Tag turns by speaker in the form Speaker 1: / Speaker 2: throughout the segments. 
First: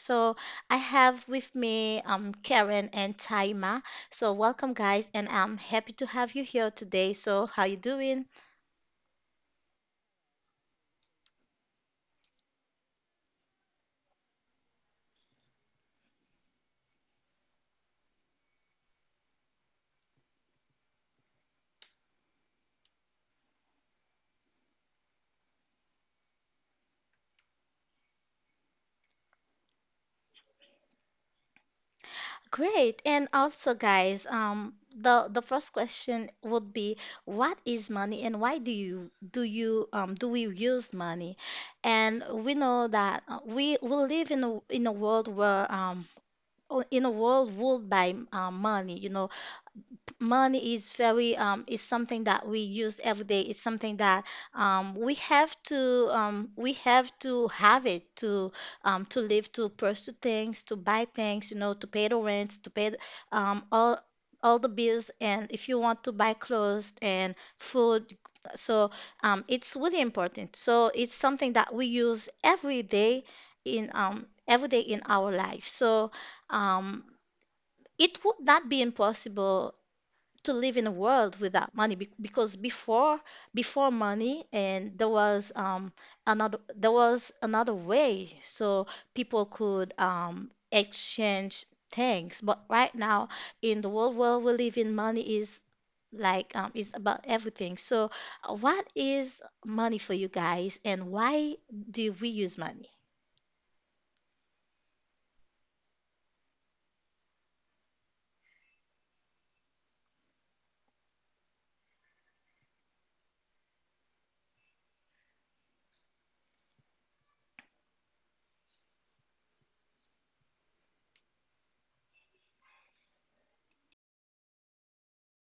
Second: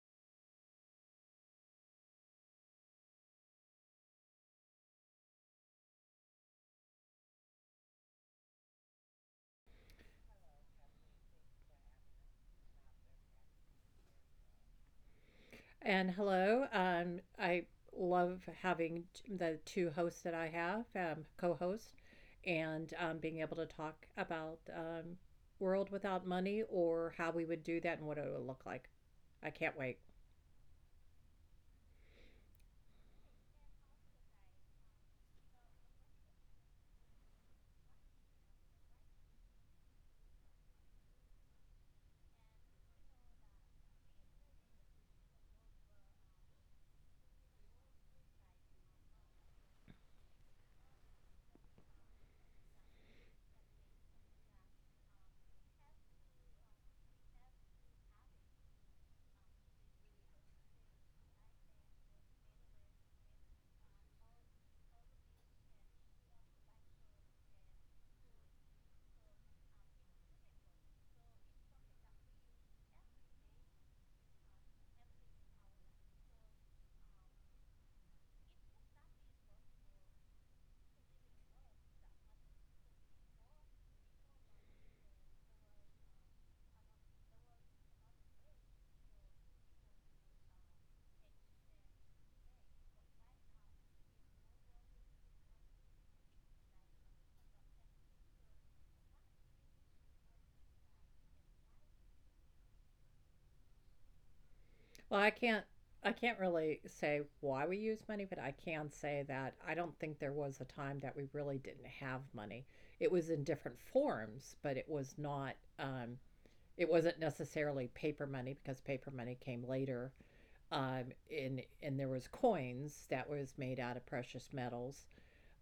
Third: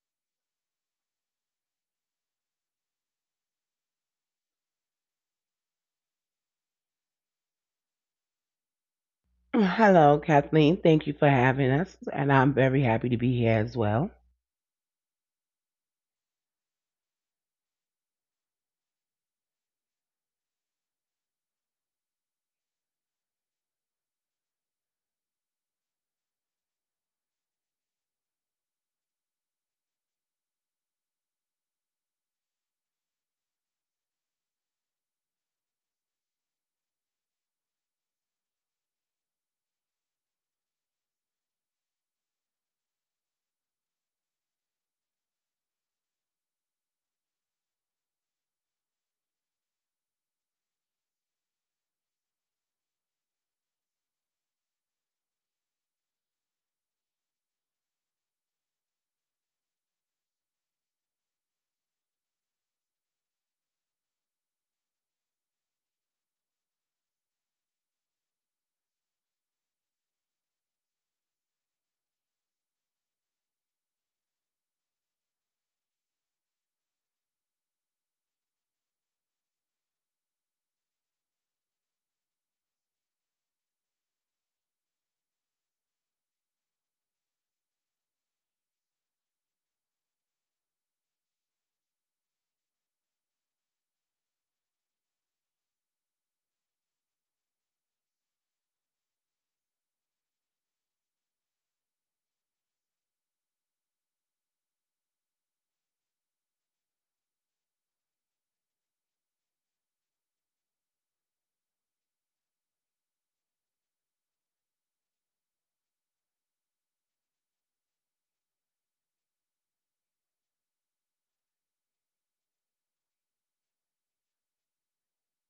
Speaker 1: So I have with me Karen and Taima. So welcome guys, and I'm happy to have you here today. So how you doing?
Speaker 2: Hello, Kathleen. Thank you for having us, and I'm very happy to be here as well.
Speaker 3: And hello. I love having the two hosts that I have, co-host, and being able to talk about world without money or how we would do that and what it would look like. I can't wait.
Speaker 1: Great. And also, guys, the first question would be, what is money and why do you do you do we use money? And we know that we live in a world where in a world ruled by money, you know, money is very is something that we use every day. It's something that we have to have it to live, to pursue things, to buy things, you know, to pay the rents, um all all the bills, and if you want to buy clothes and food. So it's really important. So it's something that we use every day in our life. So um it would not be impossible to live in a world without money because before money and there was another there was another way, so people could exchange things. But right now in the world where we live in, money is like is about everything. So what is money for you guys, and why do we use money?
Speaker 3: Well, I can't. I can't really say why we use money, but I can say that I don't think there was a time that we really didn't have money. It was in different forms, but it was not. It wasn't necessarily paper money because paper money came later, um, and there was coins that was made out of precious metals,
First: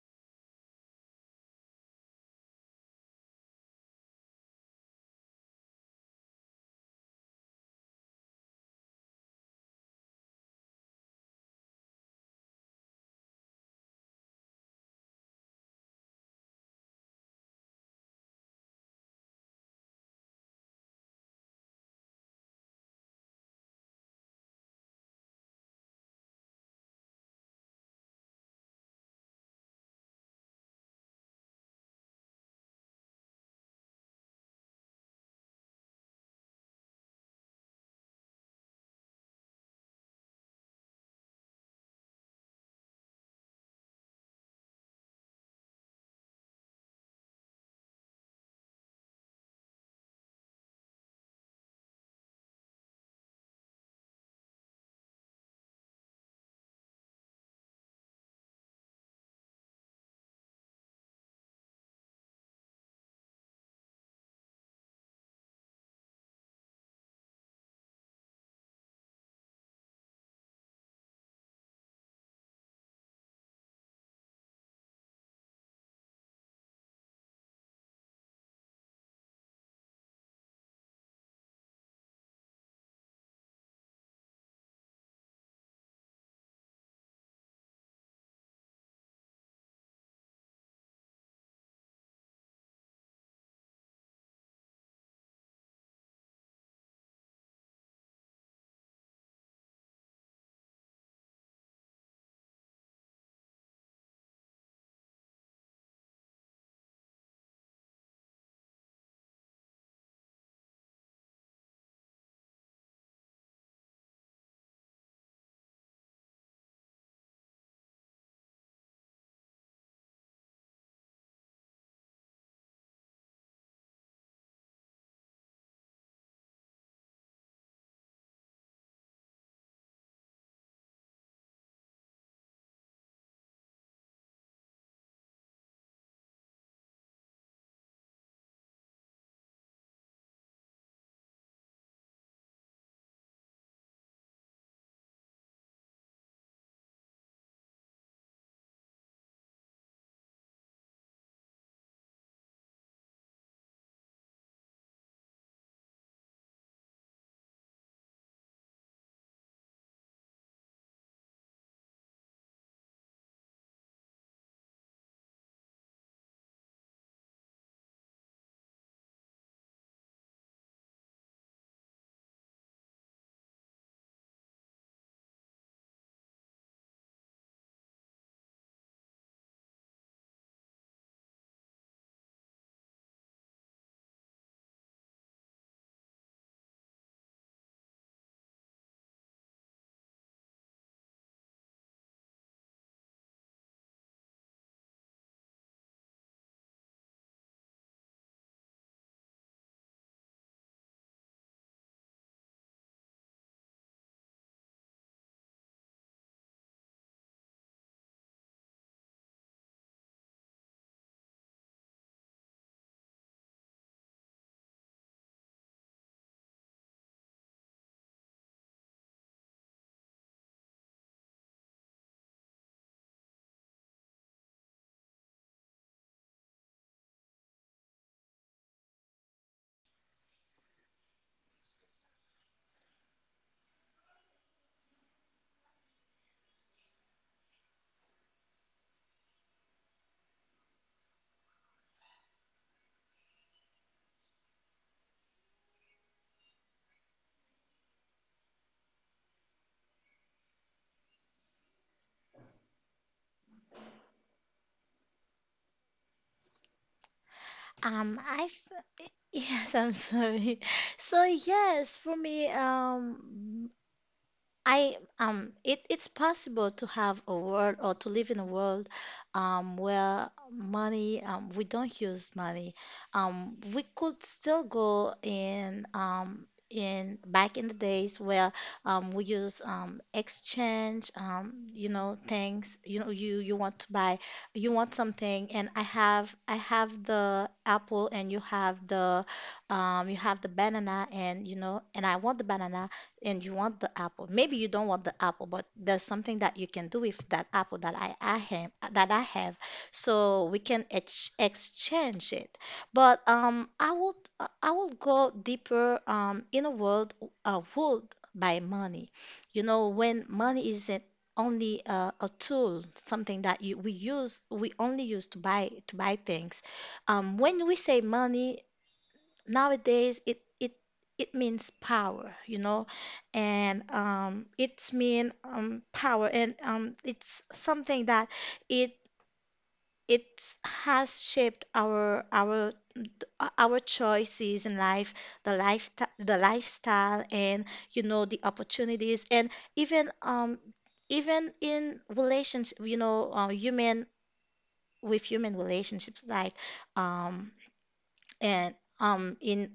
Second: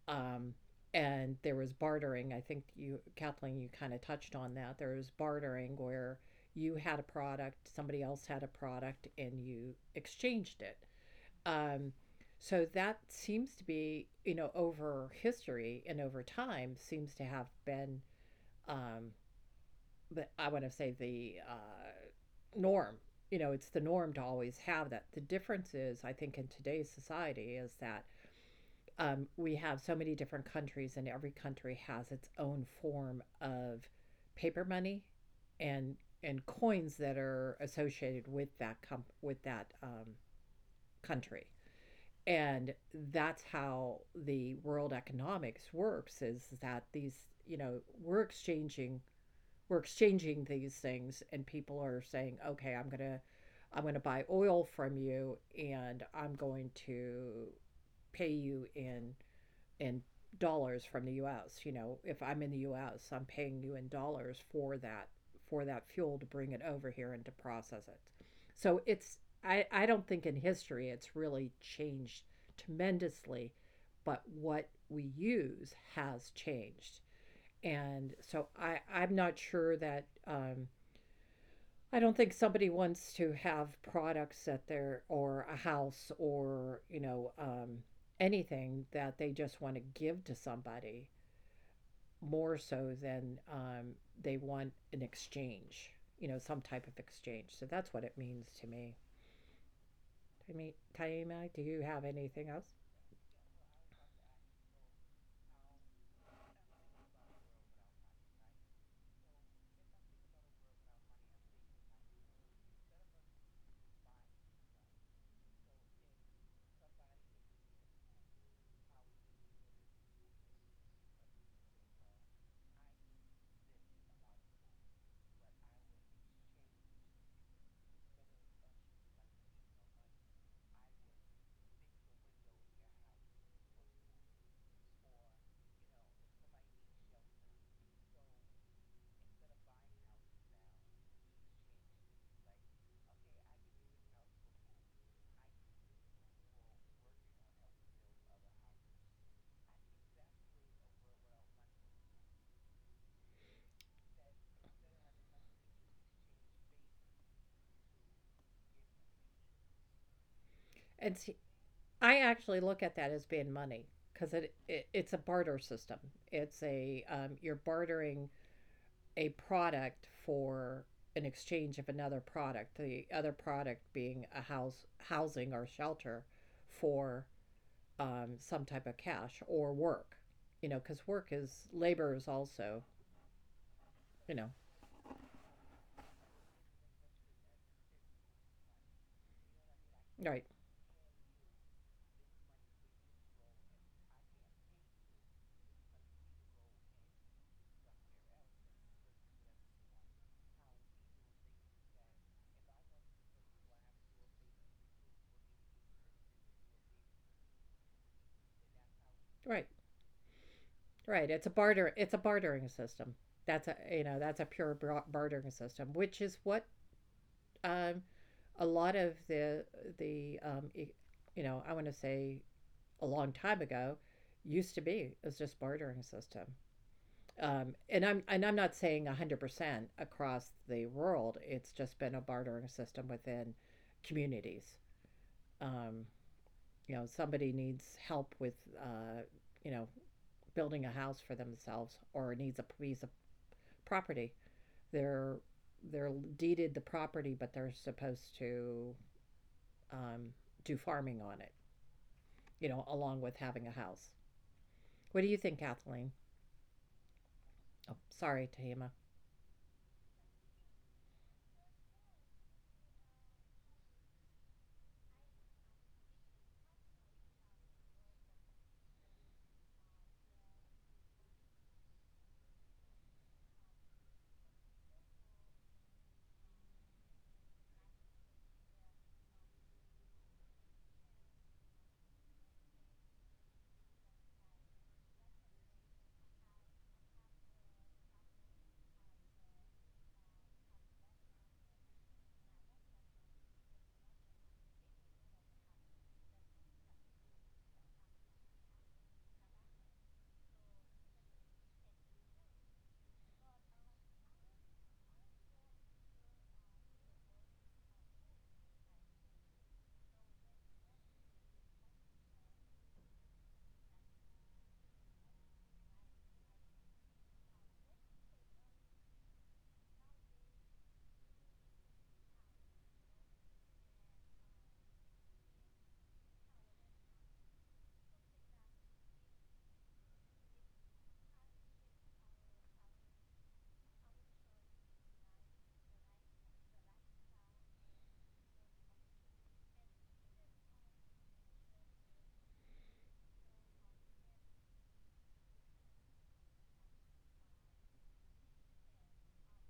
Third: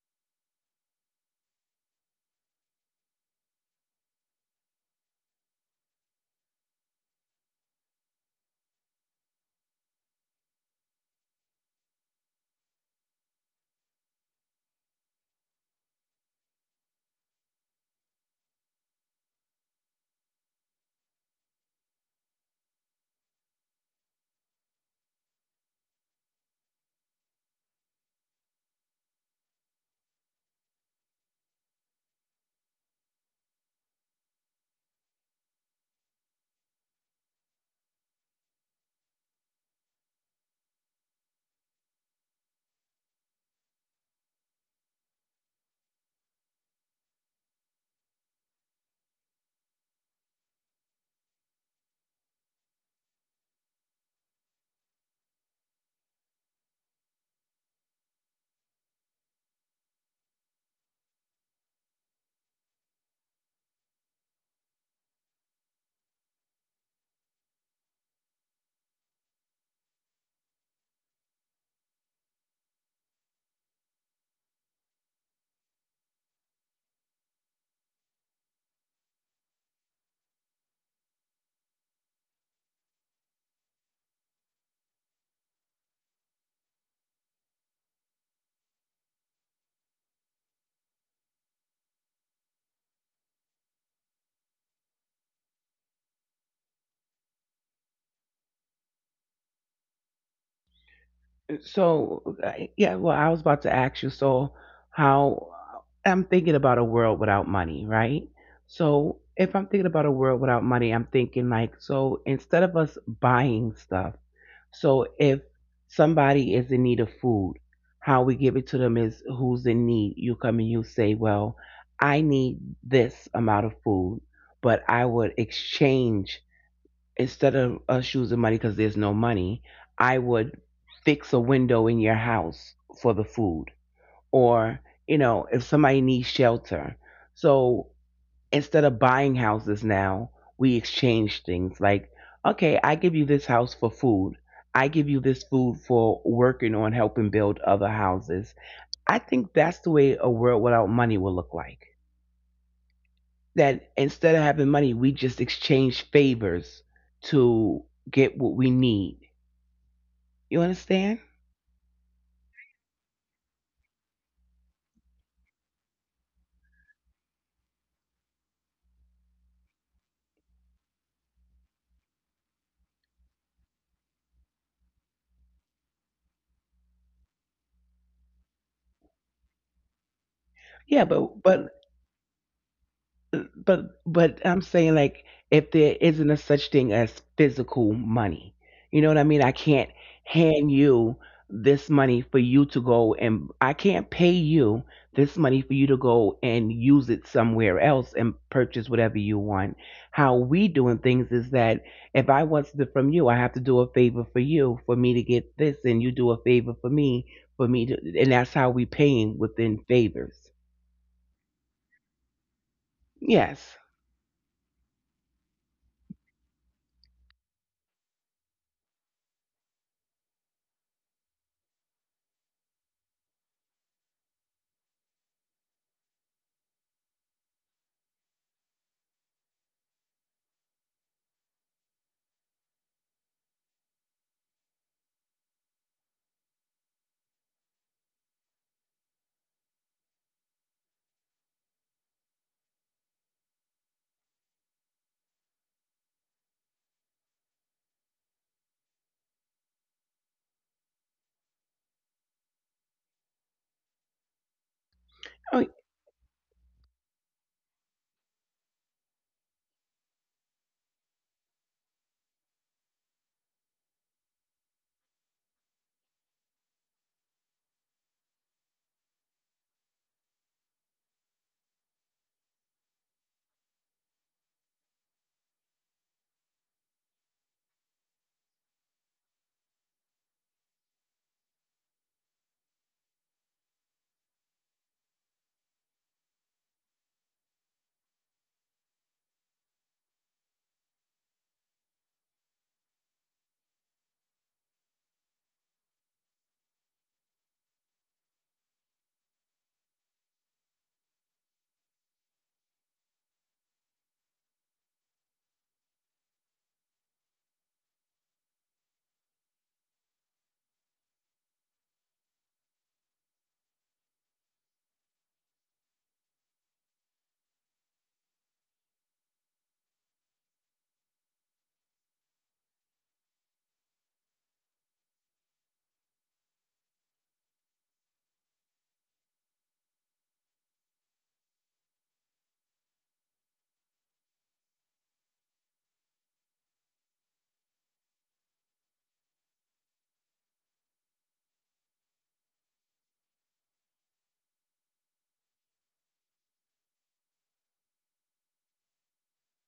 Speaker 3: um, and there was bartering. I think you, Kathleen, you kind of touched on that. There was bartering where you had a product, somebody else had a product, and you exchanged it. Um, so that seems to be, you know, over history and over time, seems to have been, um, but I want to say the norm. You know, it's the norm to always have that. The difference is, I think, in today's society is that, we have so many different countries, and every country has its own form of paper money and coins that are associated with with that country. And that's how the world economics works. Is that these, you know, we're exchanging these things and people are saying, okay, I'm going to buy oil from you and I'm going to pay you in in dollars from the US. You know, if I'm in the US, I'm paying you in dollars for that fuel to bring it over here and to process it. So it's, I don't think in history it's really changed tremendously, but what we use has changed. And so I'm not sure that, I don't think somebody wants to have products that they're, or a house or, you know, anything that they just want to give to somebody more so than, they want an exchange, you know, some type of exchange. So that's what it means to me. I mean, Taima, do you have
Speaker 2: So,
Speaker 3: anything
Speaker 2: uh,
Speaker 3: else?
Speaker 2: yeah, well, I was about to ask you, so how? I'm thinking about a world without money, right? So, if I'm thinking about a world without money, I'm thinking like, so instead of us buying stuff, so if somebody is in need of food, how we give it to them is who's in need. You come and you say, well, I need this amount of food, but I would exchange. Instead of us choosing money, because there's no money, I would fix a window in your house for the food. Or, you know, if somebody needs shelter. So instead of buying houses now, we exchange things like, okay, I give you this house for food. I give you this food for working on helping build other houses. I think that's the way a world without money will look like. That instead of having money, we just exchange favors to get what we need. You understand?
Speaker 3: And see, I actually look at that as being money because it it's a barter system. It's a, you're bartering a product for an exchange of another product, the other product being a house, housing or shelter for, some type of cash or work, you know,
Speaker 2: Yeah,
Speaker 3: because work
Speaker 2: but
Speaker 3: is
Speaker 2: but
Speaker 3: labor is also,
Speaker 2: but
Speaker 3: you
Speaker 2: but
Speaker 3: know,
Speaker 2: I'm saying like, if there isn't a such thing as physical money, you know what I mean? I can't
Speaker 3: right,
Speaker 2: hand you this money for you to go, and I can't pay you this money for you to go and use it somewhere else and purchase whatever you want. How we doing things is that if I want something from you, I have to do a favor for you for me to get this, and you do a favor for me to, and that's how we paying
Speaker 3: right,
Speaker 2: within favors.
Speaker 3: right. It's a barter. It's a bartering system. That's a,
Speaker 2: Yes.
Speaker 3: you know, that's a pure bartering system, which is what, um, a lot of the the um, e- you know, I want to say a long time ago used to be is just bartering system. And I'm not saying 100% across the world. It's just been a bartering system within communities. Um, you know, somebody needs help with, you know, building a house for themselves or needs a piece of property. They're they're deeded the property, but they're supposed to, um, do farming on it. You know, along with having a house. What do you think, Kathleen? Oh,
Speaker 1: um,
Speaker 3: sorry,
Speaker 1: I
Speaker 3: Tahima.
Speaker 1: th- yes, I'm sorry. So yes, for me, I it it's possible to have a world or to live in a world where money we don't use money. Um, we could still go in back in the days where we use exchange you know things, you know, you want to buy, you want something, and I have the apple, and you have the banana, and you know, and I want the banana and you want the apple. Maybe you don't want the apple, but there's something that you can do with that apple that I have, so we can ex exchange it. But I would go deeper in a world ruled by money. You know, when money isn't only a tool, something that you we use we only use to buy things. When we say money, nowadays it it means power, you know, and it's mean power, and it's something that it it has shaped our choices in life, the life the lifestyle, and you know, the opportunities, and even um even in relationships, you know, human with human relationships, like um and in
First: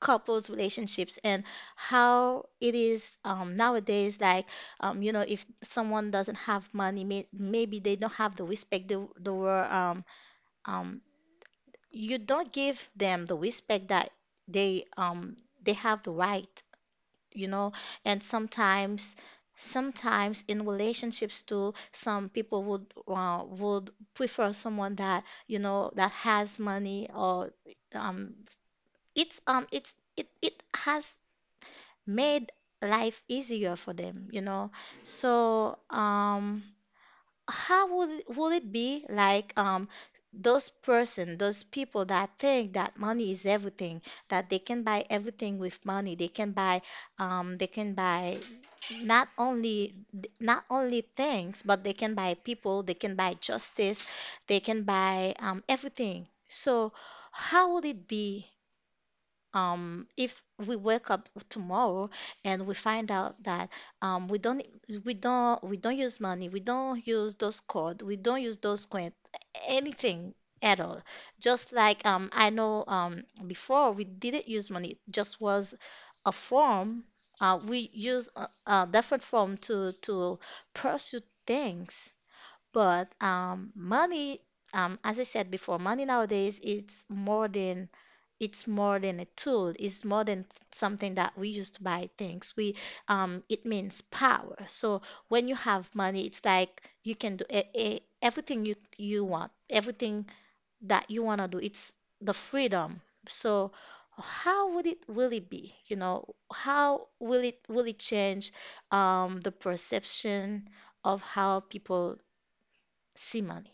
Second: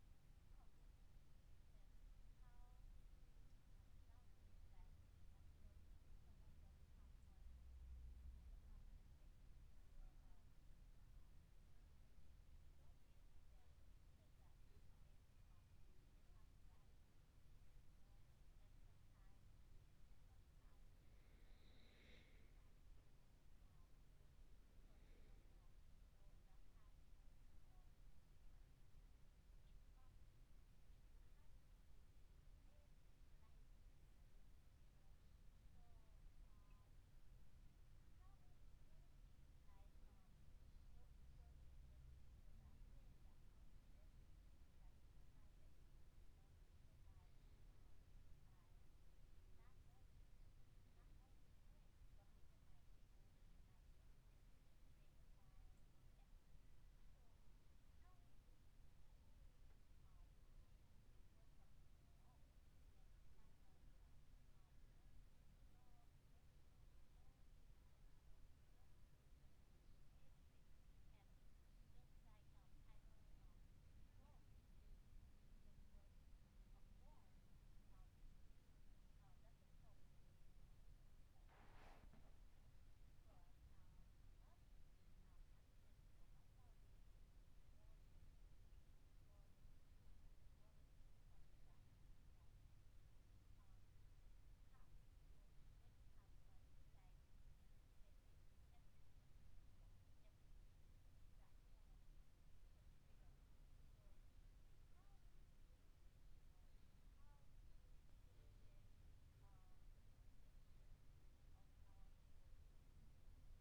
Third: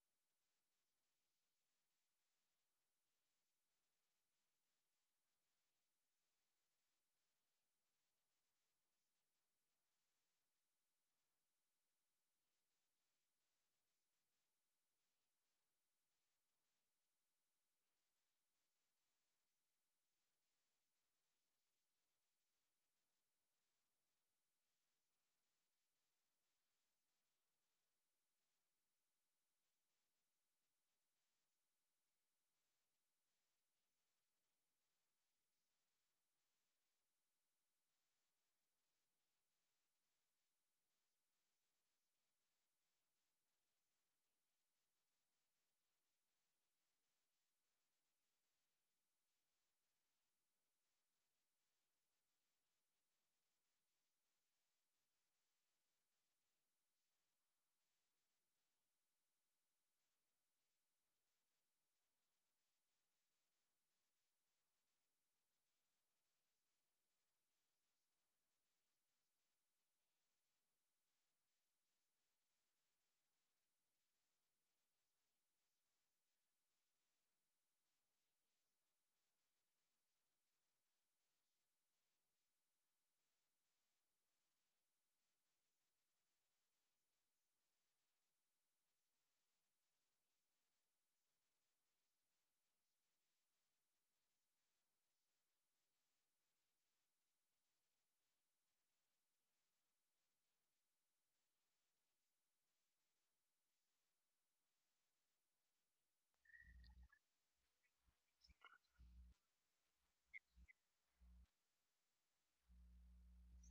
Speaker 1: couples relationships, and how it is nowadays, like you know, if someone doesn't have money, maybe they don't have the respect they were um, you don't give them the respect that they um, they have the right, you know. And sometimes sometimes in relationships too, some people would prefer someone that, you know, that has money, or um it's it has made life easier for them, you know. So, how would it be like? Um, those person, those people that think that money is everything, that they can buy everything with money. They can buy um they can buy not only things, but they can buy people, they can buy justice, they can buy everything. So, how would it be if we wake up tomorrow and we find out that um, we don't we don't use money, we don't use those code, we don't use those coin, anything at all. Just like I know before we didn't use money, it just was a form. We use a different form to pursue things. But money, as I said before, money nowadays it's more than a tool. It's more than something that we use to buy things. We it means power. So when you have money, it's like you can do everything you you want, everything that you wanna do. It's the freedom. So how would it really be? You know, how will it change the perception of how people see money?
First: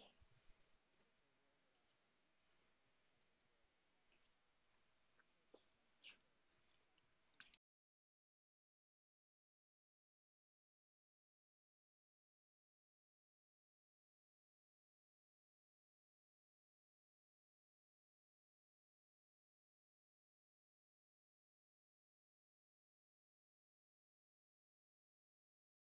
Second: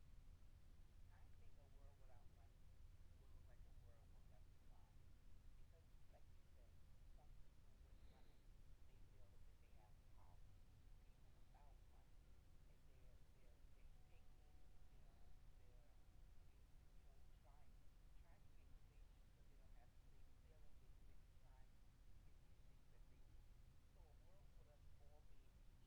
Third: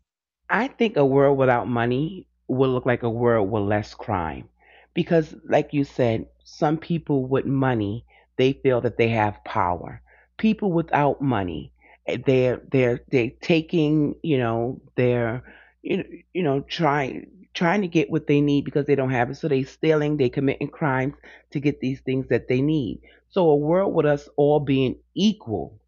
Speaker 2: I think a world without money will look like a world with less crime. Because, like you said, some people with money, they feel that they have power. People without money, eh, they're they taking, you know, they're, you know, you know trying trying to get what they need because they don't have it. So they stealing, they committing crimes to get these things that they need. So a world with us all being equal,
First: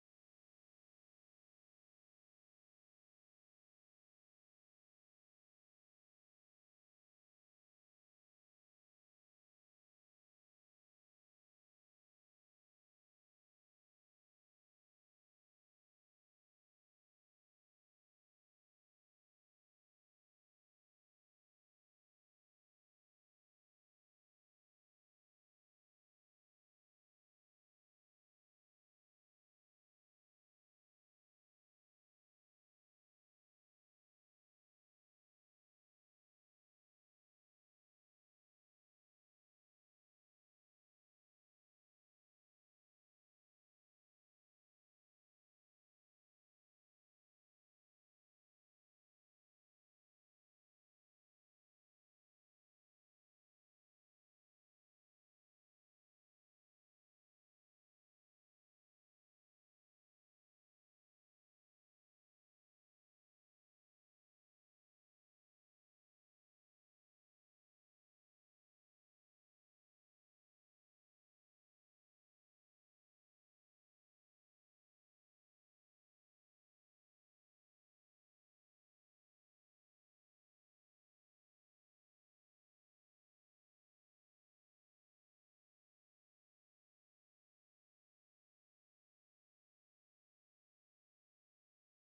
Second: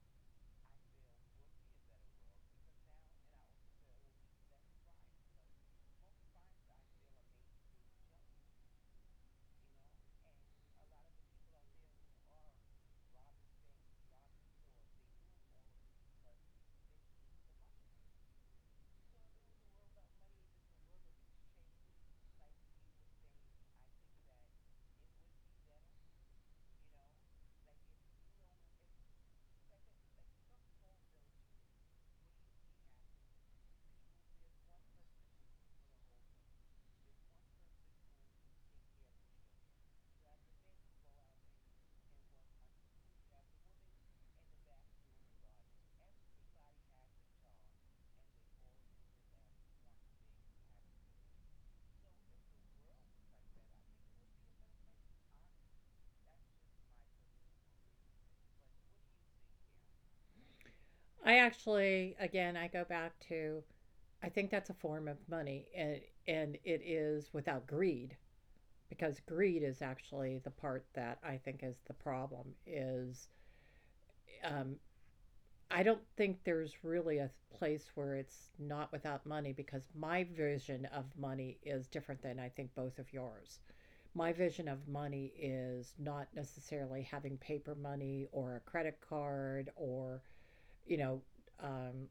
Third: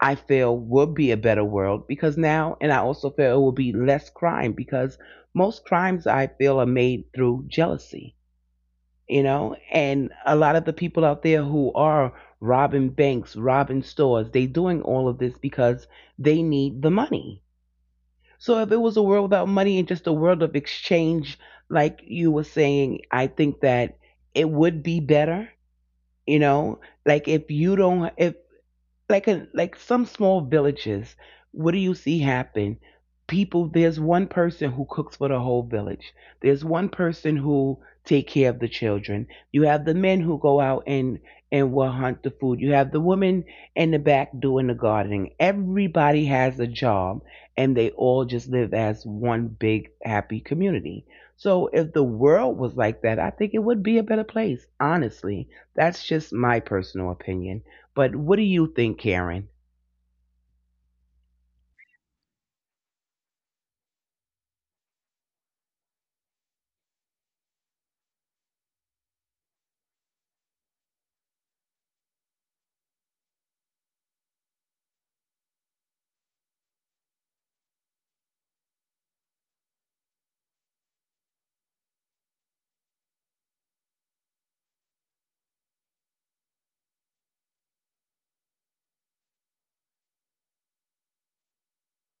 Speaker 2: I feel would be a better world because now, and I also feel it will be less crime because most crimes I feel are made through jealousy, you know, and a lot of the people out there who are robbing banks, robbing stores, they doing all of this because they need the money. So if it was a world without money and just a world of exchange, like you were saying, I think that it would be better, you know, like if you don't, if like, a like some small villages, what do you see happen? People, there's one person who cooks for the whole village, there's one person who take care of the children, you have the men who go out and will hunt the food, you have the women in the back doing the gardening, everybody has a job, and they all just live as one big happy community. So if the world was like that, I think it would be a better place, honestly. That's just my personal opinion. But what do you think, Karen?
Speaker 3: I actually, again, I go back to I think that's a form of money, and it is without greed because greed is actually the part that I think is the problem is, um, I don't think there's really a place where it's not without money because my vision of money is different than I think both of yours. My vision of money is not necessarily having paper money or a credit card or, you know, um,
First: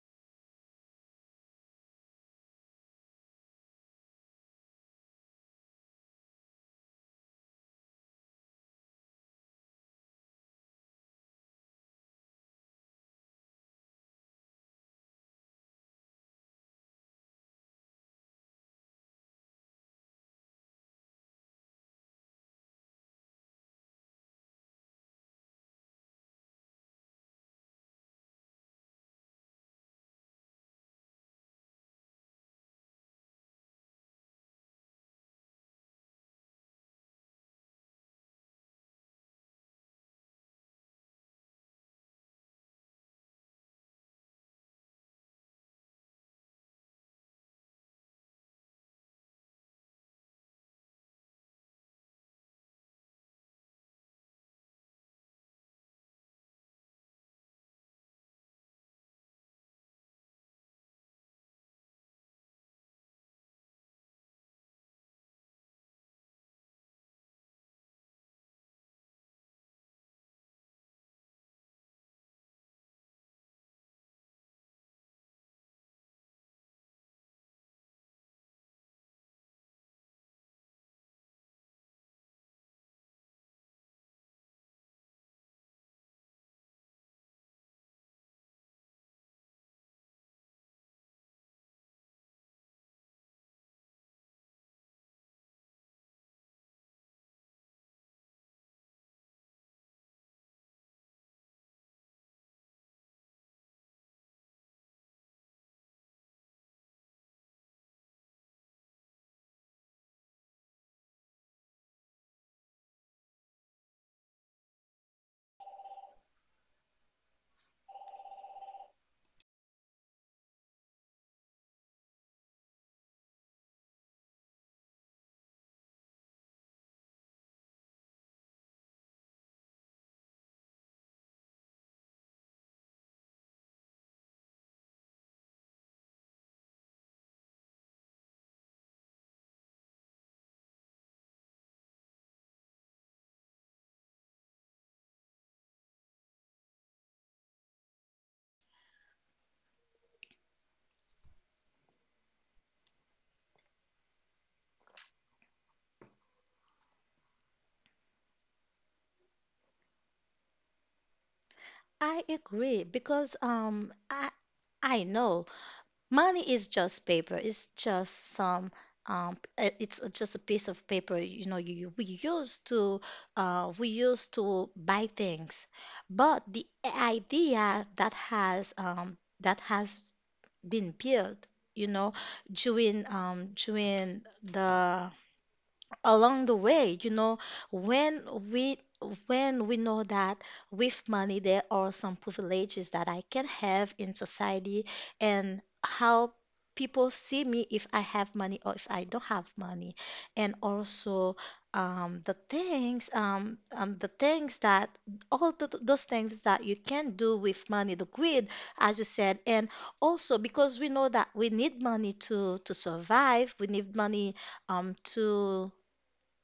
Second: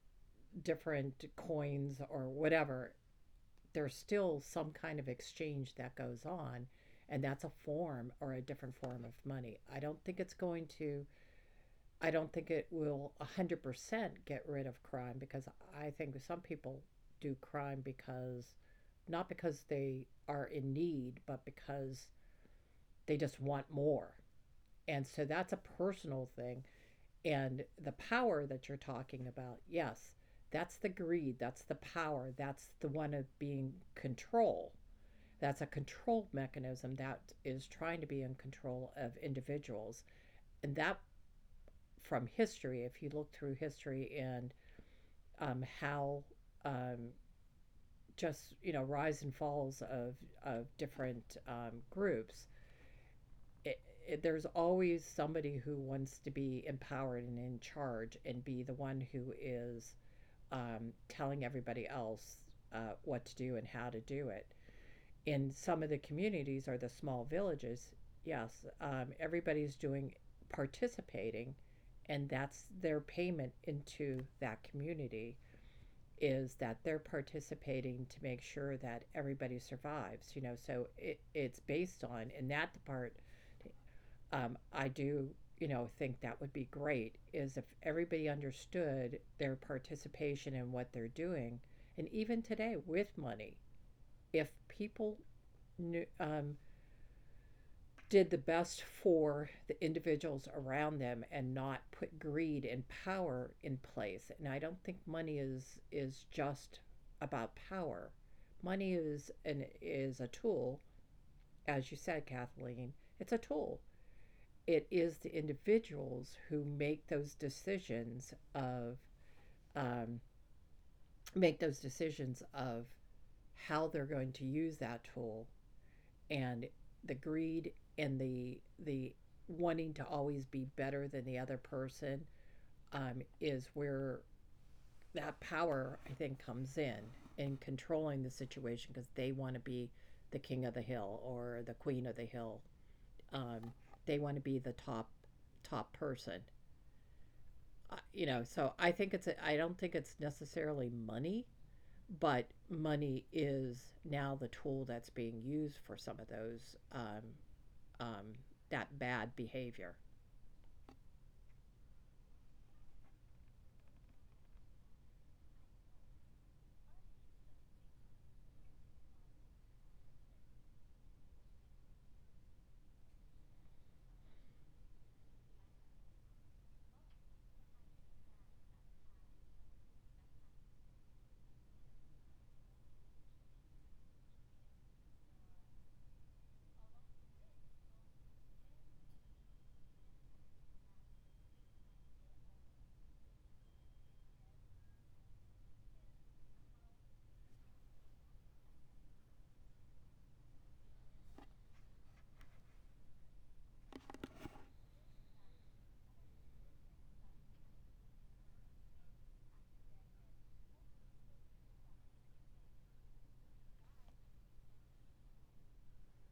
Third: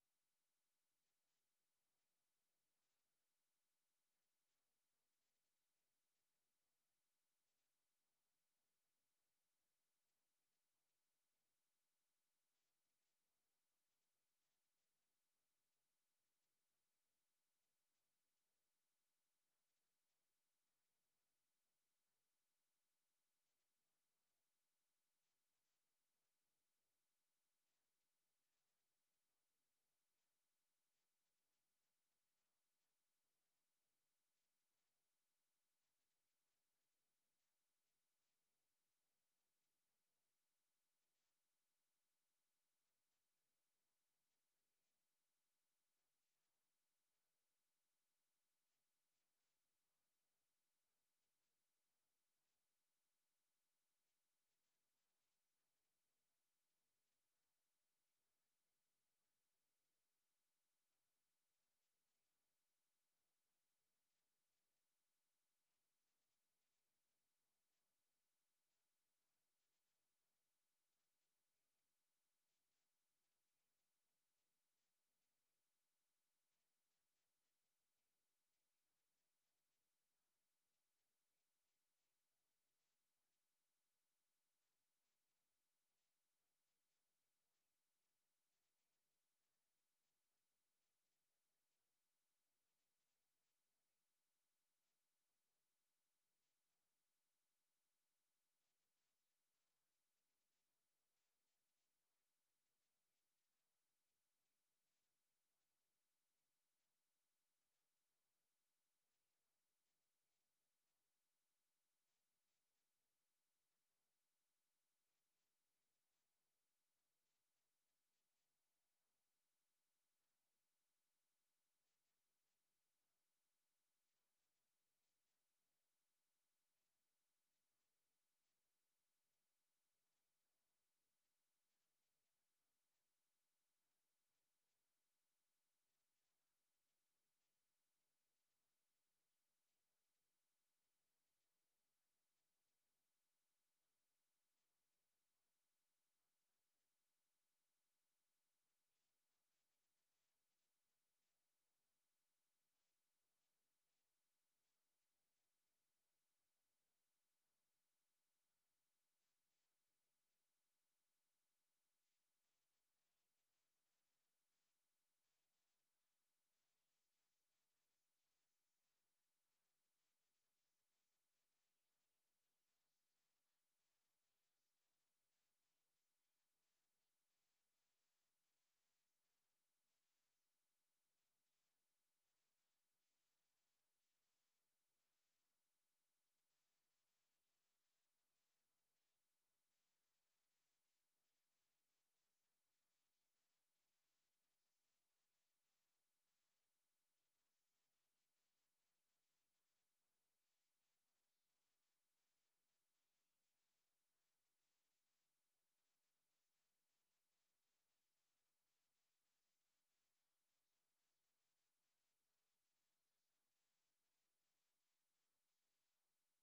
Speaker 3: different coins or whatever. There's still some kind of exchange that goes on, and that's a form or a different form of money. I don't think it's going to I don't think it will 100% get rid of crime because I think some people do crime because not because they are in need, but because they just want more. And so that's a personal thing. And the power that you're talking about, yes, that's the greed, that's the power, that's the one of being control. That's a control mechanism that is trying to be in control of individuals. And that, from history, if you look through history and, how, um, just, you know, rise and falls of different groups, it, it, there's always somebody who wants to be empowered and in charge and be the one who is, telling everybody else what to do and how to do it. In some of the communities or the small villages, yes, everybody's doing, participating, and that's their payment into that community is that they're participating to make sure that everybody survives, you know, so it's based on, in that part, I do, you know, think that would be great is if everybody understood their participation in what they're doing, and even today with money, if people knew, did the best for the individuals around them and not put greed and power in place. And I don't think money is just about power. Money is an is a tool, as you said, Kathleen. It's a tool. It is the individuals who make those decisions of, um, make those decisions of how they're going to use that tool, and the greed and the wanting to always be better than the other person, is where that power I think comes in controlling the situation because they want to be the king of the hill or the queen of the hill. Um, they want to be the top person, you know. So I think it's a, I don't think it's necessarily money, but money is now the tool that's being used for some of those um, that bad behavior.
Speaker 1: I agree, because I know money is just paper. It's just some it's just a piece of paper. You know, you we used to buy things, but the idea that has been built, you know, during during the along the way, you know, when we when we know that with money there are some privileges that I can have in society, and how people see me if I have money or if I don't have money. And also, the things that all th those things that you can do with money, the greed, as you said, and also because we know that we need money to survive, we need money to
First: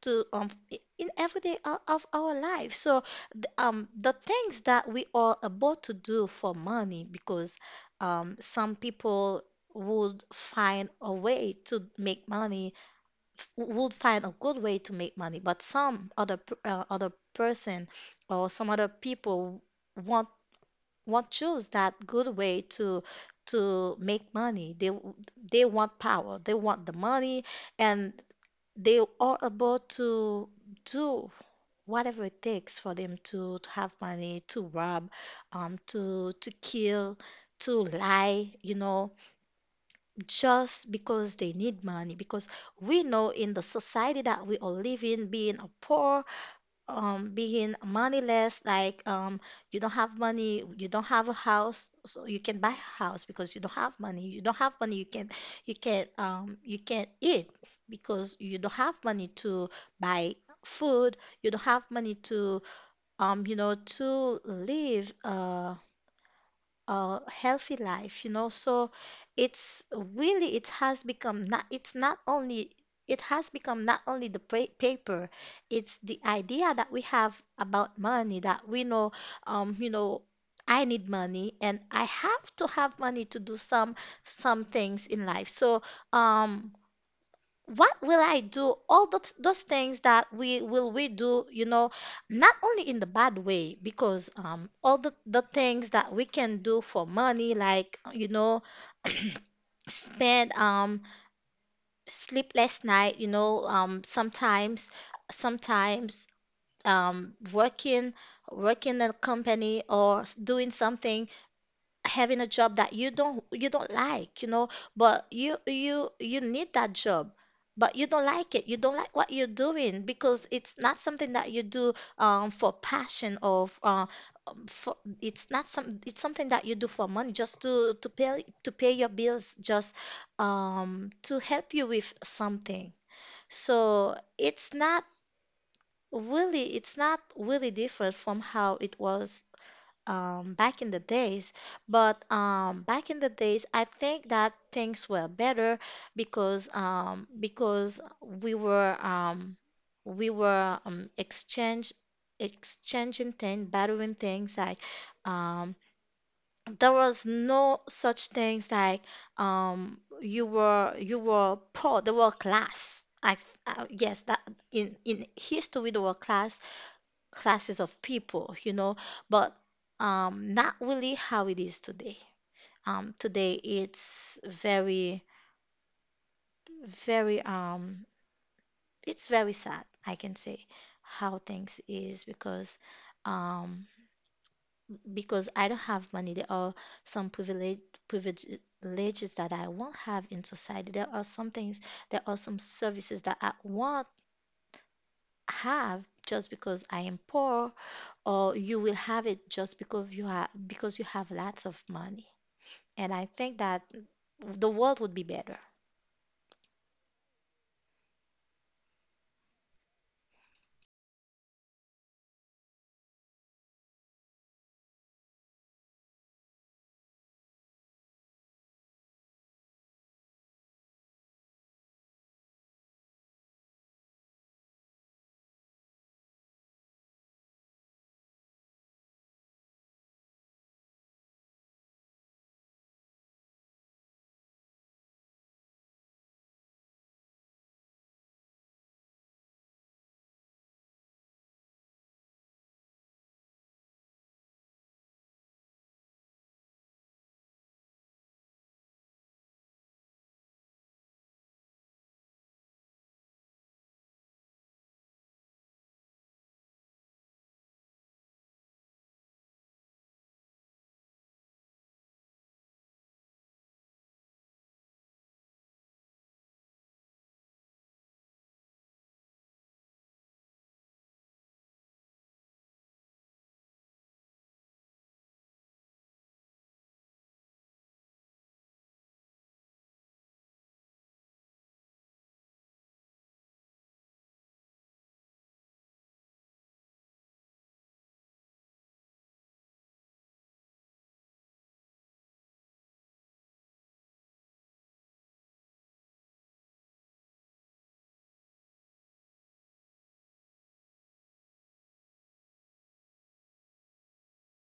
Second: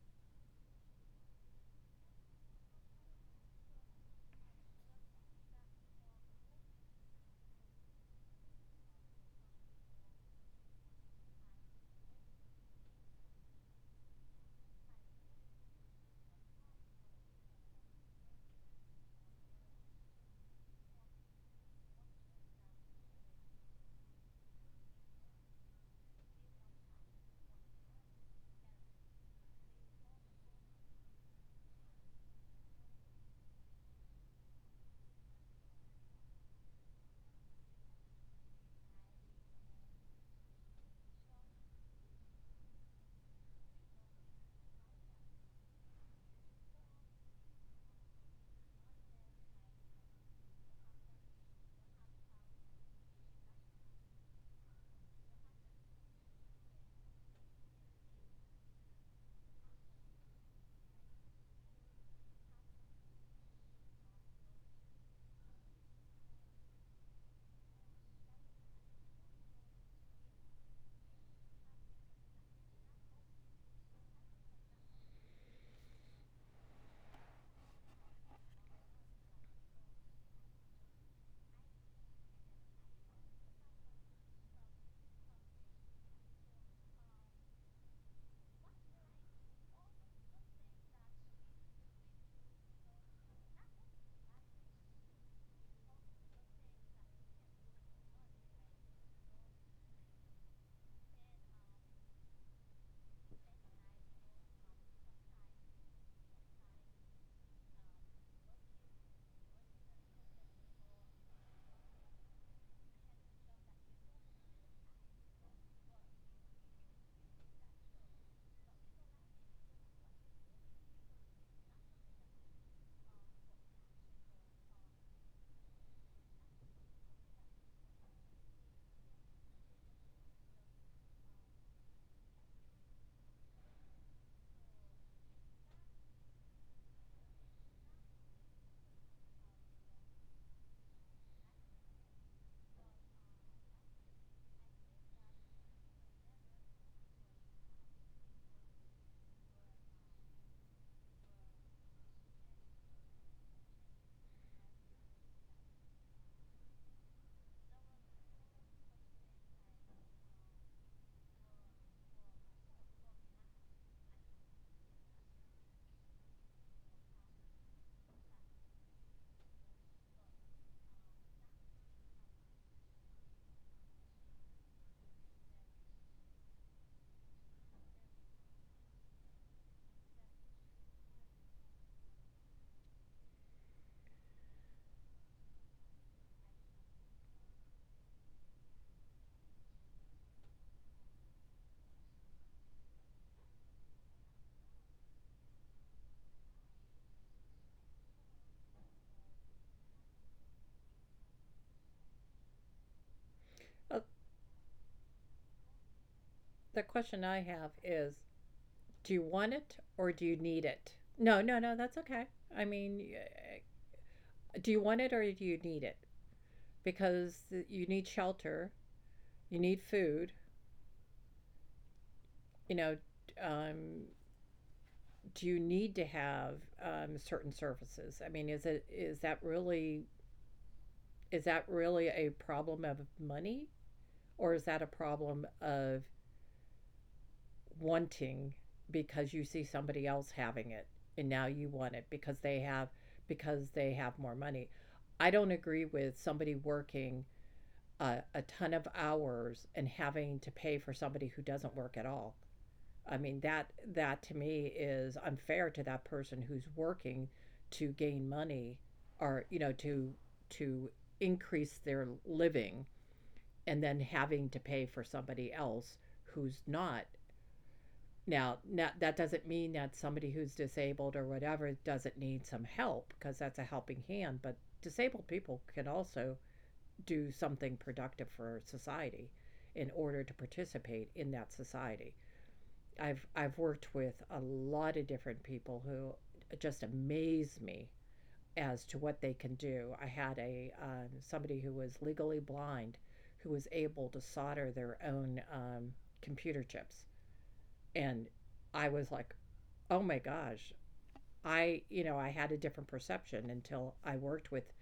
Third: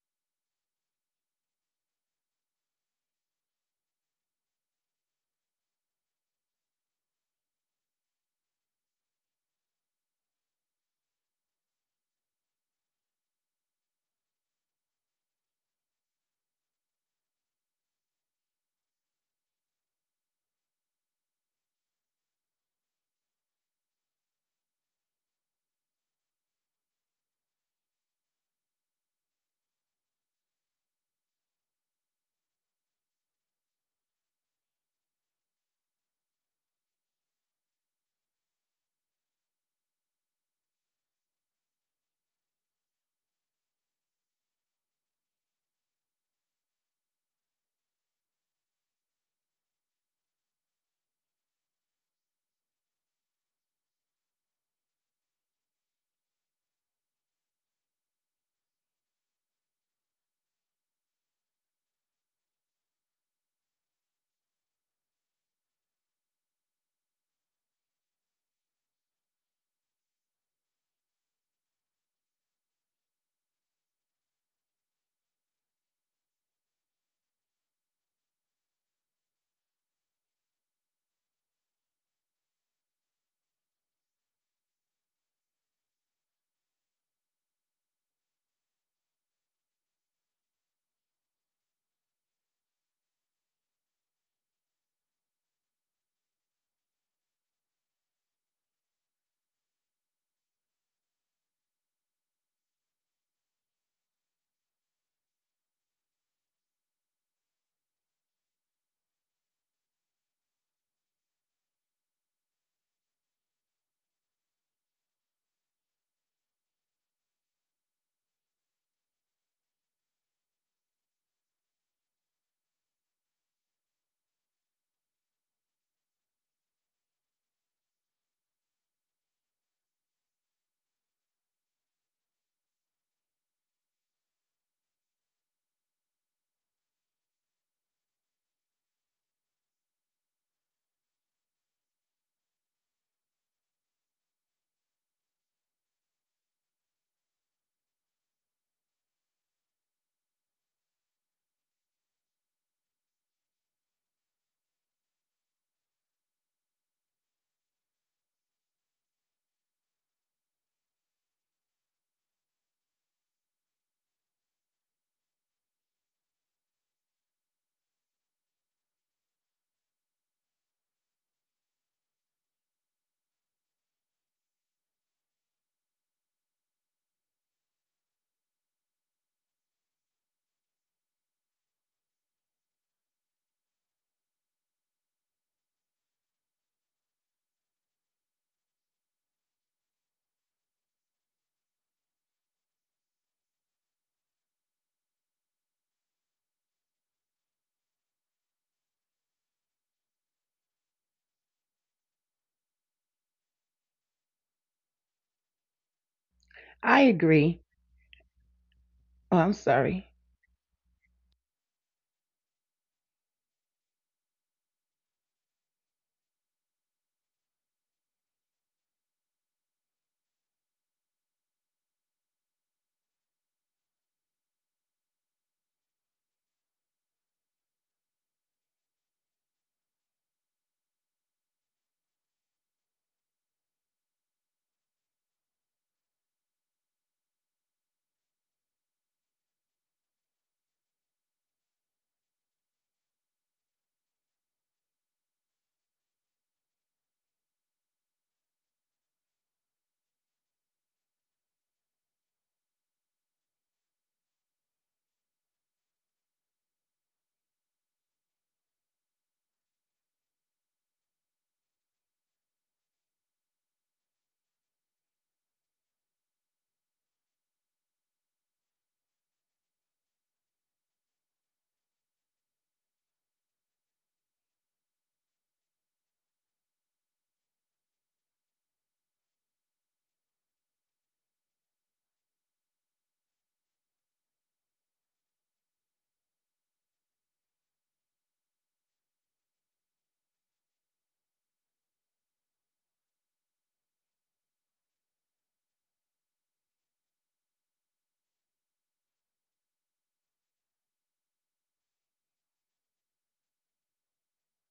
Speaker 1: in every day of our life. So the things that we are about to do for money, because some people would find a way to make money, would find a good way to make money, but other person or some other people want choose that good way to make money. They they want power, they want the money, and they are about to do whatever it takes for them to have money, to rob, to kill, to lie, you know, just because they need money. Because we know in the society that we all live in, being a poor being moneyless, like you don't have money, you don't have a house, so you can buy a house because you don't have money, you don't have money, you can you can not eat because you don't have money to buy food, you don't have money to you know, to live a healthy life, you know. So it's really it's not only the paper, it's the idea that we have about money, that we know, you know, I need money and I have to have money to do some things in life. So, um, what will I do? All those things that we do, you know, not only in the bad way, because all the things that we can do for money, like, you know, spend sleepless night, you know, sometimes working in a company, or doing something, having a job that you don't like, you know, but you you need that job, but you don't like it. You don't like what you're doing, because it's not something that you do for passion, or for, it's not some, it's something that you do for money just to pay to pay your bills, just to help you with something. So it's not really different from how it was back in the days. But back in the days, I think that things were better, because we were exchange exchanging things, borrowing things, like um, there was no such things like you were poor. There were class. Yes, that in history there were classes of people, you know, but not really how it is today. Today it's very, it's very sad, I can say, how things is, um, because I don't have money. There are some privileges that I won't have in society. There are some things, there are some services that I won't have just because I am poor, or you will have it just because you have, because you have lots of money. And I think that
Speaker 3: Well,
Speaker 1: the world would be better.
Speaker 3: the
Speaker 2: I
Speaker 3: question I
Speaker 2: agree.
Speaker 3: have is, do you
Speaker 2: Oh,
Speaker 3: want
Speaker 2: I'm
Speaker 3: it or
Speaker 2: sorry.
Speaker 3: do you need it? No, no, no, that's okay. I mean, do you want it or do you need it? Because you need shelter, you need food, you know, um, do you need to have, certain services? I mean, is it is that really a problem of money, or is that a problem of wanting because you see somebody else having it and now you want it because they have more money. I don't agree with somebody working a ton of hours and having to pay for somebody who doesn't work at all. I mean that that to me is unfair to that person who's working to gain money, or, you know, to increase their living and then having to pay for somebody else who's not now, not, that doesn't mean that somebody who's disabled or whatever doesn't need some help because that's a helping hand, but disabled people can also do something productive for society in order to participate in that society. I've worked with a lot of different people who just amaze me as to what they can do. I had a, somebody who was legally blind who was able to solder their own, computer chips, and I was like, oh my gosh, I, you know, I had a different perception until I worked with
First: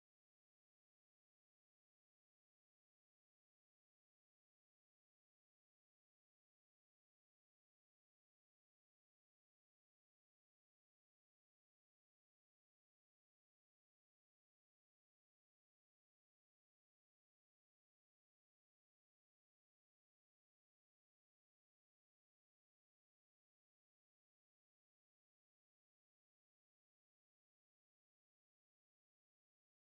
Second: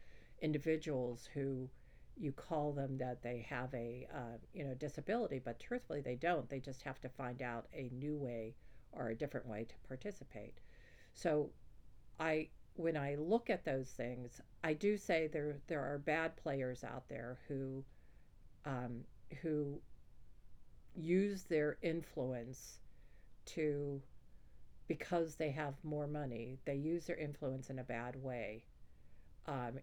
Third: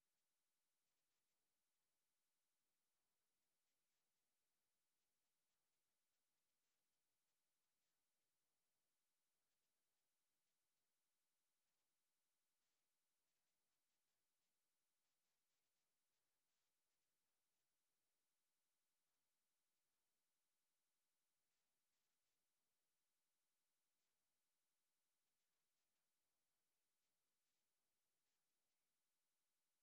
Speaker 3: individuals who you call them that they have a, you know, disability, but truthfully, they don't. They just have to find out a new way or a different way to participate. So I, when I look at those things, I do say there are bad players out there who, um, who use their influence to because they have more money, they use their influence in a bad way. Um,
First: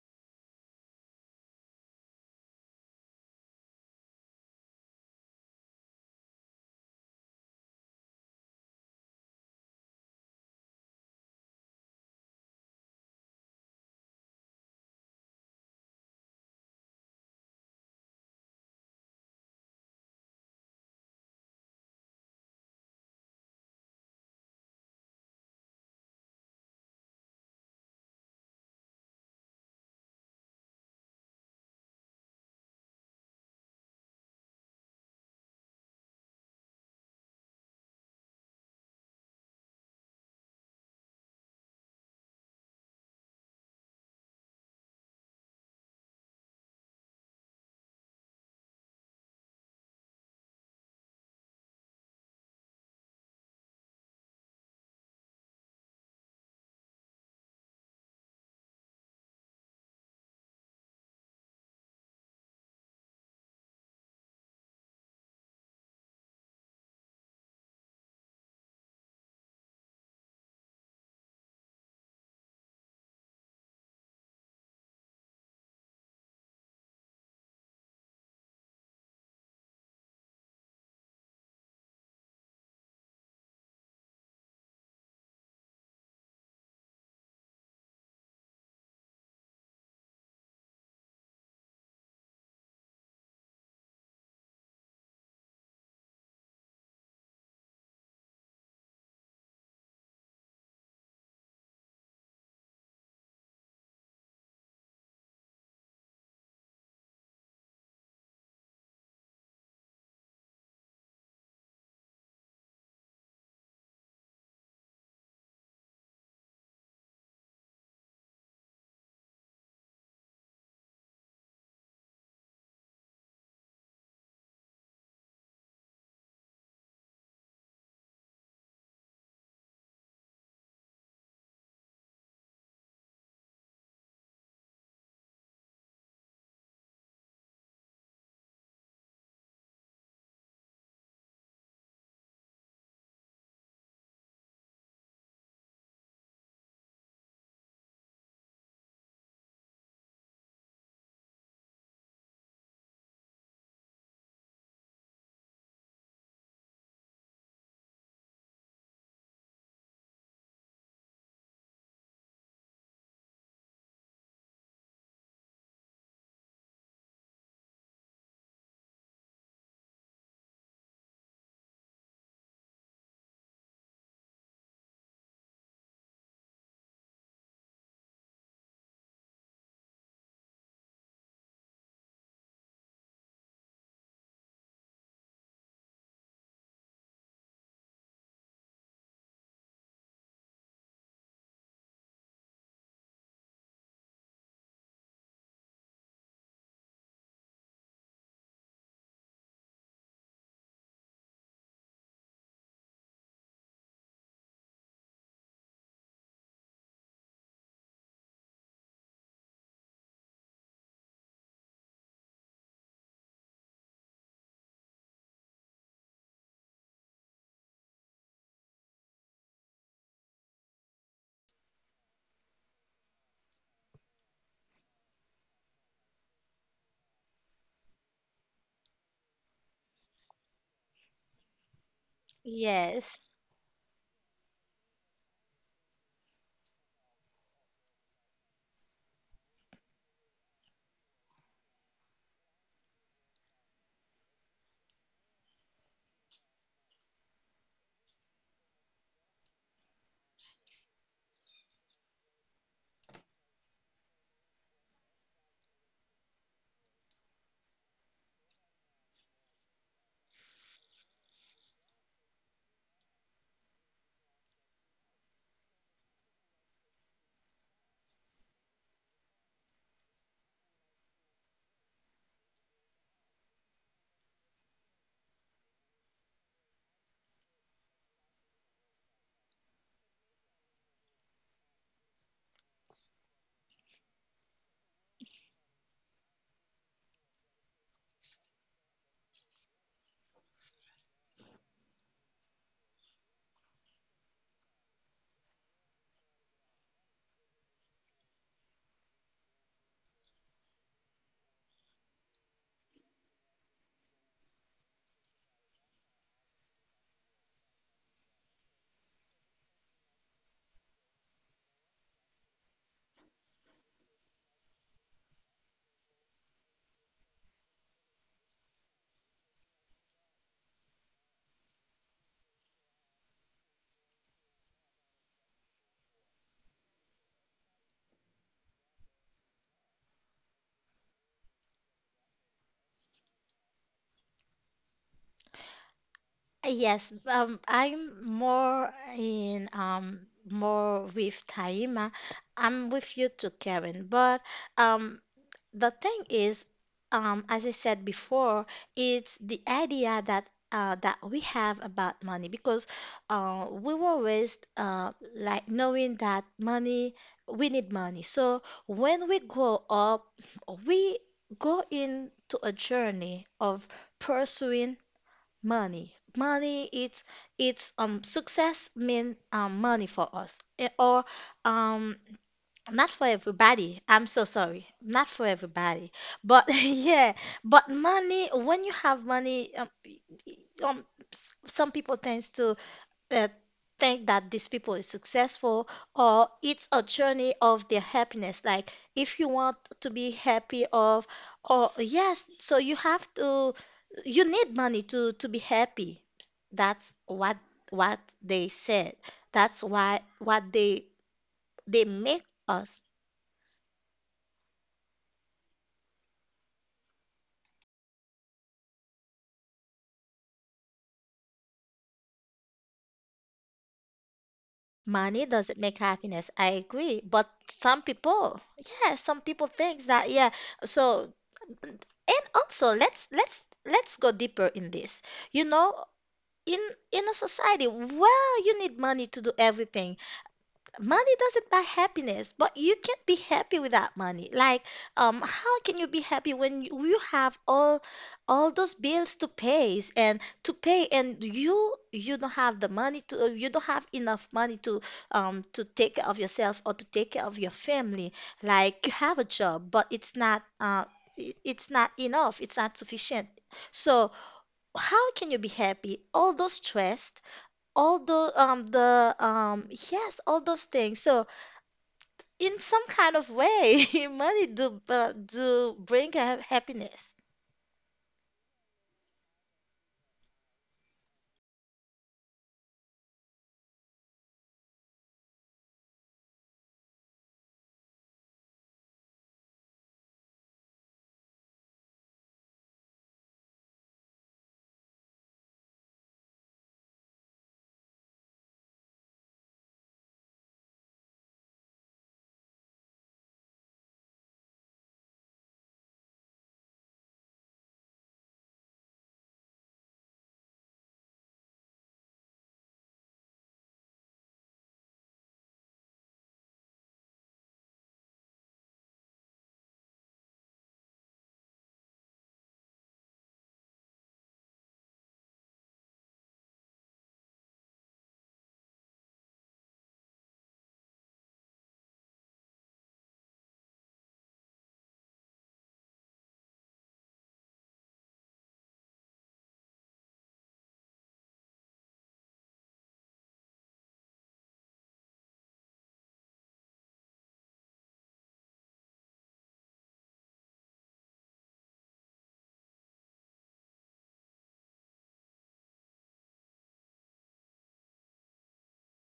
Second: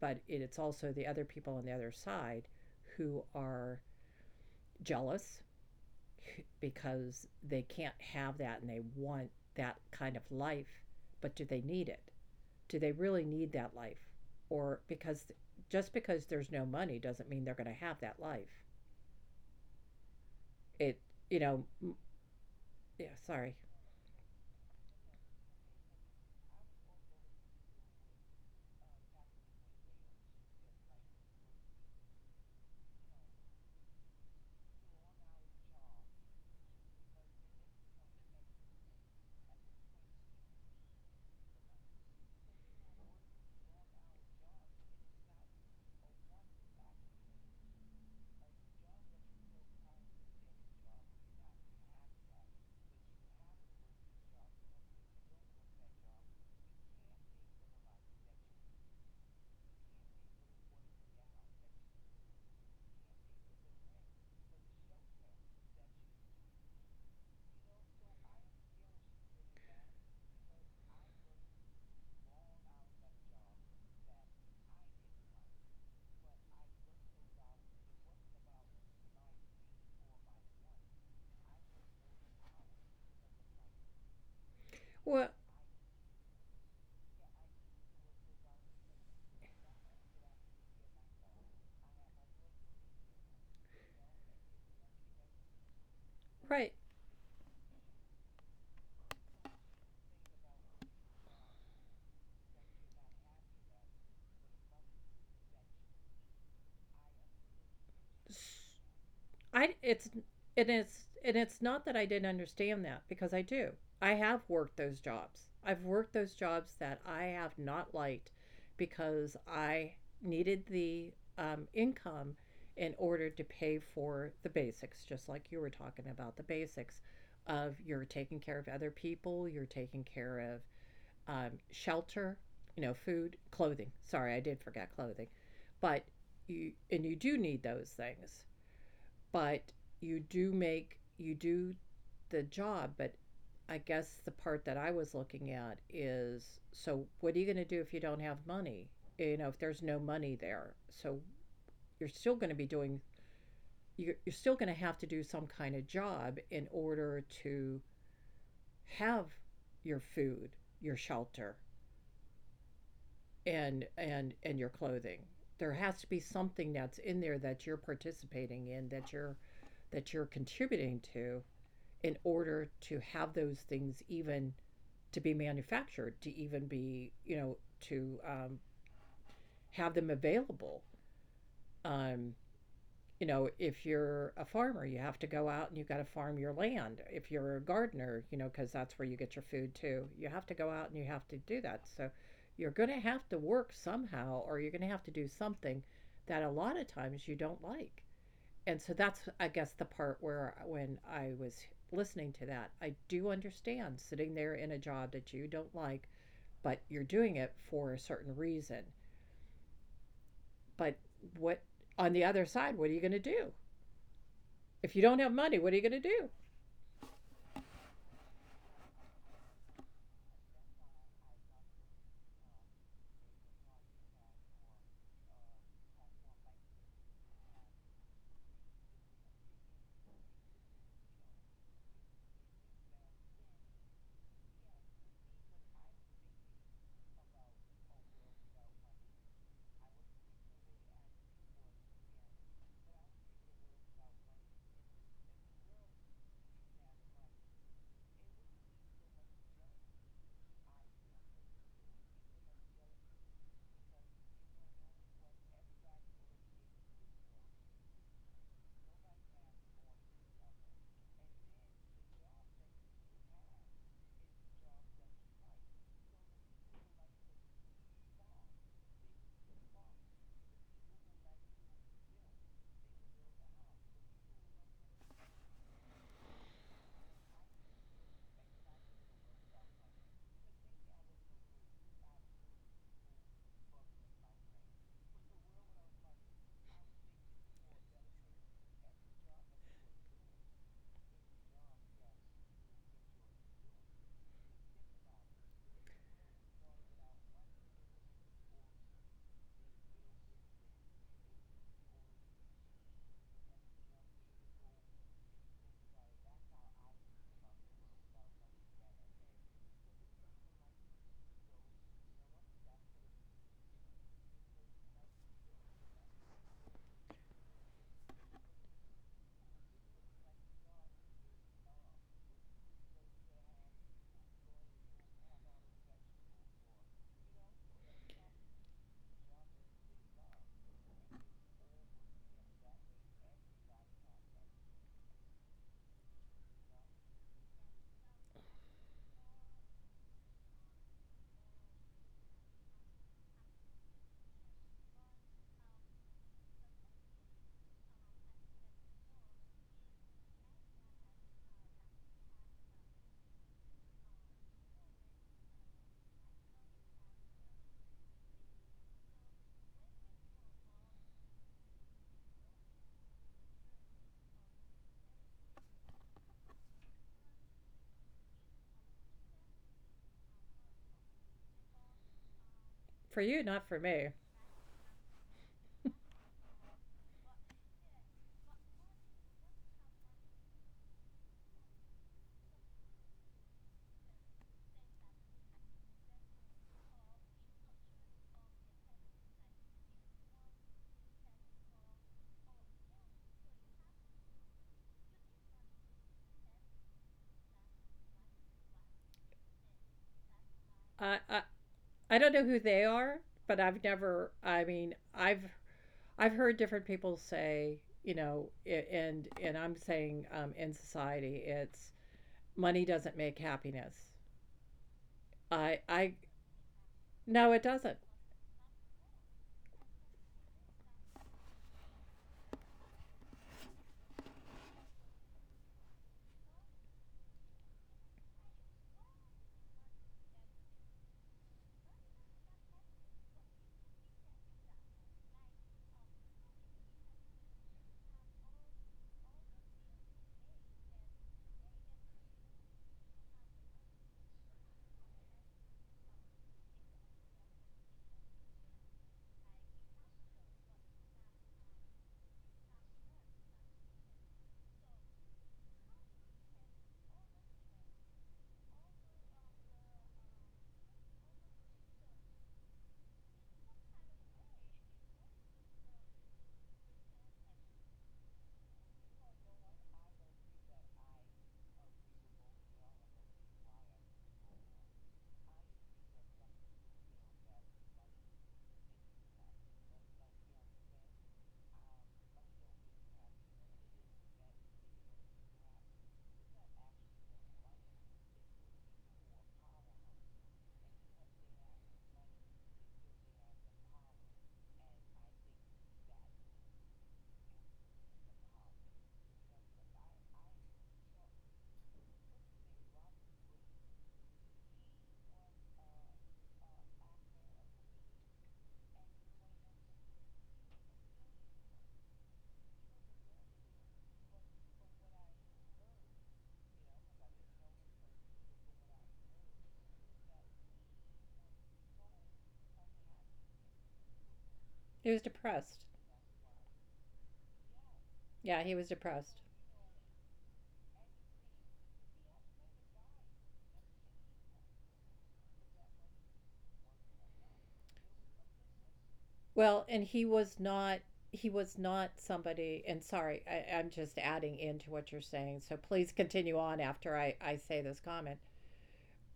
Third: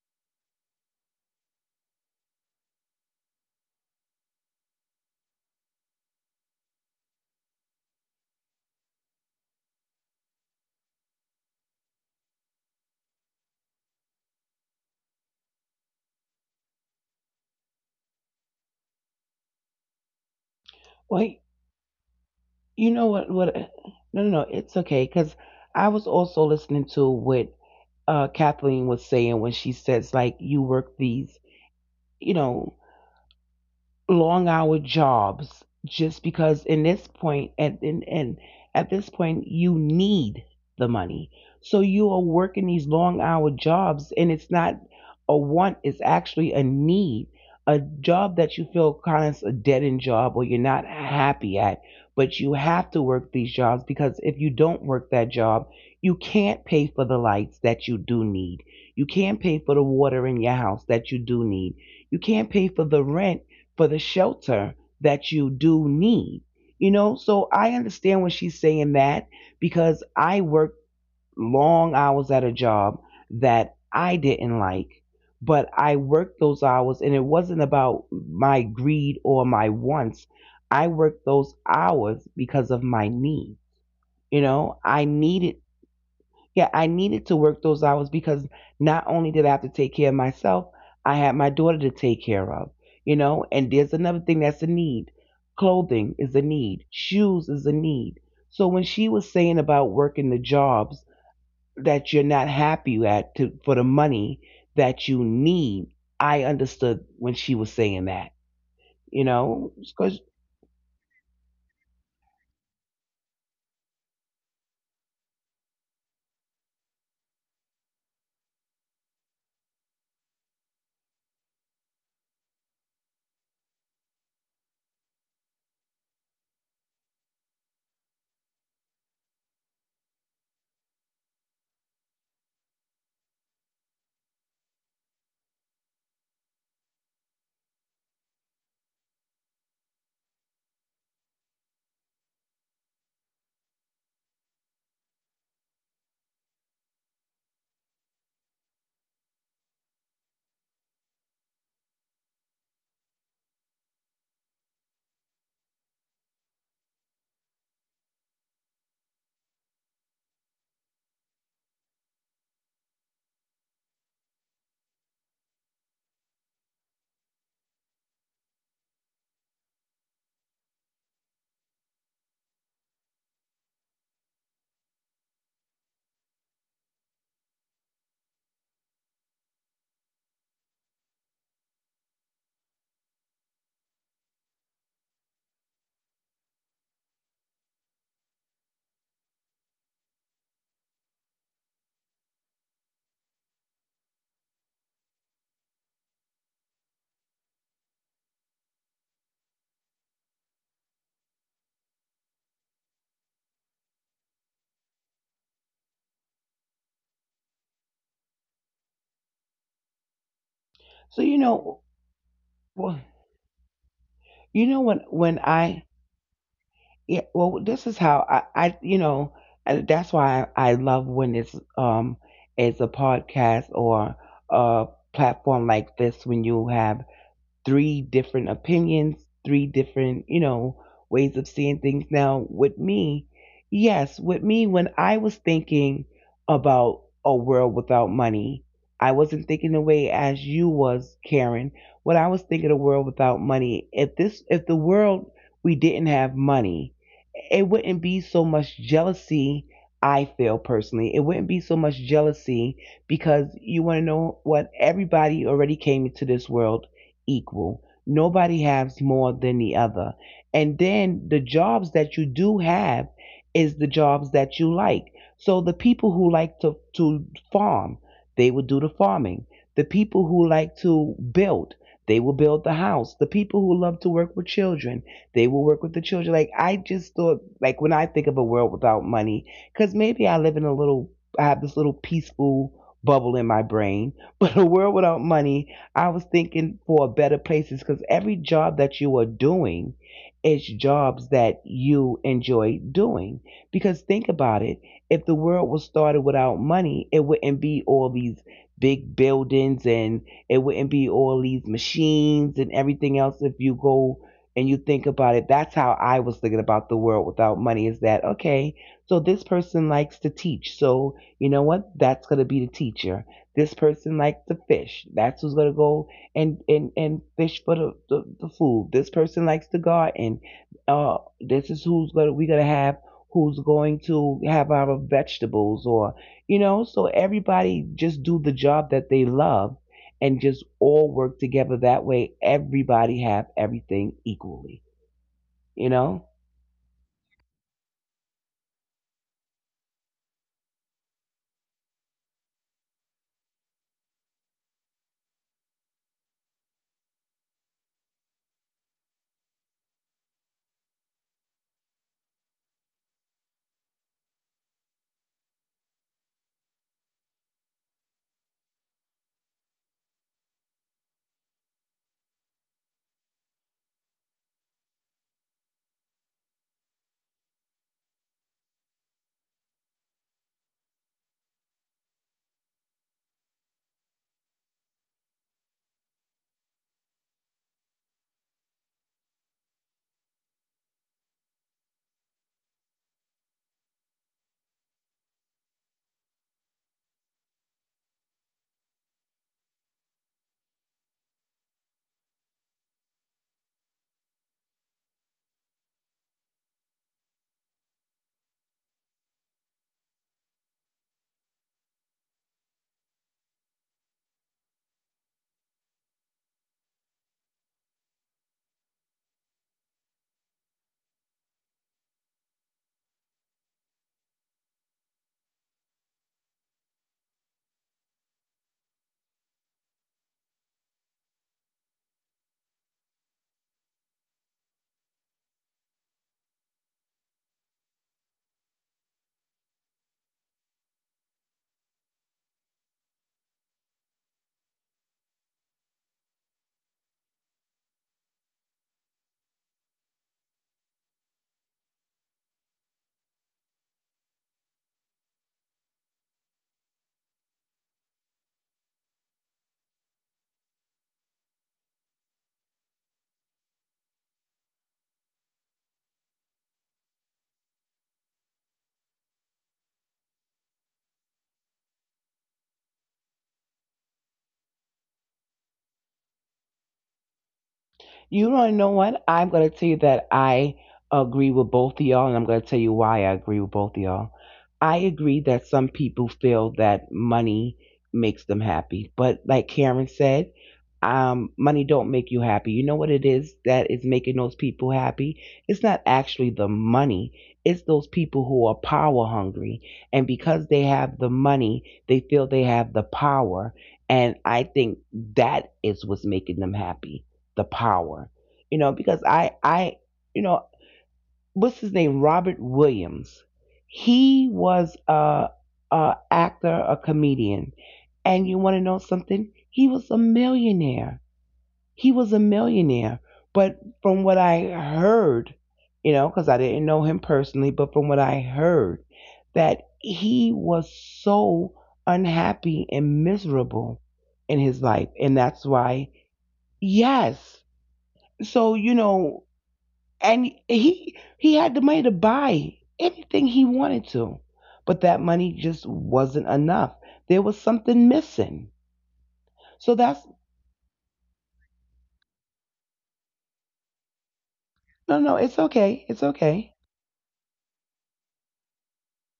Speaker 3: but it's also the other people on the other side who are jealous because they can't have that and they want that kind of life. But do they need it? Do they really need that life? Or because just because there's no money doesn't mean they're going to have that life. It,
Speaker 2: Well,
Speaker 3: you know,
Speaker 2: you know
Speaker 3: yeah,
Speaker 2: what? What?
Speaker 3: sorry.
Speaker 2: No, no, no. It's okay because I was also listening to what Kathleen was saying when she says like you work these, you know, long hour jobs just because in this point and at this point you need the money, so you are working these long hour jobs and it's not a want, it's actually a need, a job that you feel kind of a dead end job or you're not happy at, but you have to work these jobs because if you don't work that job, you can't pay for the lights that you do need, you can't pay for the water in your house that you do need, you can't pay for the rent, for the shelter, that you do need. You know, so I understand when she's saying that because I worked long hours at a job that I didn't like, but I worked those hours and it wasn't about my greed or my wants. I worked those hours because of my need. You know, I
Speaker 3: Well,
Speaker 2: needed, yeah, I needed to work those hours because not only did I have to take care of myself, I had my daughter to take care of, you know, and there's another thing that's a need. Clothing is a
Speaker 3: right.
Speaker 2: need, shoes is a need. So when she was saying about working the jobs that you're not happy at, to, for the money that you need, I understood when she was saying that, you
Speaker 3: I
Speaker 2: know,
Speaker 3: it's
Speaker 2: because
Speaker 3: and it's not that I didn't understand that because I do. I have worked those jobs. I've worked those jobs that I have not liked because I needed the, income in order to pay for the basics, just like you were talking about the basics of you're taking care of other people, you're taking care of, shelter, you know, food, clothing. Sorry, I did forget clothing, but you do need those things, but you do the job. But I guess the part that I was looking at is, so what are you going to do if you don't have money? You know, if there's no money there. So you're still going to be doing, you're still going to have to do some kind of job in order to have your food, your shelter, and your clothing. There has to be something that's in there that you're participating in, that you're contributing to, in order to have those things even to be manufactured, to even be, you know, to have them available. Um, if you're a farmer, you have to go out and you've got to farm your land. If you're a gardener, you know, because that's where you get your food too, you have to go out and you have to do that. So you're going to have to work somehow, or you're going to have to do something that a lot of times you don't like. And so that's, I guess, the part where, when I was listening to that, I do understand sitting there in a job that you don't like, but you're doing it for a certain reason. But
Speaker 2: so you
Speaker 3: what,
Speaker 2: know,
Speaker 3: on the other side, what are
Speaker 2: well,
Speaker 3: you going to do
Speaker 2: you know
Speaker 3: if you don't have
Speaker 2: when
Speaker 3: money? What are
Speaker 2: I
Speaker 3: you going to do?
Speaker 2: Yeah, well, this is how I you know, that's why I love when it's a podcast or a platform like this, when you have three different opinions, three different, you know, ways of seeing things. Now, with
Speaker 1: Yes,
Speaker 2: me, yes, with me, when I was thinking about a world without money, I wasn't thinking the way as you was, Karen. When I was thinking a world without money, if this, if the world we didn't have money, it wouldn't be so much jealousy. I feel personally it wouldn't be so much jealousy because you want to know what? Everybody already came into this world equal, nobody has more than the other, and then the jobs that you do have is the jobs that you like. So the people who like to farm, they will do the farming, the people who like to build, they will build the house, the people who love to work with children, they will work with the children. Like I just thought, like when I think of a world without money, because maybe I live in a little, I have this little peaceful bubble in my brain. But a world without money, I was thinking for better places because every job that you are doing is jobs that you enjoy doing. Because think about it, if the world was started without money, it wouldn't be all these big buildings, and it wouldn't be all these machines and everything else. If you go and you think about it, that's how I was thinking about the world without money, is that, okay, so this person likes to teach. So, you know what? That's going to be the teacher. This person likes to fish. That's who's going to go and fish for the food. This person likes to garden. This is who's going to, we're going to have who's going to have our vegetables, or, you know, so everybody just do the job that they love and just all work together, that way everybody have everything equally, you know.
Speaker 1: yes. I'm more in more with Taima. I'm with you too, Karen. But um, the thing is, as I said before, it's the idea that that we have about money, because we were raised like knowing that money, we need money. So when we grow up, we go into a journey of pursuing money. Money, it's success mean money for us. Eh, or um not
Speaker 3: For
Speaker 1: for
Speaker 3: you, not for
Speaker 1: everybody.
Speaker 3: me.
Speaker 1: I'm so sorry. Not for everybody. But but money, when you have money, um, some people tends to uh, think that these people is successful, or it's a journey of their happiness. Like if you want to be happy of, or yes, so you have to, you need money to be happy. That's what they said. That's why what they
Speaker 3: I,
Speaker 1: they
Speaker 3: I don't
Speaker 1: make
Speaker 3: know who they
Speaker 1: us.
Speaker 3: are, but I've never, I mean, I've heard different people say, you know, and I'm saying, in society, it's money doesn't make happiness.
Speaker 1: Money doesn't
Speaker 3: I
Speaker 1: make
Speaker 3: I
Speaker 1: happiness. I agree. But
Speaker 3: No, it
Speaker 1: some
Speaker 3: doesn't.
Speaker 1: people, yeah, some people thinks that, yeah. So, and also let's go deeper in this. You know, in in a society, well, you need money to do everything. Money doesn't buy happiness, but you can't be happy without money. Like, how can you be happy when you have all those bills to pay, and you don't have the money to you don't have enough money to take care of yourself or to take care of your family. Like, you have a job, but it's not it- it's not enough, it's not sufficient. So, how can you be happy? All those stress, all the yes, all those things. So in some kind of way, money do bring happiness.
Speaker 2: You don't know what? I'm going to tell you that I agree with both of y'all, and I'm going to tell you why I agree with both of y'all. I agree that some people feel that money makes them happy, but like Karen said, money don't make you happy. You know what it is that is making those people happy? It's not actually the money. It's those people who are power hungry, and because they have the money, they feel they have the power, and I think that is what's making them happy, the power. You know, because I you know, what's his name, Robert Williams. He was a actor, a comedian, and you want to know something? He was a millionaire. He was a millionaire. But from what I heard, you know, because I didn't know him personally, but from what I heard, that he was so unhappy and miserable in his life.
Speaker 3: He was
Speaker 2: And that's
Speaker 3: depressed.
Speaker 2: why, yes.
Speaker 3: Yeah,
Speaker 2: So,
Speaker 3: he was
Speaker 2: you
Speaker 3: depressed.
Speaker 2: know, and he had the money to buy anything he wanted to, but that money just wasn't enough, there was something missing,
Speaker 3: Well,
Speaker 2: so
Speaker 3: and
Speaker 2: that's
Speaker 3: he was not, he was not somebody, and sorry, I'm just adding into what
Speaker 2: no,
Speaker 3: you're
Speaker 2: no, it's
Speaker 3: saying, so
Speaker 2: okay,
Speaker 3: please
Speaker 2: it's
Speaker 3: continue
Speaker 2: okay.
Speaker 3: on after I say this comment.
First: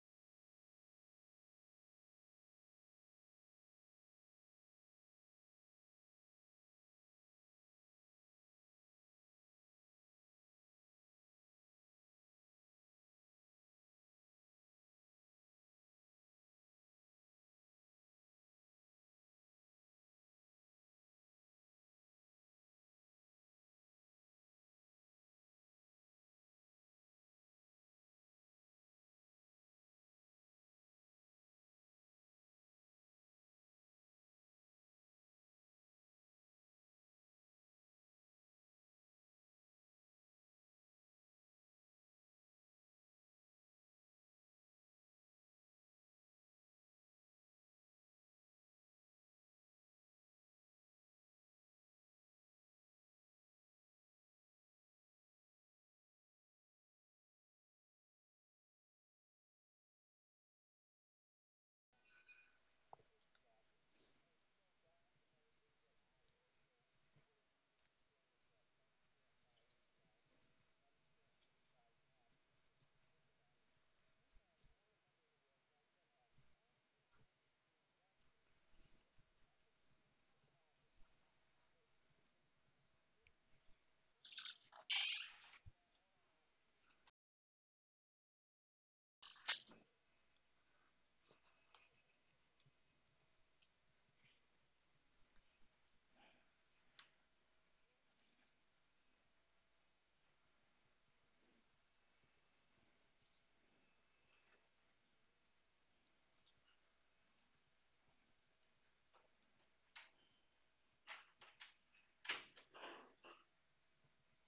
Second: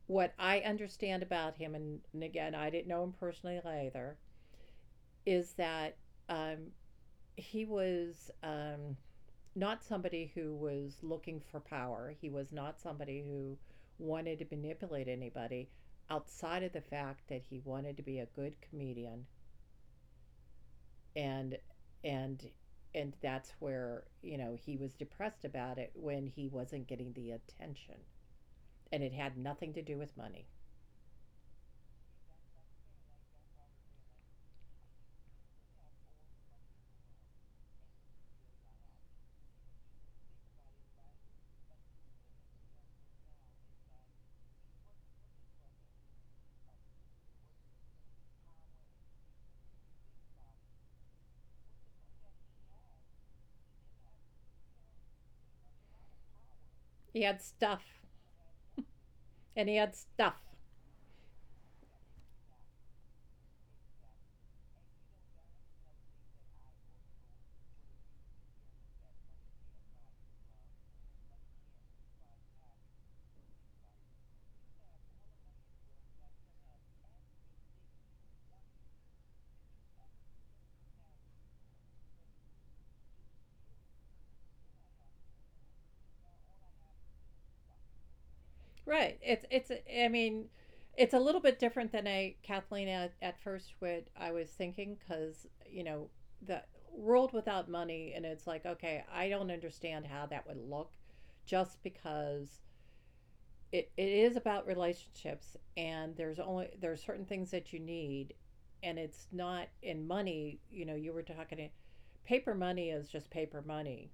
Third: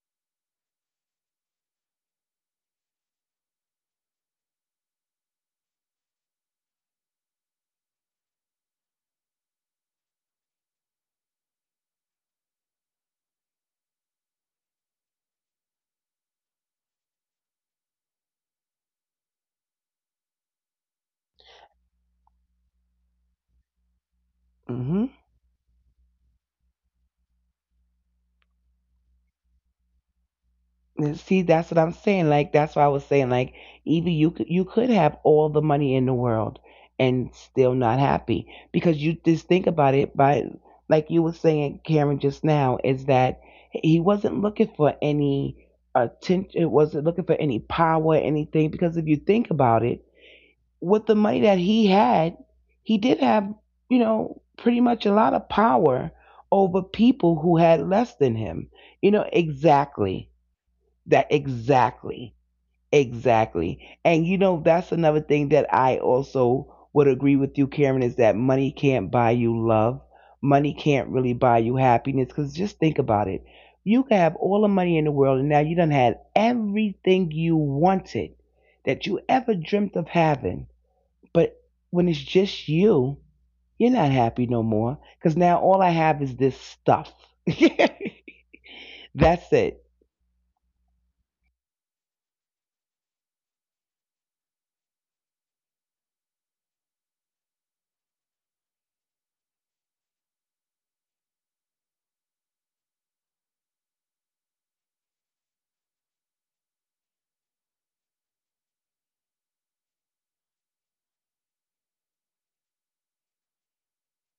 Speaker 3: What I understand about him, and again, I didn't know him personally either, is that um he was, not somebody who was looking for power. He was not somebody who wanted to manipulate anybody outside of the fact that he wanted to be a good comedian, and and and that's where, you know, he was
Speaker 2: Hmm.
Speaker 3: depressed about it when he wasn't getting the attention, and it had nothing to do with money.
Speaker 2: And see, that's what I'm saying. Like that's what I was saying. Like, Evie, you could, you could have all the money in the world and still not happy, because you just think about it. By, like you were saying, Karen, just now, is that he wasn't looking for any attention. It wasn't looking for any power, anything. Because if you think about it, with the money that he had, he did have, you know, pretty much a lot of power over people
Speaker 3: He
Speaker 2: who
Speaker 3: had
Speaker 2: had
Speaker 3: stuff,
Speaker 2: less than him. You know
Speaker 3: and he had
Speaker 2: exactly.
Speaker 3: stuff
Speaker 2: That exactly, exactly. And you know, that's another thing that I also would agree with you, Karen, is that money can't buy you love. Money can't really buy you happiness. Because just think about it. You can have all the money in the world, and now you done had everything you wanted, that you ever dreamt of having. But when it's just you, you're not happy no more. Because now all I have is this stuff. That's
Speaker 3: Right.
Speaker 2: it.
Speaker 3: It's I mean, it's a little bit different than I Kathleen at first what I was thinking, cuz you know, the world without money and it's like, okay, I don't understand how that would look, just because it is about relationships, and there's only, there's certain things that you need, and it's not in money. You know, you were talking, paper money is just paper money.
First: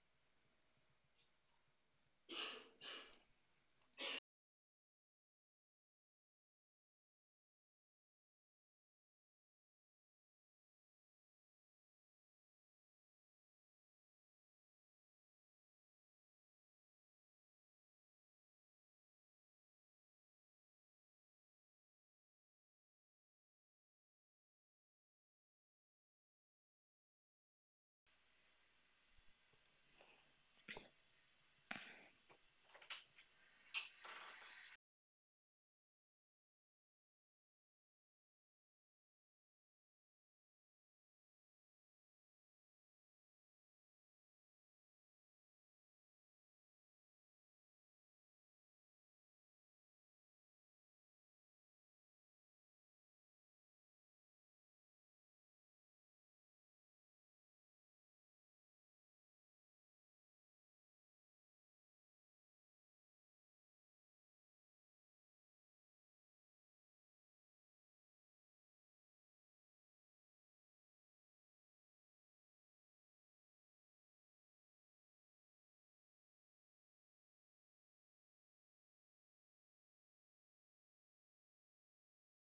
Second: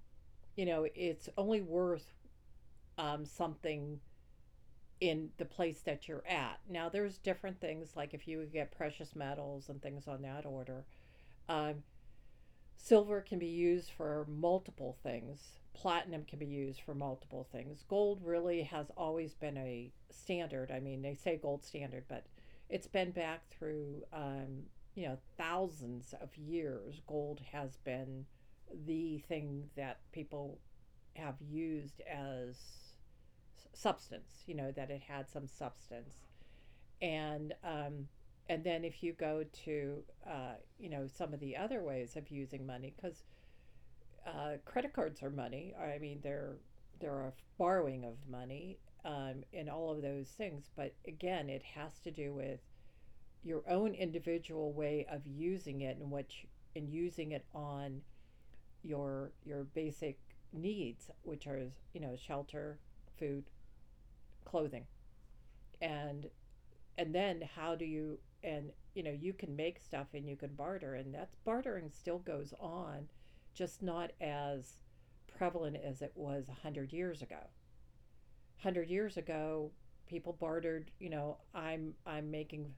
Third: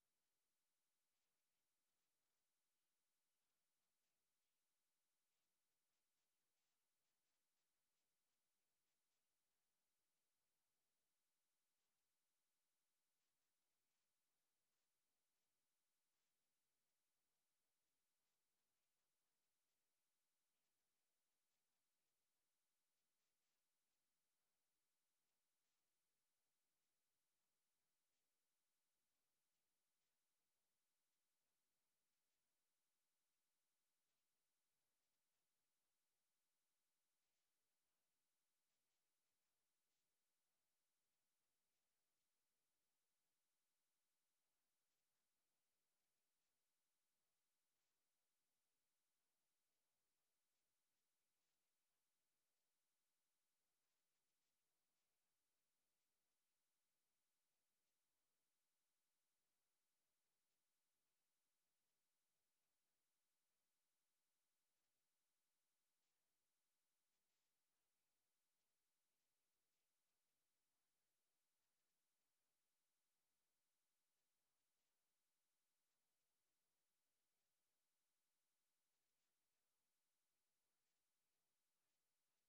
Speaker 3: You know, it's only worth, something in the place that you're at. Now, there's different things like if you get precious metals and things on that order. Um, Silver can be used for multiple things. Platinum can be used for multiple things. Gold really has always been a standard. I mean, they say gold standard, but it's been back through, you know, thousands of years. Gold has been the thing that people have used as substance, you know, that it had some substance. And, and then if you go to uh, you know, some of the other ways of using money, because, credit cards are money. I mean, they're a borrowing of money, in all of those things. But again, it has to do with your own individual way of using it and what you, and using it on your basic needs, which are, you know, shelter, food, clothing, and and then how do you, and you know, you can make stuff and you can barter, and that's, bartering still goes on, just not as prevalent as it was 100 years ago. 100 years ago, people bartered. You know, I'm, I'm making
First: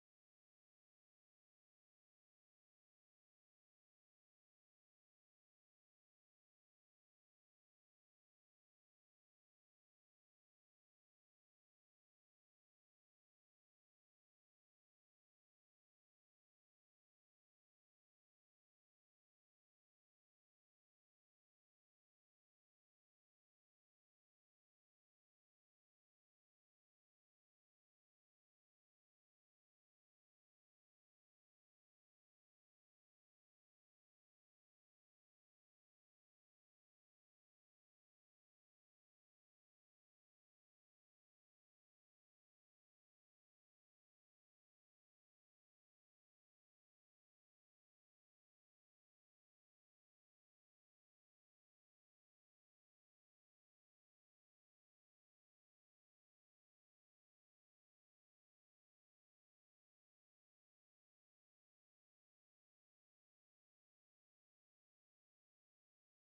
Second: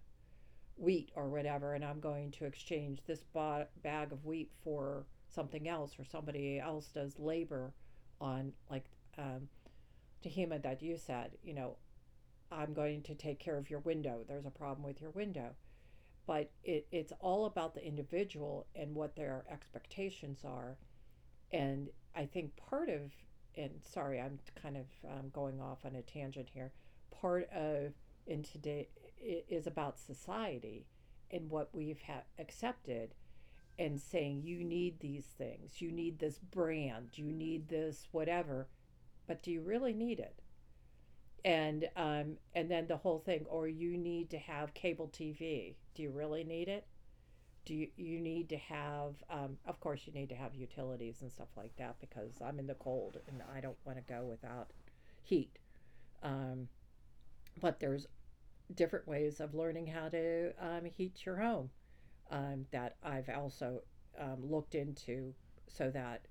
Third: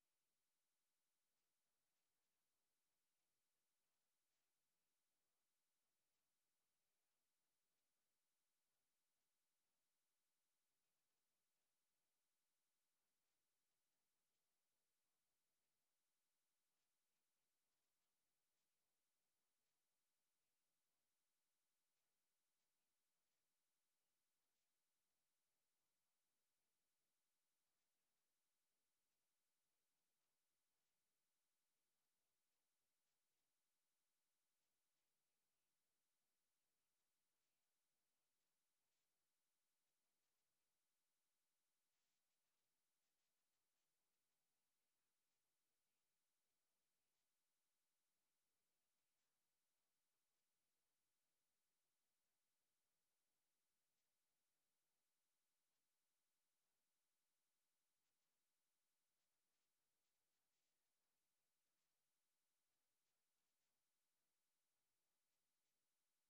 Speaker 3: wheat or whatever, and I'm going to exchange this bag of wheat for something else, or somebody else does labor on, like, um, Tahima, that you said, you know, I'm going to take care of your window, there's a problem with your window. But it, it's all about the individual and what their expectations are. And I think part of, and sorry, I'm kind of, going off on a tangent here. Part of, in today, is about society and what we've accepted and saying you need these things, you need this brand, you need this whatever, but do you really need it? And, and then the whole thing, or you need to have cable TV. Do you really need it? Do you, you need to have, of course you need to have utilities and stuff like that, because I'm in the cold and I don't want to go without heat. um, but there's different ways of learning how to, heat your home, that I've also, looked into, so that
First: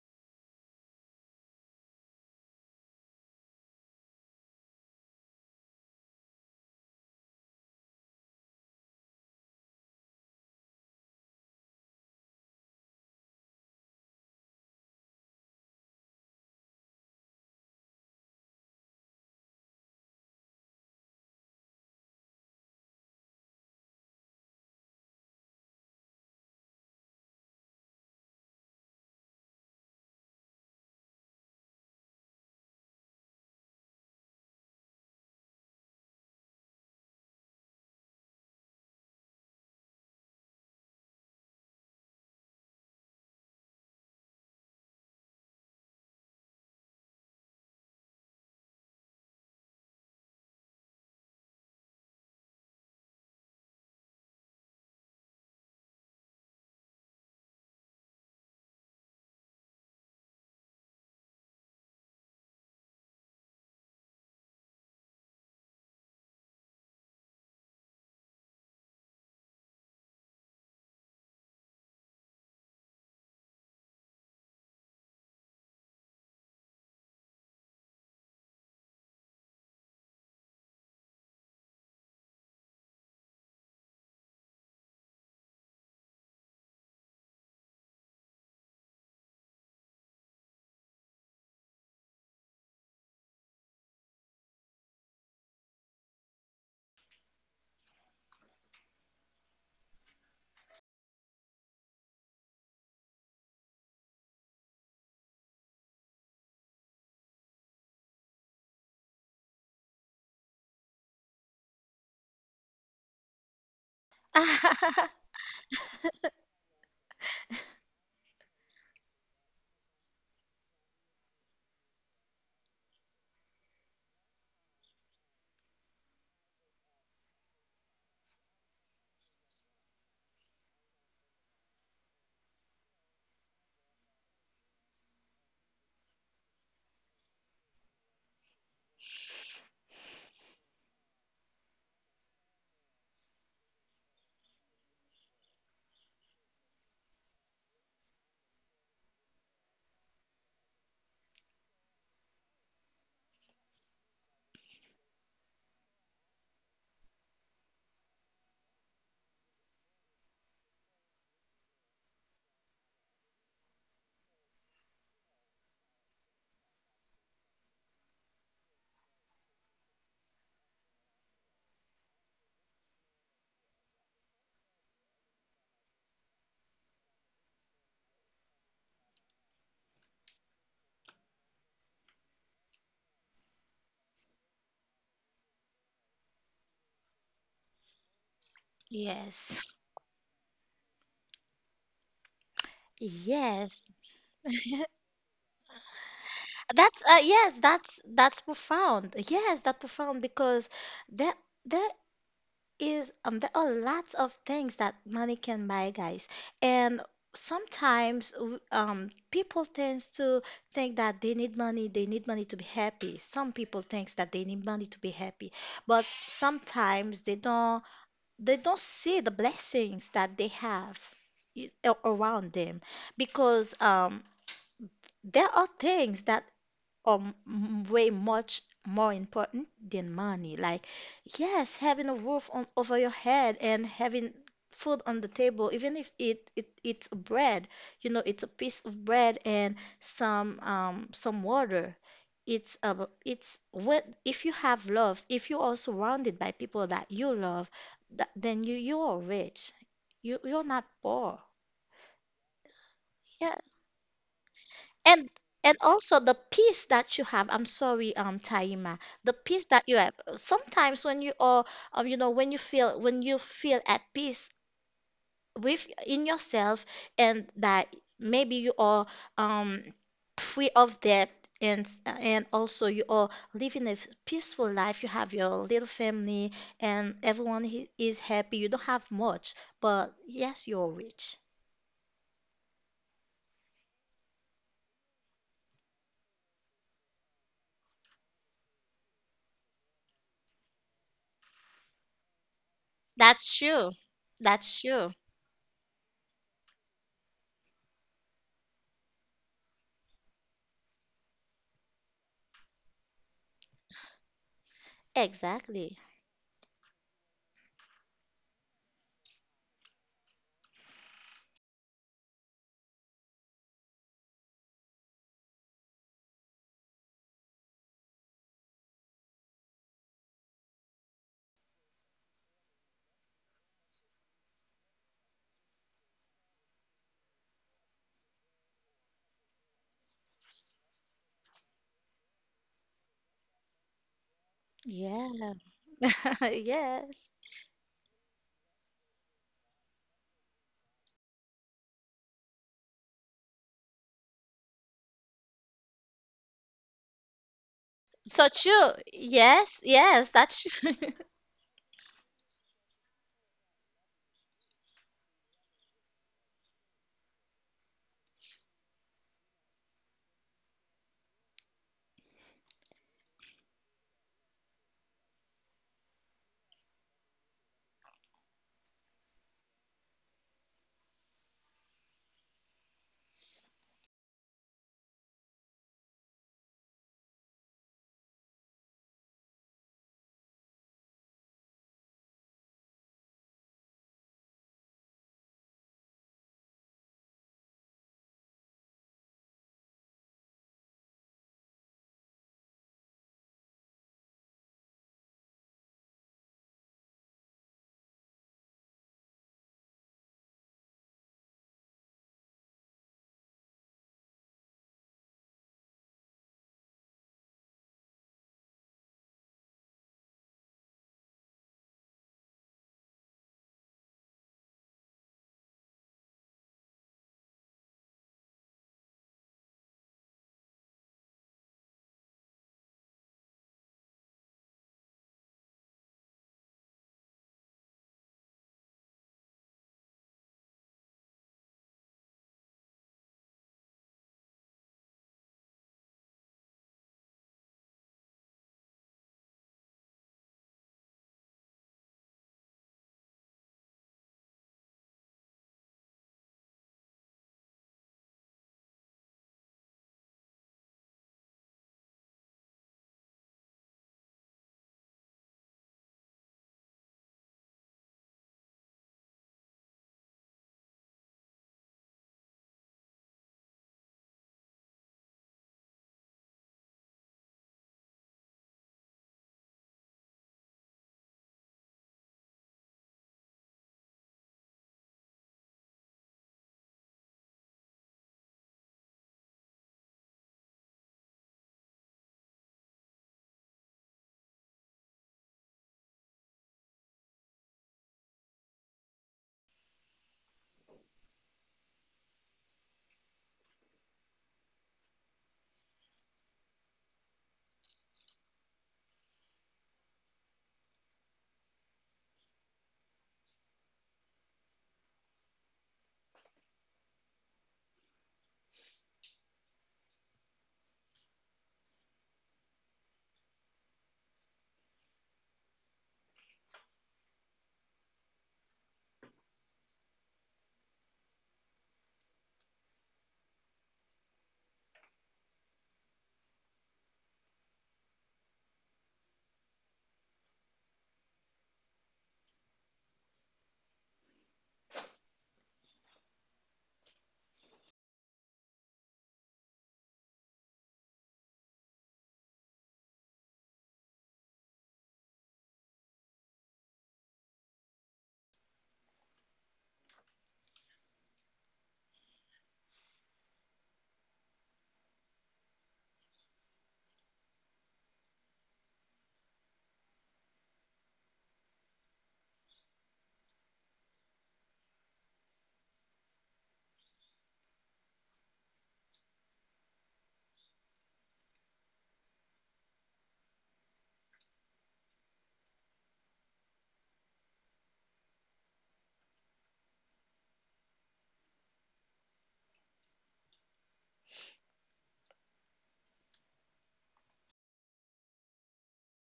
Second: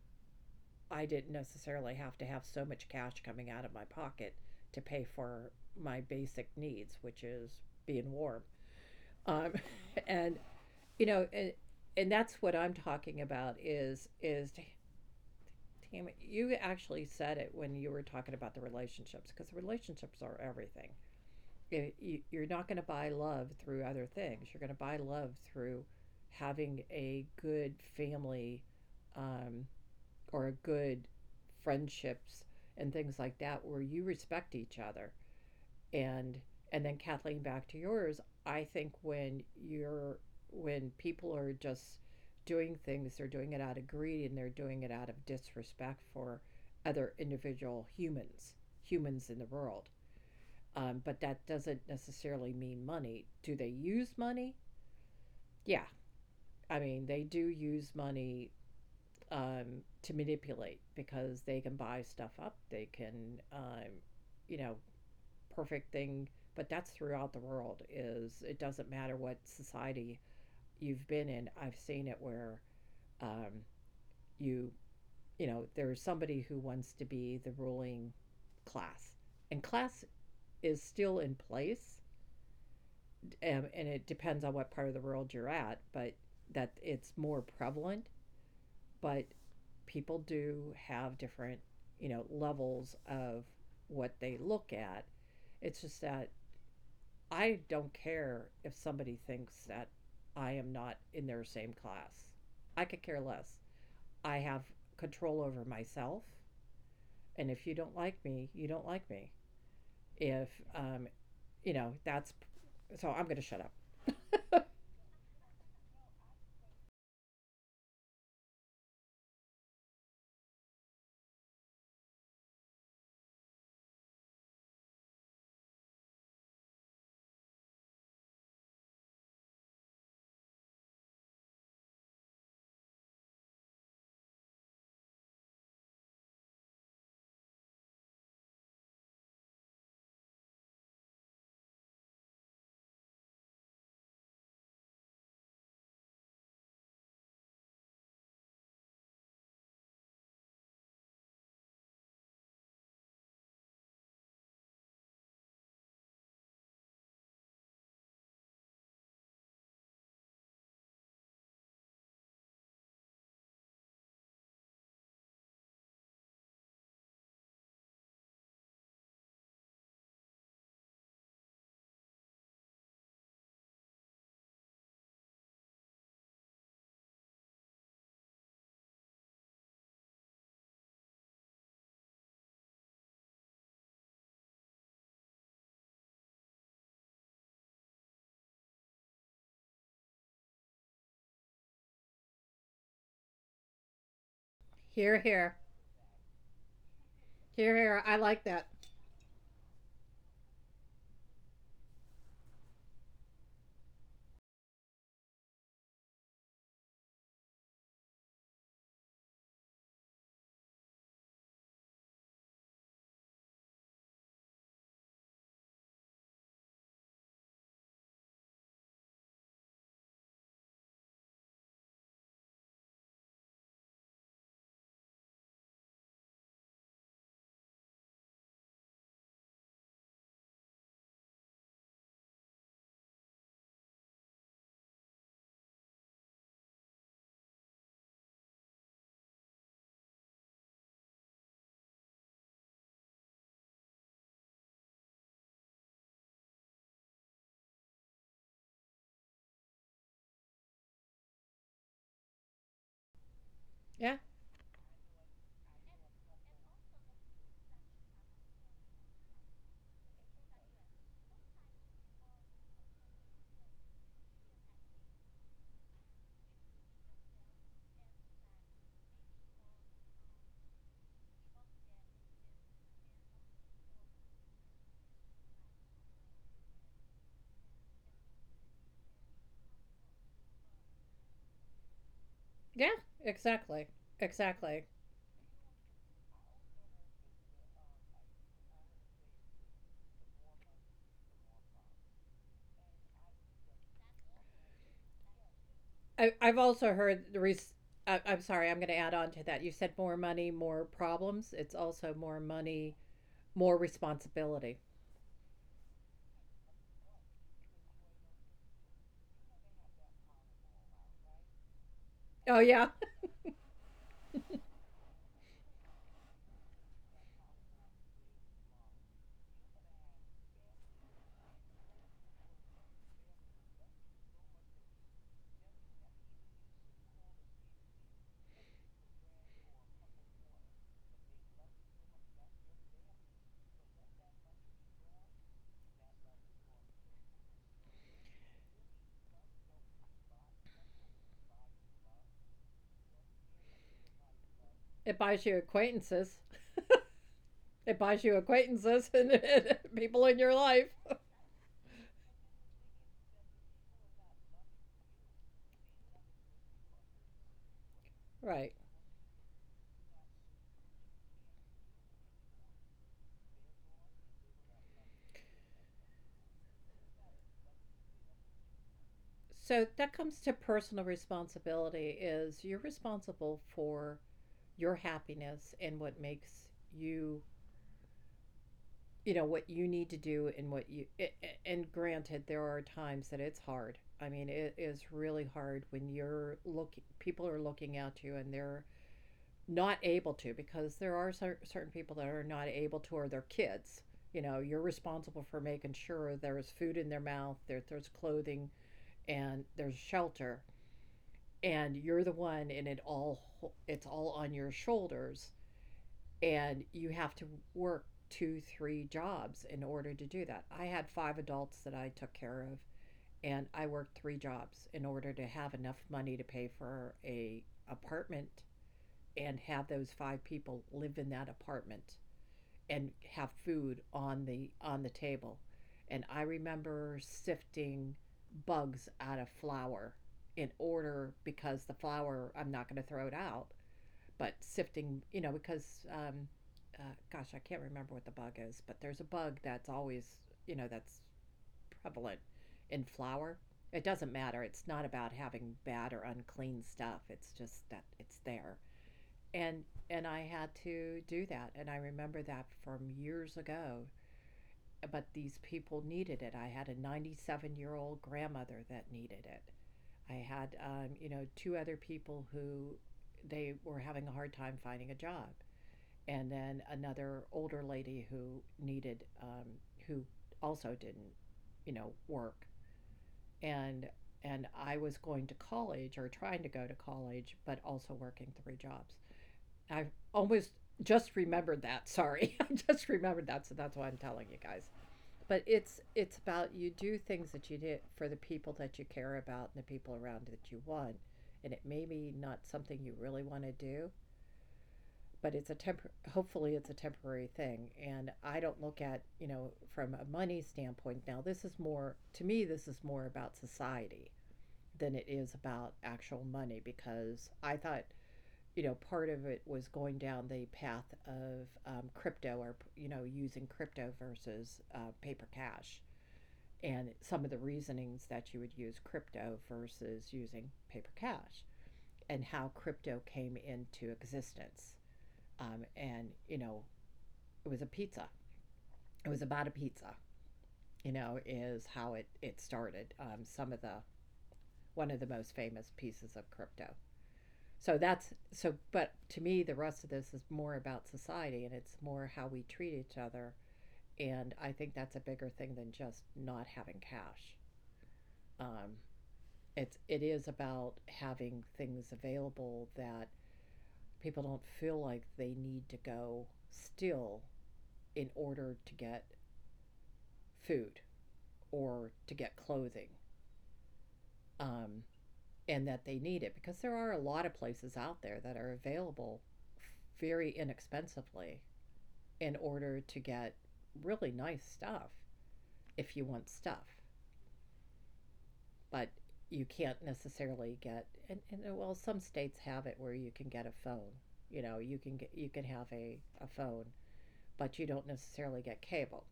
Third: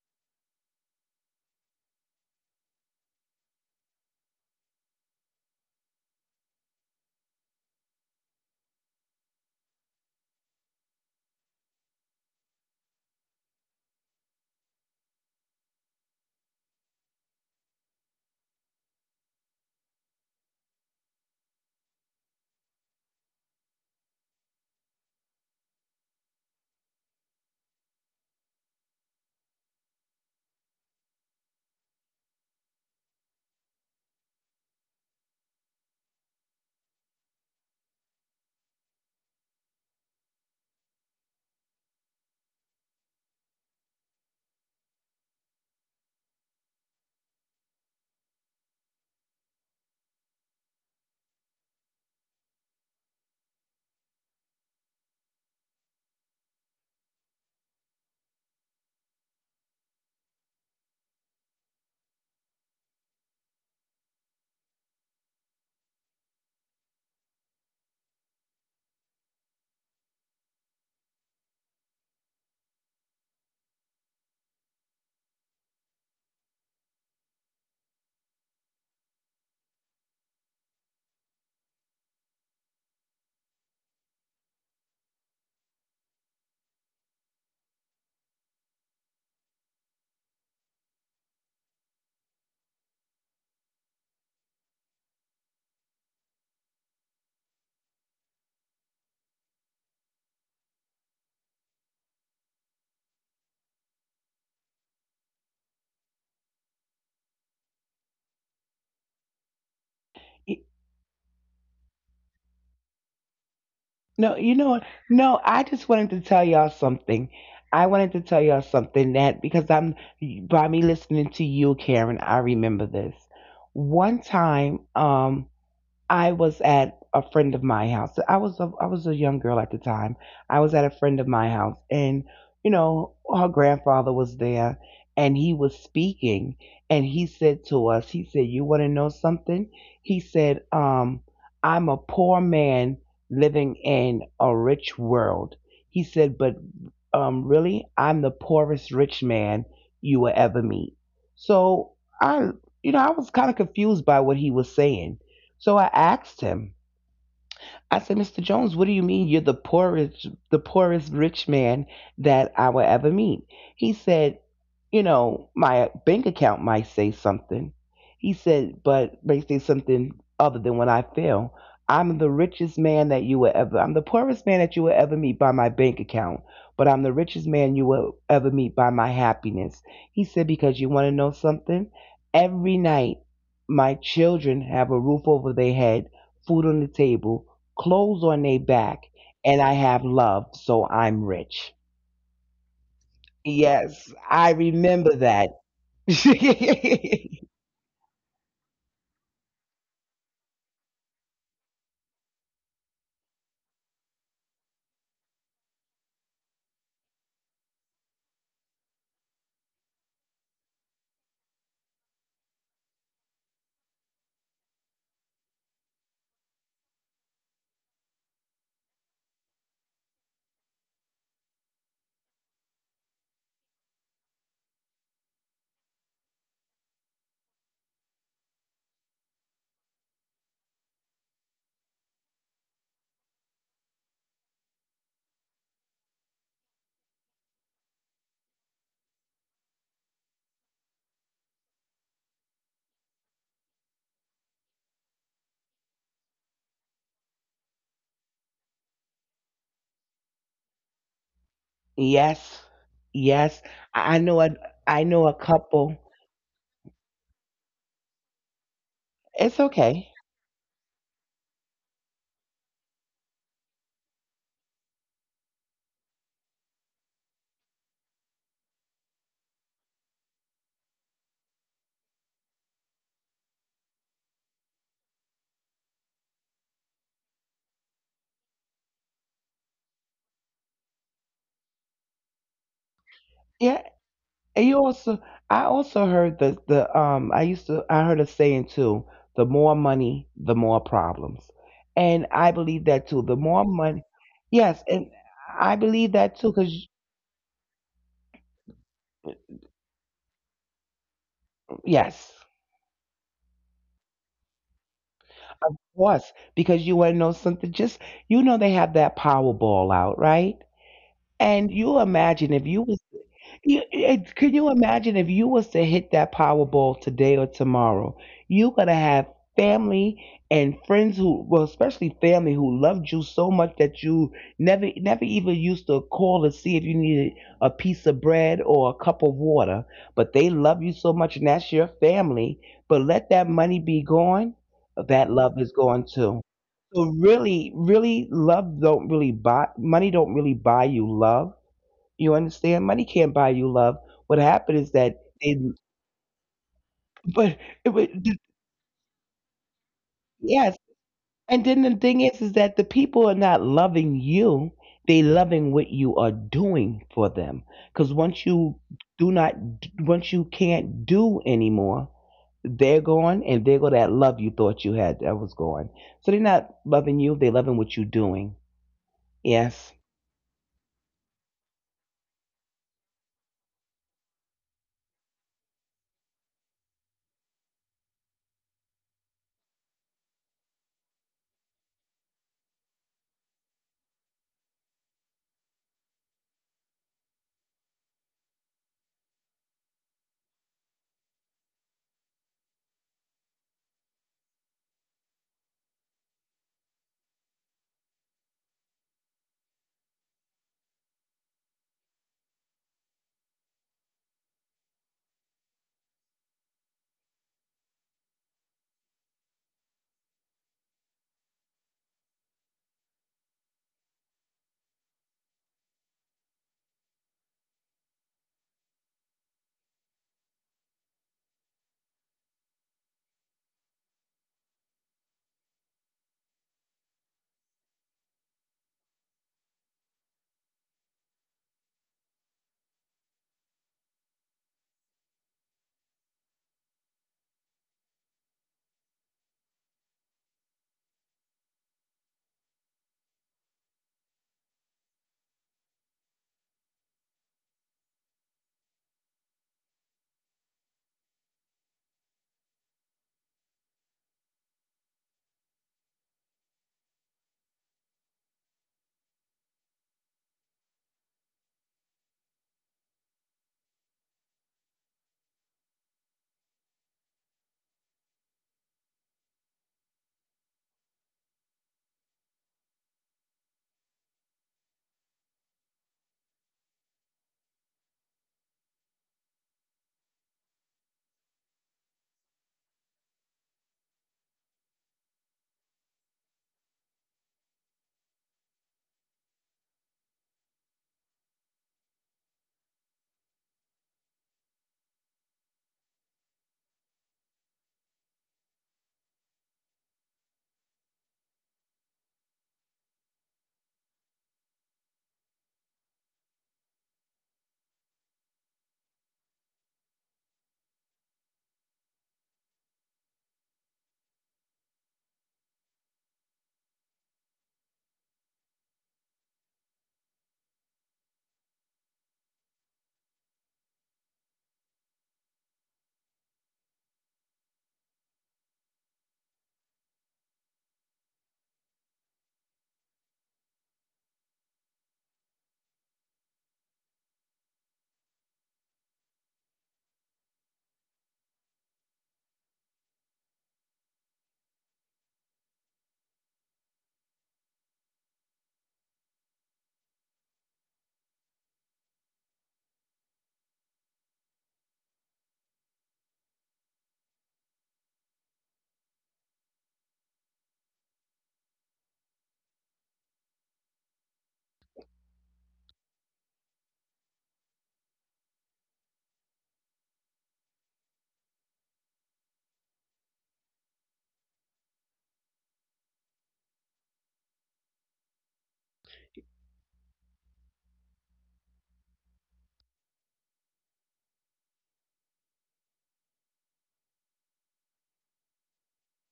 Speaker 3: I didn't necessarily have to have so much cash coming out of my pocket to pay for my basic needs, which is being warm. um, and, you know, and that's what I'm talking about, is damn it, you actually said it when you were talking about the relationships, because relationships are everything. You're not going to buy love through other things, you're going to buy love through having a good family, um, or a good friendships and things like that, where you respect each other. and and then, Kathleen, back to yours, I think when you're, when people are just doing things, they're doing it out of greed, and they're doing it out of disrespect for other individual humans, humans in the world. But that doesn't necessarily mean money. Do they use money? Yeah. I mean, they do use money, to manipulate, because they can buy stuff up, they can, you know, perfect thing. But that's throughout the world, is it doesn't matter what society you've been in, I've seen it where, um, you you know, there's somebody who wants to be the ruling class. And class is still in place, and it depends on what part of the world you're at, but that it's more prevalent. But people do have different, you know, levels of what they look at. It's just that I don't care if somebody thinks that I am not in their same class. I could care less. I have control over myself. And if you don't like me, you don't like me. If, um, you know, that's, so I'm going to shut up.
Speaker 2: No, you know what? No, I just wanted to tell y'all something. I wanted to tell y'all something that because I'm by me listening to you, Karen, I remember this. One time, I was at a friend of my house. I was a young girl at the time. I was at a friend of my house, and you know her grandfather was there, and he was speaking, and he said to us, he said, "You want to know something?" He said, "I'm a poor man living in a rich world." He said, "But really, I'm the poorest rich man you will ever meet." So I, you know, I was kind of confused by what he was saying, so I asked him, I said, "Mr. Jones, what do you mean you're the poorest rich man that I will ever meet?" He said, "You know, my bank account might say something." He said, "But may say something other than what I feel. I'm the poorest man that you will ever meet by my bank account, but I'm the richest man you will ever meet by my happiness." He said, "Because you want to know something? Every night my children have a roof over their head, food on the table, clothes on their back, and
Speaker 1: Yes.
Speaker 2: I have love, so I'm rich."
Speaker 1: Yes,
Speaker 2: Yes, I remember
Speaker 3: Hear,
Speaker 2: that.
Speaker 3: hear.
Speaker 1: that's yes,
Speaker 3: Hear, hear.
Speaker 1: that's
Speaker 3: I like
Speaker 1: that's
Speaker 3: that.
Speaker 1: profound. Yes, that's profound because there there is there are lots of things that money can buy, guys, and sometimes people tends to think that they need money to be happy. Some people thinks that they need money to be happy, but sometimes they don't. They don't see the blessings that they have around them because there are things that way much more important than money. Like, yes, having a roof on over your head and having food on the table, even if it's bread, you know, it's a piece of bread and some water. It's what if you have love, if you are surrounded by people that you love, that, then you are rich. You're not poor.
Speaker 2: Yes,
Speaker 1: Yeah,
Speaker 2: yes.
Speaker 3: Yeah.
Speaker 2: I I know a, I
Speaker 1: And
Speaker 2: know a
Speaker 1: and
Speaker 2: couple.
Speaker 1: also the peace that you have. I'm sorry, Taima. The
Speaker 2: It's
Speaker 1: peace that you have.
Speaker 2: okay.
Speaker 1: Sometimes when you are, you know, when you feel at peace with in yourself, and that maybe you are um free of debt. And also you are living a peaceful life, you have your little family, and everyone is happy. You don't have much, but yes, you're rich.
Speaker 3: Yeah, exactly.
Speaker 2: Yeah, and
Speaker 3: Exactly.
Speaker 2: you also I also heard the the I used to I heard a saying too, the more money, the more problems. And I believe that too. The
Speaker 1: That's
Speaker 2: more
Speaker 1: true.
Speaker 2: money,
Speaker 1: That's
Speaker 2: yes,
Speaker 1: true.
Speaker 2: and I believe
Speaker 3: I,
Speaker 2: that too
Speaker 3: I've also
Speaker 2: cuz
Speaker 3: heard the reason. I'm sorry, I'm going to add on to that. You said more money, more problems. It's also more
Speaker 2: yes.
Speaker 3: money, more responsibility.
Speaker 1: Exactly.
Speaker 2: Course, because you want to know something. Just you know they have that Powerball out, right? And you imagine
Speaker 3: Oh
Speaker 2: if you
Speaker 3: yeah.
Speaker 2: was you, it, can you imagine if you was to hit that Powerball today or tomorrow? You're gonna have family and friends who, well, especially family who loved you so much that you never, never even used to call to see if you needed a piece of bread or a cup of water. But they love you so much, and that's your family. But let that money be gone, that love
Speaker 1: Yeah.
Speaker 2: is gone too. So
Speaker 1: Yes.
Speaker 2: really, really, love don't really buy money. Don't really buy you love, you understand? Money can't buy you love. What happened is
Speaker 3: It
Speaker 2: that
Speaker 3: buys you
Speaker 2: they,
Speaker 3: acquaintances.
Speaker 2: but,
Speaker 3: It
Speaker 2: but
Speaker 3: buys you
Speaker 1: So true.
Speaker 3: acquaintances and
Speaker 1: Yes,
Speaker 3: people
Speaker 1: yes,
Speaker 3: in your
Speaker 1: that's
Speaker 2: yes,
Speaker 3: life.
Speaker 1: true.
Speaker 2: and then the thing is that the people are not loving you. They loving what you are doing for them. Because once
Speaker 3: Right.
Speaker 2: you do not, once you can't do anymore, they're gone, and there go that love you thought you had that was gone. So they're not loving you. They're loving what you're doing.
Speaker 3: So
Speaker 2: Yes.
Speaker 3: that comes to personal responsibility, is you're responsible for your happiness and what makes you, you know, what you need to do and what you, and granted, there are times that it's hard. I mean, it is really hard when you're looking, people are looking at you and they're not able to, because there are certain people that are not able to, or their kids, you know, you're responsible for making sure there is food in their mouth, there, there's clothing and there's shelter, and you're the one and it all, it's all on your shoulders. And you have to work 2 3 jobs in order to do that. I had 5 adults that I took care of, and I worked 3 jobs in order to have enough money to pay for a apartment, and have those 5 people live in that apartment, and have food on the, on the table. And I remember sifting bugs out of flour in order, because the flour, I'm not going to throw it out, but sifting, you know, because uh, gosh, I can't remember what the bug is, but there's a bug that's always, you know, that's prevalent in flour. It doesn't matter. It's not about having bad or unclean stuff. It's just that it's there. And I had to do that, and I remember that from years ago, but these people needed it. I had a 97-year-old grandmother that needed it. I had, you know, 2 other people who, they were having a hard time finding a job. And then another older lady who needed, who also didn't, you know, work. And, and I was going to college, or trying to go to college, but also working 3 jobs. I almost just remembered that. Sorry. I just remembered that, so that's why I'm telling you guys. But it's about, you do things that you did for the people that you care about and the people around that you want. And it may be not something you really want to do, but it's a temp, hopefully it's a temporary thing. And I don't look at, you know, from a money standpoint. Now this is more to me, this is more about society than it is about actual money, because I thought, you know, part of it was going down the path of crypto or, you know, using crypto versus paper cash, and some of the reasonings that you would use crypto versus using paper cash, and how crypto came into existence. You know, it was a pizza. It was about a pizza, you know, is how it started. One of the most famous pieces of crypto. So but to me, the rest of this is more about society, and it's more how we treat each other. And I think that's a bigger thing than just not having cash. Um, it's, it is about having things available that people don't feel like they need to go still in order to get food or to get clothing, um, and that they need it, because there are a lot of places out there that are available very inexpensively in order to get really nice stuff if you want stuff. But you can't necessarily get and well, some states have it where you can get a phone. You know, you can get, you can have a phone, but you don't necessarily get cable.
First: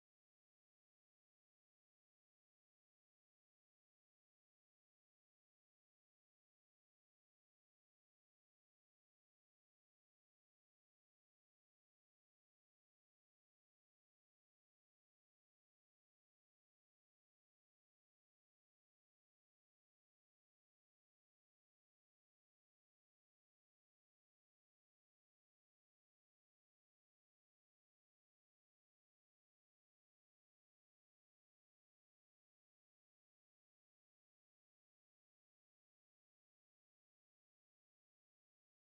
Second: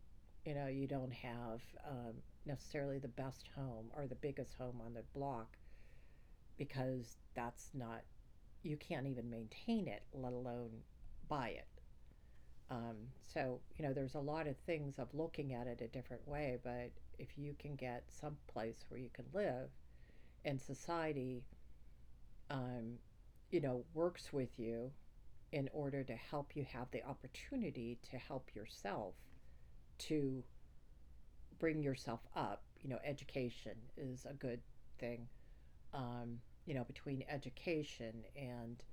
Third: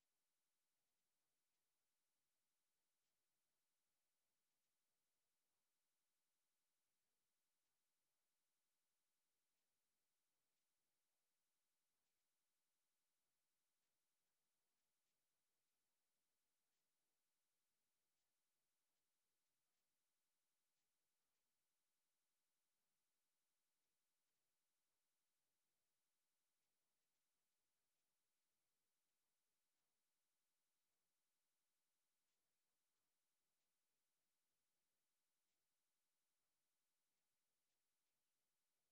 Speaker 3: You know, you don't have um, necessarily the best home or the biggest home on the block, because that's not, you can't even maintain it, let alone buy it. Um, so, you know, there's a lot of things of looking at it a different way, but if you can get some place where you can live, and society, um, you know, works with you in order to help you have the opportunity to help yourself to bring yourself up, you know, education is a good thing. Um, you know, between education and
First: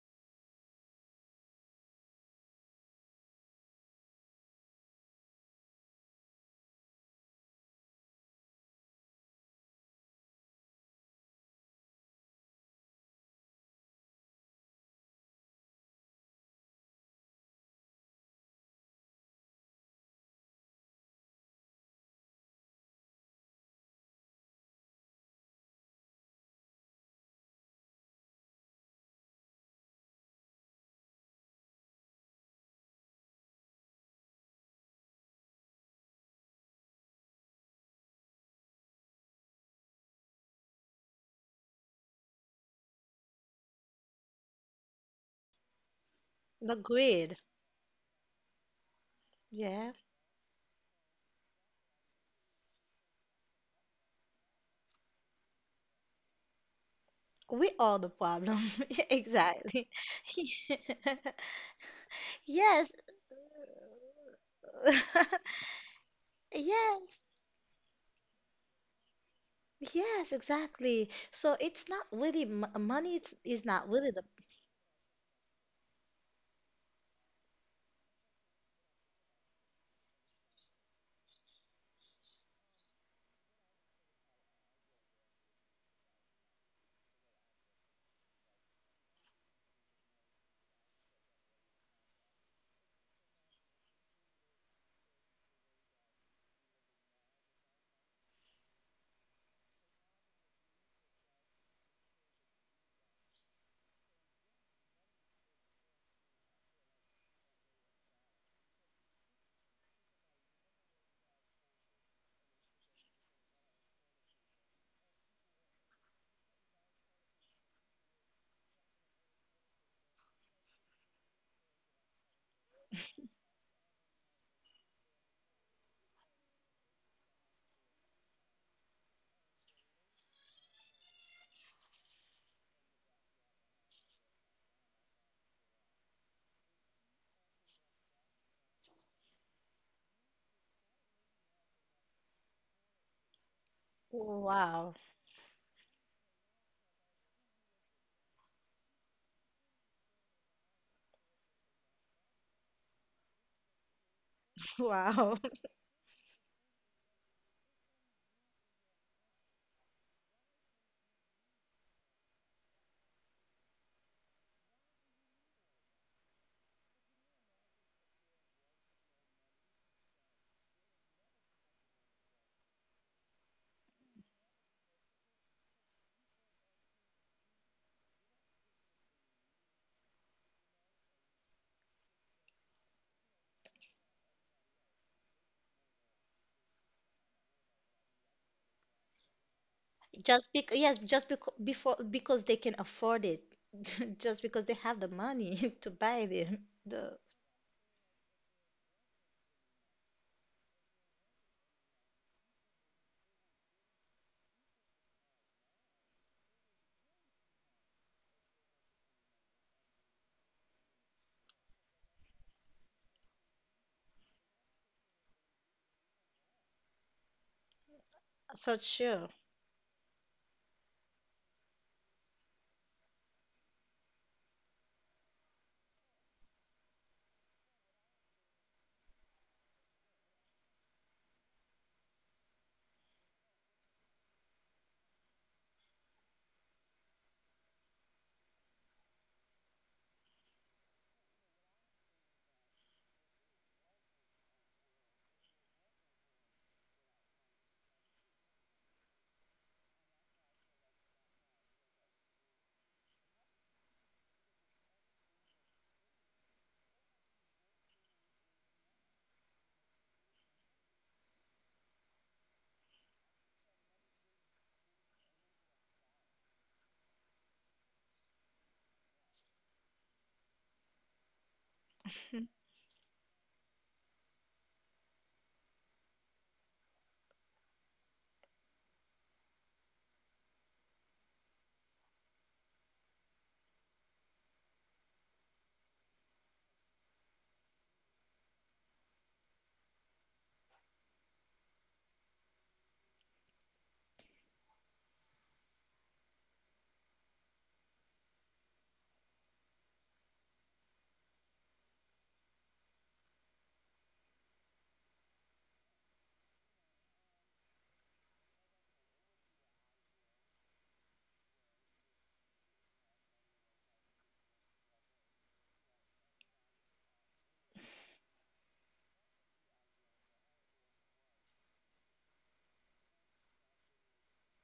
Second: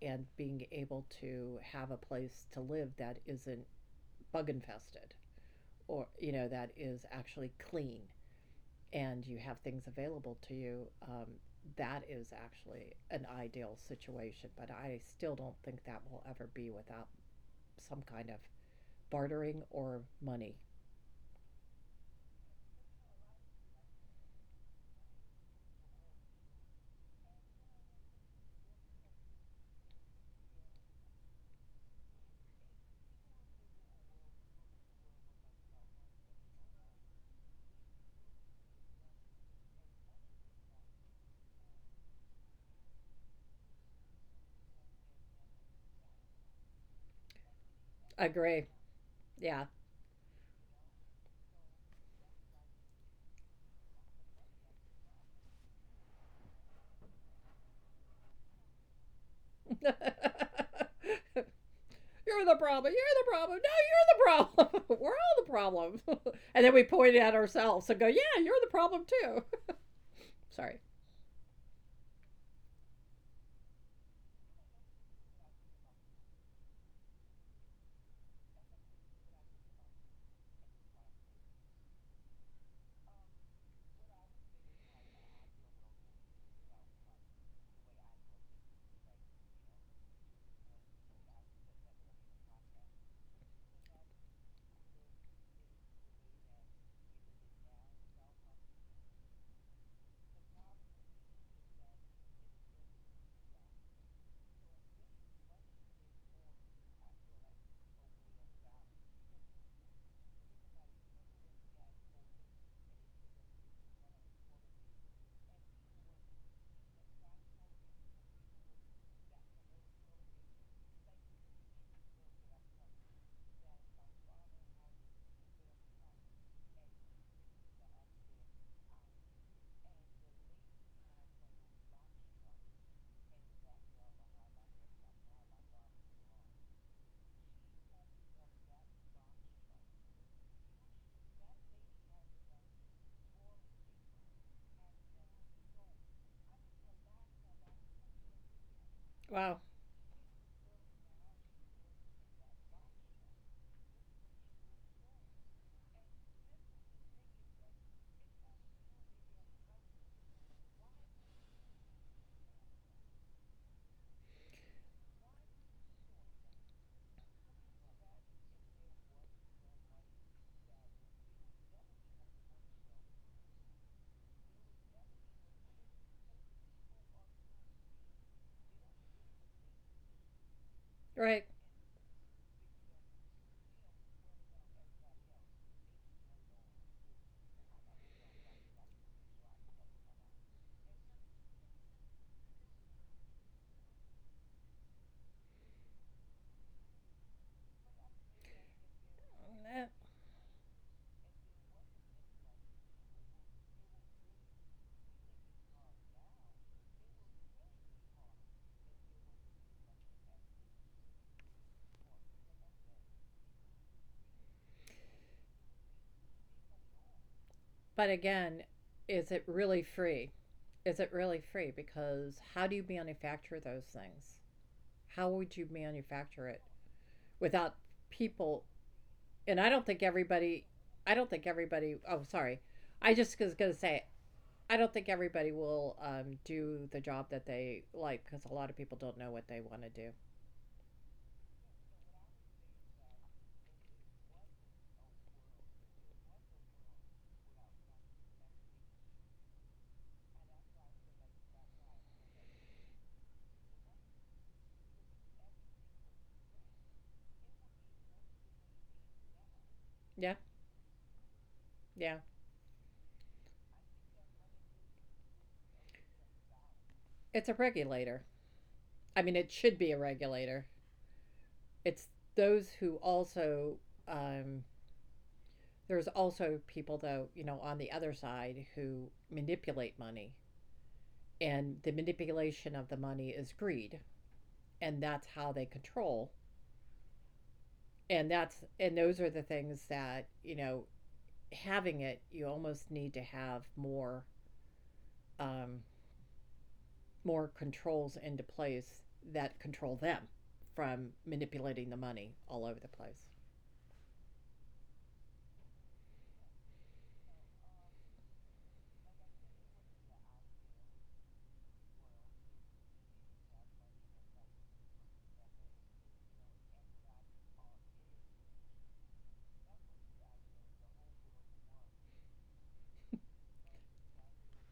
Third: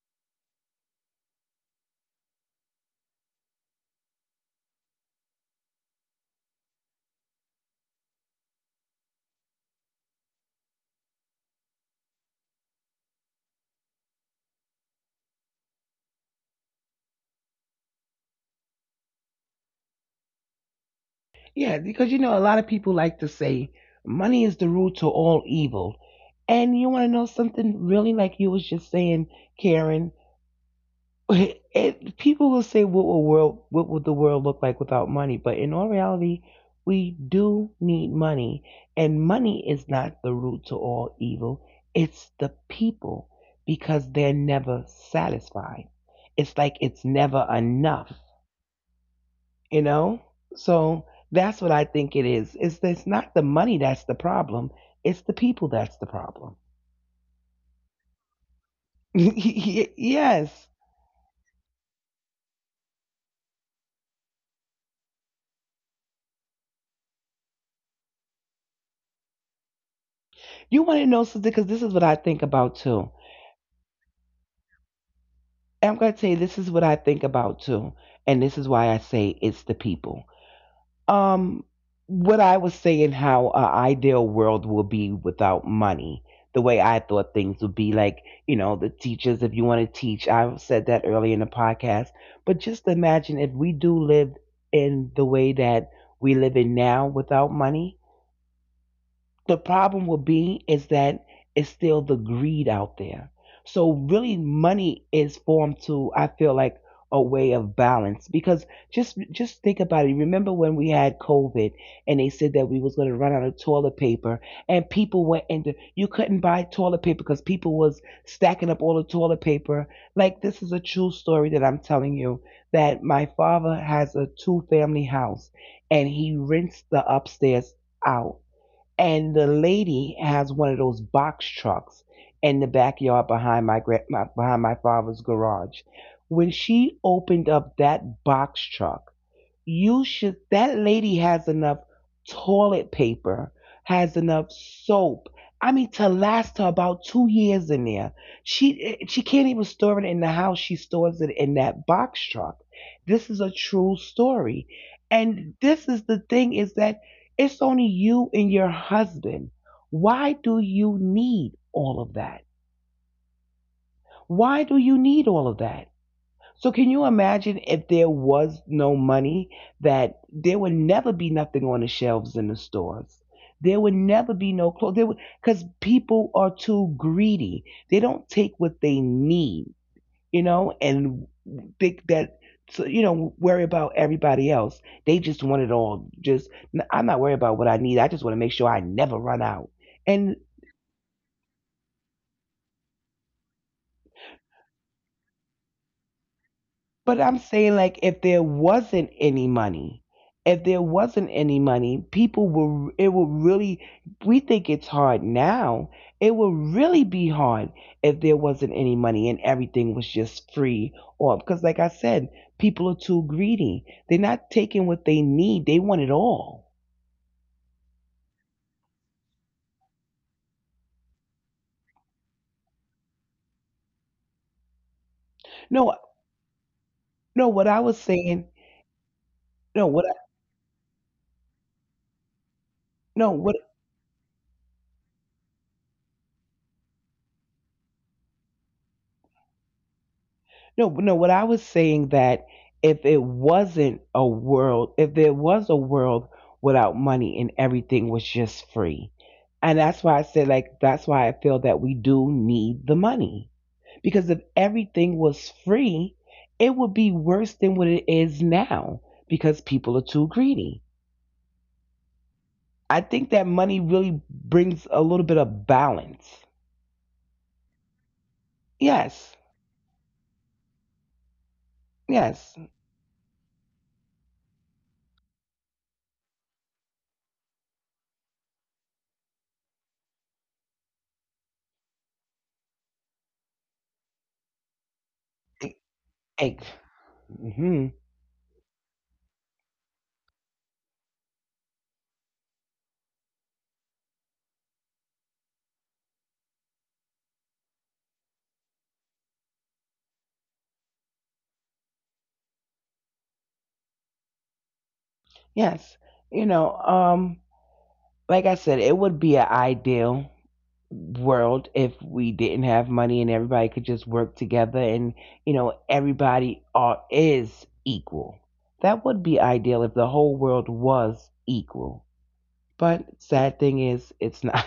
Speaker 3: being able to have a place to live that isn't bug infested, or you know, that is actually clean, and you have things available to you, that is actually an ideal situation, but I still don't think that will ever be without some kind of bartering or money.
Speaker 2: Yeah, because you know, a lot of people like to say money is the root to all evil. And you want to know something really like you was just saying, Karen? It, people will say, what will world, what would the world look like without money? But in all reality, we do need money. And money is not the root to all evil. It's the people because they're never satisfied. It's like it's
Speaker 1: Agreed.
Speaker 2: never enough,
Speaker 3: Agree. Yeah.
Speaker 2: you
Speaker 1: Yeah.
Speaker 2: know, so that's what I think it is. It's not the money that's the problem, it's the people that's the problem.
Speaker 1: We are the problem. Yeah, exactly.
Speaker 3: You're
Speaker 2: Yes,
Speaker 3: the problem,
Speaker 1: Yes.
Speaker 3: you're the problem. No, you're the problem. We're all the problem. And then we point
Speaker 1: Yes.
Speaker 3: at ourselves and go, yeah, you're the problem too.
Speaker 1: Yes,
Speaker 3: Sorry.
Speaker 2: you want
Speaker 1: exactly.
Speaker 2: to know
Speaker 1: So
Speaker 2: something because
Speaker 1: it's
Speaker 2: this is
Speaker 1: not
Speaker 2: what I
Speaker 1: really
Speaker 2: think
Speaker 1: m
Speaker 2: about too.
Speaker 1: money, it's, is not really the
Speaker 2: And I'm going to tell you this is what I think about too, and this is why I say it's the people. Um, what I was saying, how a ideal world will be without money, the way I thought things would be, like you know, the teachers. If you want to teach, I said that earlier in the podcast. But just imagine if we do live in the way that we live in now without money, the problem will be is that it's still the greed out there. So really money is formed to I feel like a way of balance because just think about it. Remember when we had COVID and they said that we was going to run out of toilet paper and people went into you couldn't buy toilet paper because people was stacking up all the toilet paper. Like this is a true story that I'm telling you that my father has a two family house and he rents the upstairs out, and the lady has one of those box trucks in the backyard behind my behind my father's garage. When she opened up that box truck, you should that lady has enough toilet paper, has enough
Speaker 1: wow.
Speaker 2: soap, I mean, to last her about 2 years in there. She can't
Speaker 3: Wow.
Speaker 2: even store it in the house, she stores it in that box truck. This is a true story.
Speaker 1: Wow.
Speaker 2: And this is the thing is that it's only you and your husband. Why do you need all of that? Why do you need all of that? So can you imagine if there was no money, that there would never be nothing on the shelves in the stores. There would never be no clothes. There would, because people are too greedy. They don't take what they need, you know, and
Speaker 3: Right.
Speaker 2: think that. So you know worry about everybody else. They just want it all. Just I'm not worried about what I need. I just want to make sure I never run out. And
Speaker 1: Just because yes, just because before because they can afford it. Just because they have the money to buy them. The
Speaker 2: but I'm saying, like, if there wasn't any
Speaker 3: Eh.
Speaker 2: money, if there wasn't any money, people will, it will really, we think it's hard now. It will really be hard if there wasn't any money and everything was just free. Or, because, like I said, people are too greedy. They're not taking what they need, they want it all.
Speaker 3: But again,
Speaker 1: so sure.
Speaker 3: is it really free? Is it really free? Because how do you manufacture those things? How would you
Speaker 2: No,
Speaker 3: manufacture it
Speaker 2: no, what
Speaker 3: without
Speaker 2: I was saying,
Speaker 3: people? And I don't
Speaker 2: no,
Speaker 3: think
Speaker 2: what, I-
Speaker 3: everybody, I don't think everybody, oh, sorry. I
Speaker 2: no,
Speaker 3: just was
Speaker 2: what
Speaker 3: going to say, I don't think everybody will do the job that they like, because a lot of people don't know what they want to do.
Speaker 2: no, no, what I was saying that if it wasn't a world, if there was a world without money and everything was just free. And that's why I said, like, that's why I feel that we do need the money. Because if everything was free, it would be worse than what it is now because people are too
Speaker 3: Yeah,
Speaker 2: greedy.
Speaker 3: yeah.
Speaker 2: I think that money really brings a little bit of balance.
Speaker 3: It's a regulator. I mean,
Speaker 2: Yes,
Speaker 3: it should be a regulator. It's
Speaker 2: yes.
Speaker 3: those who also, um, there's also people, though, you know, on the other side who manipulate money, and the manipulation of the money is greed, and that's how they control.
Speaker 2: Mm.
Speaker 3: And that's, and those are the things that, you know, having it, you almost need to have more, um, more controls into place that control them from manipulating the money all over the place.
Speaker 2: Yes, you know, like I said, it would be an ideal world if we didn't have money and everybody could just work together and you know everybody are is equal. That would be ideal if the whole world was equal. But sad thing is it's not.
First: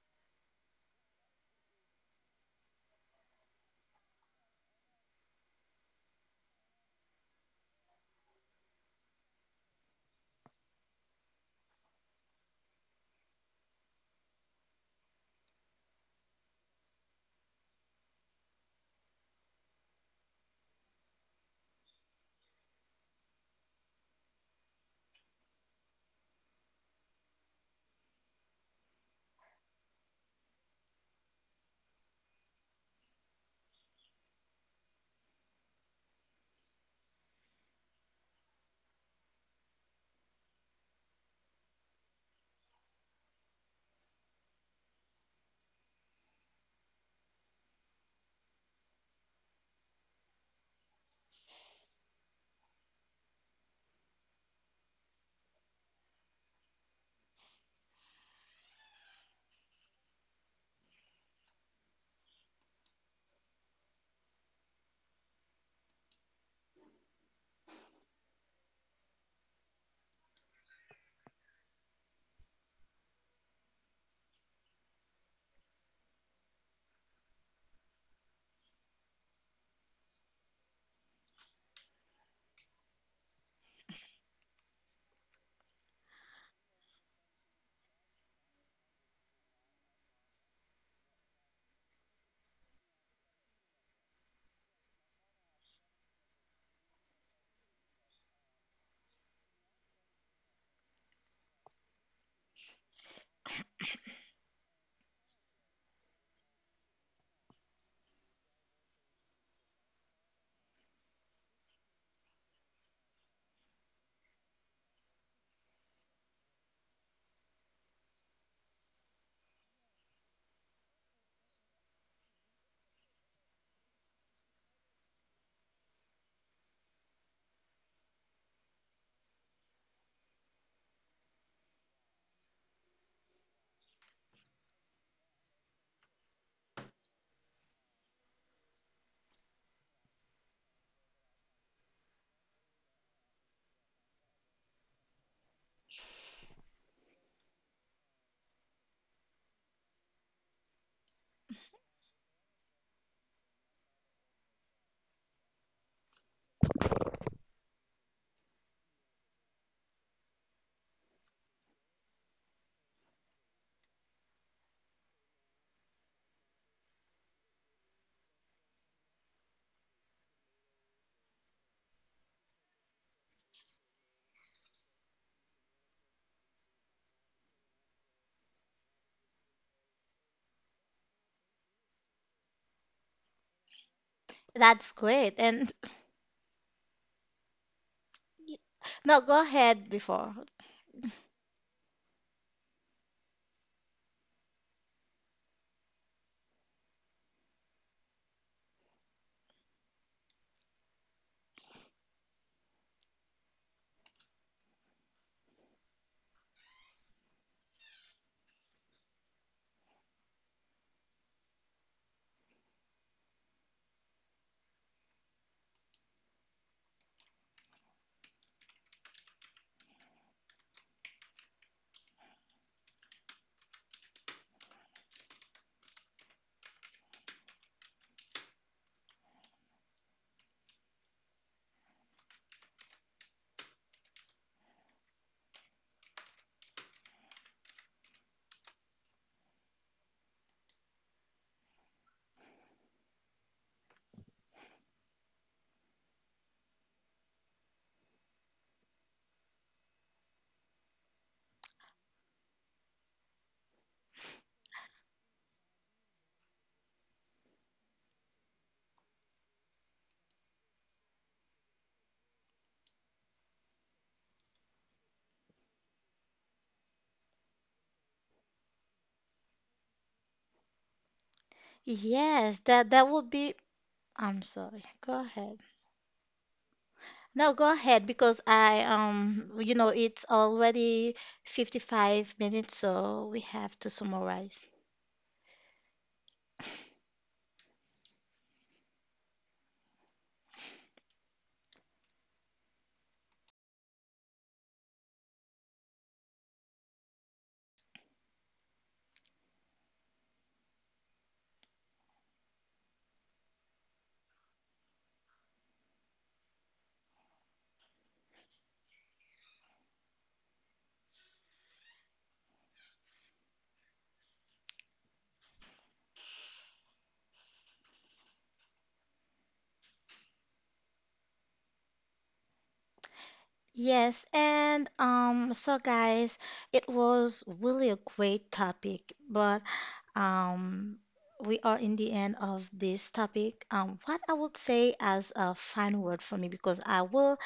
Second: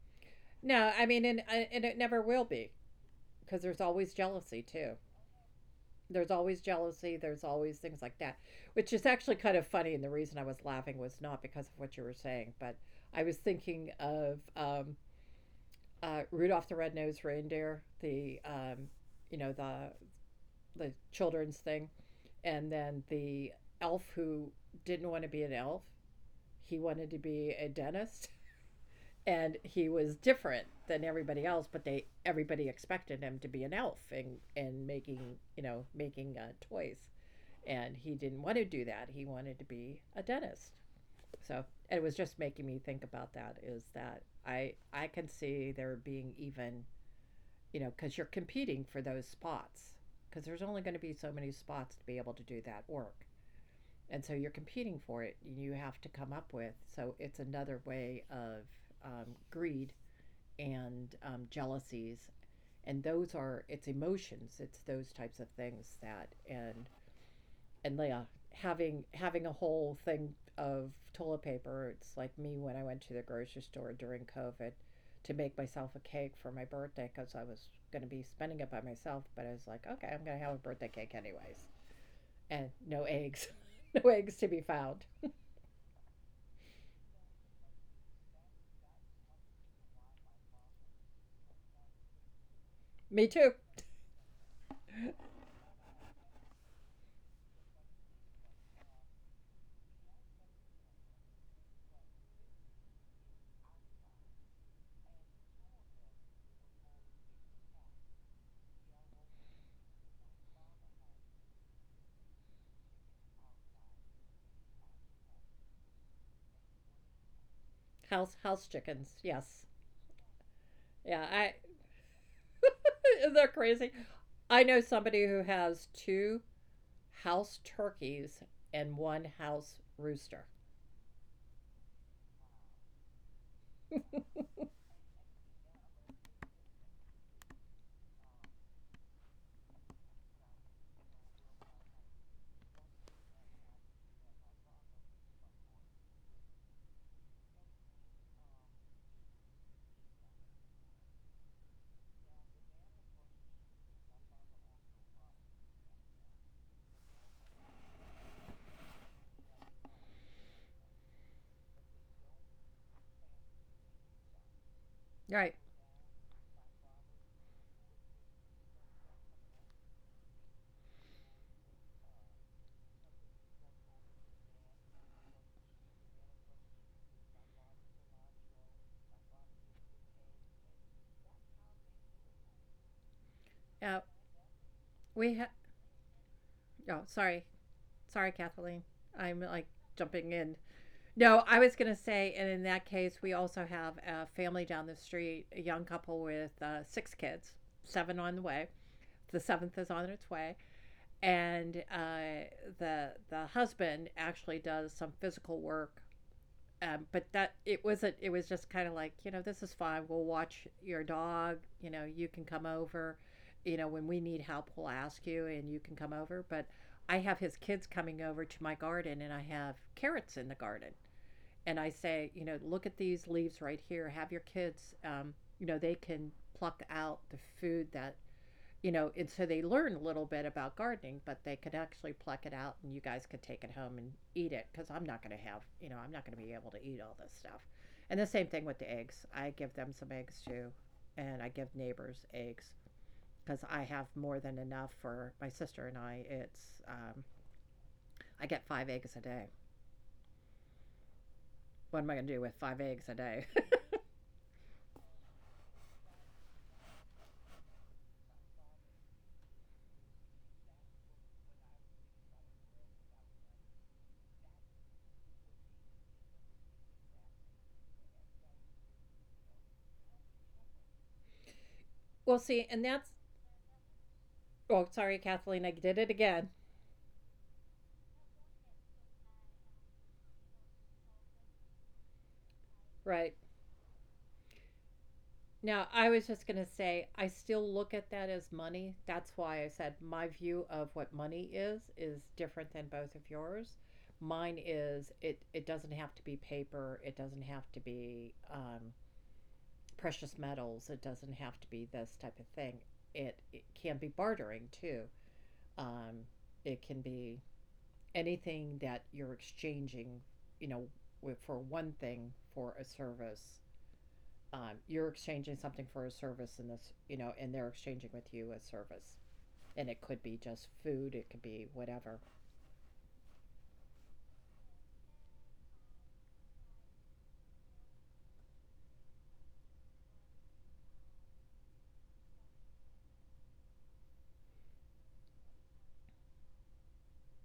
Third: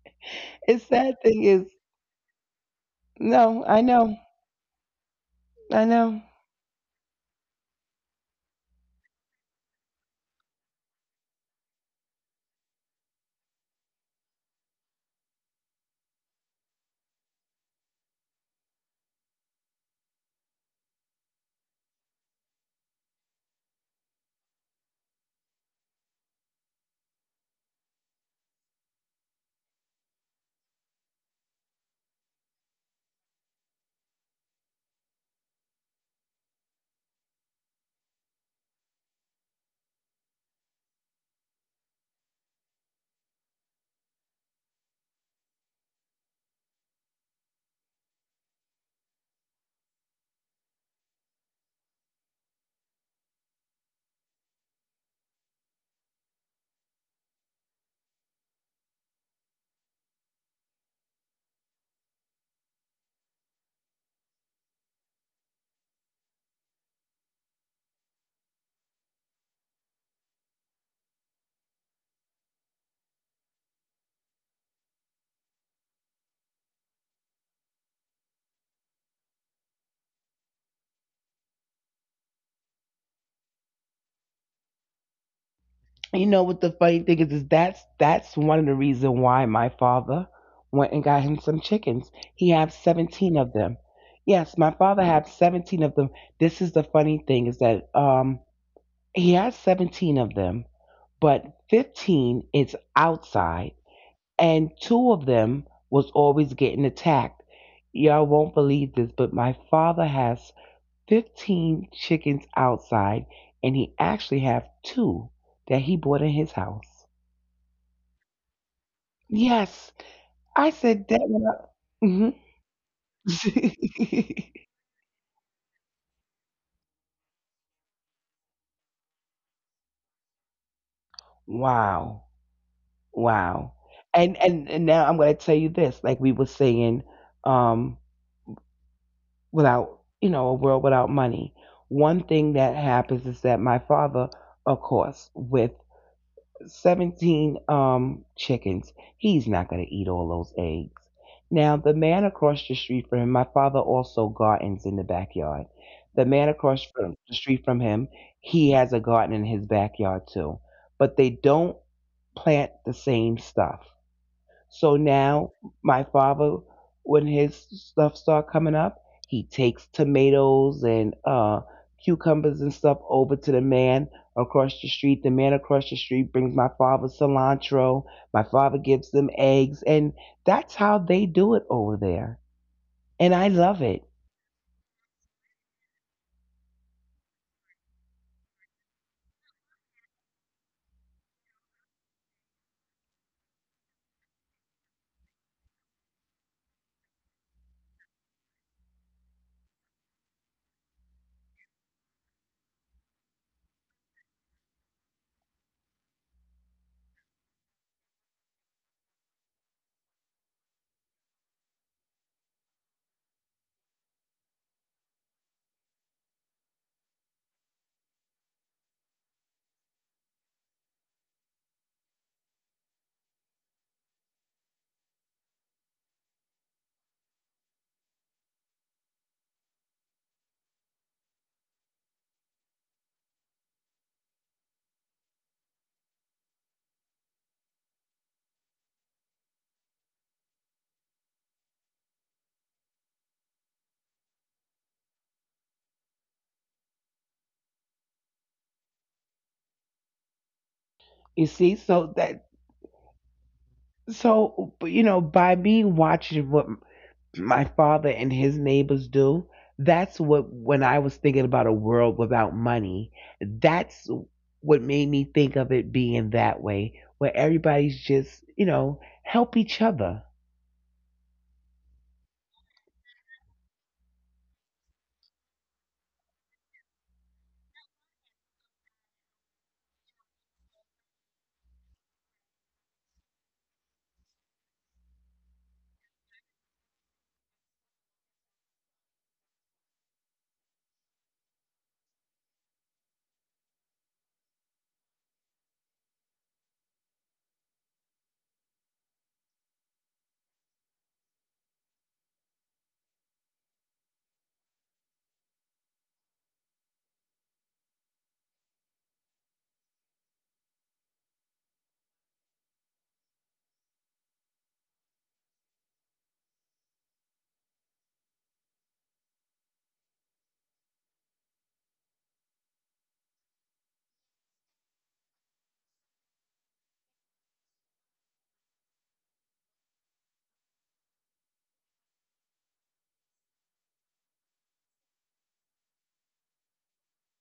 Speaker 2: It's
Speaker 3: No, I
Speaker 2: sad
Speaker 3: mean,
Speaker 2: thing is
Speaker 3: and it never will be, because
Speaker 2: no,
Speaker 3: there's
Speaker 2: I
Speaker 3: always
Speaker 2: know.
Speaker 3: jealousy too,
Speaker 2: I know.
Speaker 3: there's always jealousy, there's always things like that, which is actually kind of funny. And the reason I was laughing was not because of what you were saying, but I was thinking of Rudolph the Red-Nosed Reindeer, the, you know, the children's thing, and then the elf who didn't want to be an elf, he wanted to be a dentist. And he was different than everybody else, but they, everybody expected him to be an elf and making, you know, making toys, and he didn't want to do that. He wanted to be a dentist. So it was just making me think about that, is that I can see there being even, you know, cuz you're competing for those spots, cuz there's only going to be so many spots to be able to do that work. And so you're competing for it. You have to come up with. So it's another way of greed and jealousies, and those are, it's emotions, it's those types of things that, and yeah, having a whole thing of toilet paper. It's like me when I went to the grocery store during COVID to make myself a cake for my birthday, because I was going to be spending it by myself. But I was like, okay, I'm going to have a birthday cake anyways, and no eggs, no eggs to be found.
Speaker 2: You know what the funny thing is that's one of the reason why my father went and got him some chickens. He had
Speaker 3: Me too.
Speaker 2: 17 of them. Yes, my father had 17 of them. This is the funny thing is that he has 17 of them, but 15 is outside and two of them was always getting attacked. Y'all won't believe this, but my father has 15 chickens outside and he actually have two that he bought in his house.
Speaker 3: House, house chickens, yes,
Speaker 2: Yes. I
Speaker 3: yeah.
Speaker 2: said
Speaker 3: I
Speaker 2: that when I.
Speaker 3: isn't that
Speaker 2: Mhm.
Speaker 3: crazy? I know somebody who has two house turkeys and one house rooster.
Speaker 2: Wow. Wow. And, and now I'm gonna tell you this, like we were saying, um, without you know, a world without money. One thing that happens is that my father, of course, with 17 chickens. He's not going to eat all those eggs. Now, the man across the street from him, my father also gardens in the backyard. The man across from the street from him, he has a garden in his backyard too. But they don't plant the same stuff. So
Speaker 3: Right.
Speaker 2: now my father, when his stuff start coming up, he takes tomatoes and cucumbers and stuff over to the man across the street. The man across the street brings my father cilantro. My father gives them eggs, and that's how they do it over there. And I love
Speaker 3: Now
Speaker 2: it.
Speaker 1: That's
Speaker 3: we
Speaker 1: great.
Speaker 3: ha-
Speaker 1: And
Speaker 3: oh, sorry. Sorry,
Speaker 1: Y-
Speaker 3: Kathleen.
Speaker 1: No,
Speaker 3: I'm
Speaker 1: go
Speaker 3: like
Speaker 1: ahead
Speaker 3: jumping
Speaker 1: before.
Speaker 3: in. No, I was going to say, and in that case, we also have a family down the street, a young couple with six kids, seven on the way. The seventh is on its way, and the husband actually does some physical work, but that, it wasn't, it was just kind of like, you know, this is fine, we'll watch your dog, you know, you can come over, you know, when we need help we'll ask you and you can come over. But I have his kids coming over to my garden, and I have carrots in the garden, and I say, you know, look at these leaves right here, have your kids, you know, they can pluck out the food that, you know, and so they learn a little bit about gardening, but they could actually pluck it out and you guys could take it home and eat it, because I'm not going to have, you know, I'm not going to be able to eat all this stuff. And the same thing with the eggs. I give them some eggs too, and I give neighbors eggs, because I have more than enough for my sister and I. It's, I get five eggs a day.
Speaker 2: You see,
Speaker 3: What am
Speaker 2: so
Speaker 3: I going to do
Speaker 2: that
Speaker 3: with five eggs a day?
Speaker 2: so you know by me watching what my father and his neighbors do, that's what when I was thinking about a world without money, that's what made me think of it being that way where everybody's just you know help each other.
Speaker 3: Well,
Speaker 1: Yes,
Speaker 3: see, and
Speaker 1: that that
Speaker 3: that's,
Speaker 1: would be. I'm sorry.
Speaker 3: oh,
Speaker 1: Go
Speaker 3: sorry,
Speaker 1: ahead.
Speaker 3: Kathleen, I did it again.
Speaker 1: No, go ahead because I you know it's already 55 minutes, so
Speaker 3: Right.
Speaker 1: we have to summarize.
Speaker 3: Now, I was just going to say, I still look at that as money. That's why I said my view of what money is different than both of yours. Mine is, it doesn't have to be paper, it doesn't have to be precious metals, it doesn't have to be this type of thing. It can be bartering too. Um, it can be anything that you're exchanging, you know, with, for one thing for a service, you're exchanging something for a service in this, you know, and they're exchanging with you a service, and it could be just food, it could be whatever.
Speaker 1: Yes, and so guys, it was really a great topic, but um, we are in the end of this topic. What I would say as a final word for me, because I will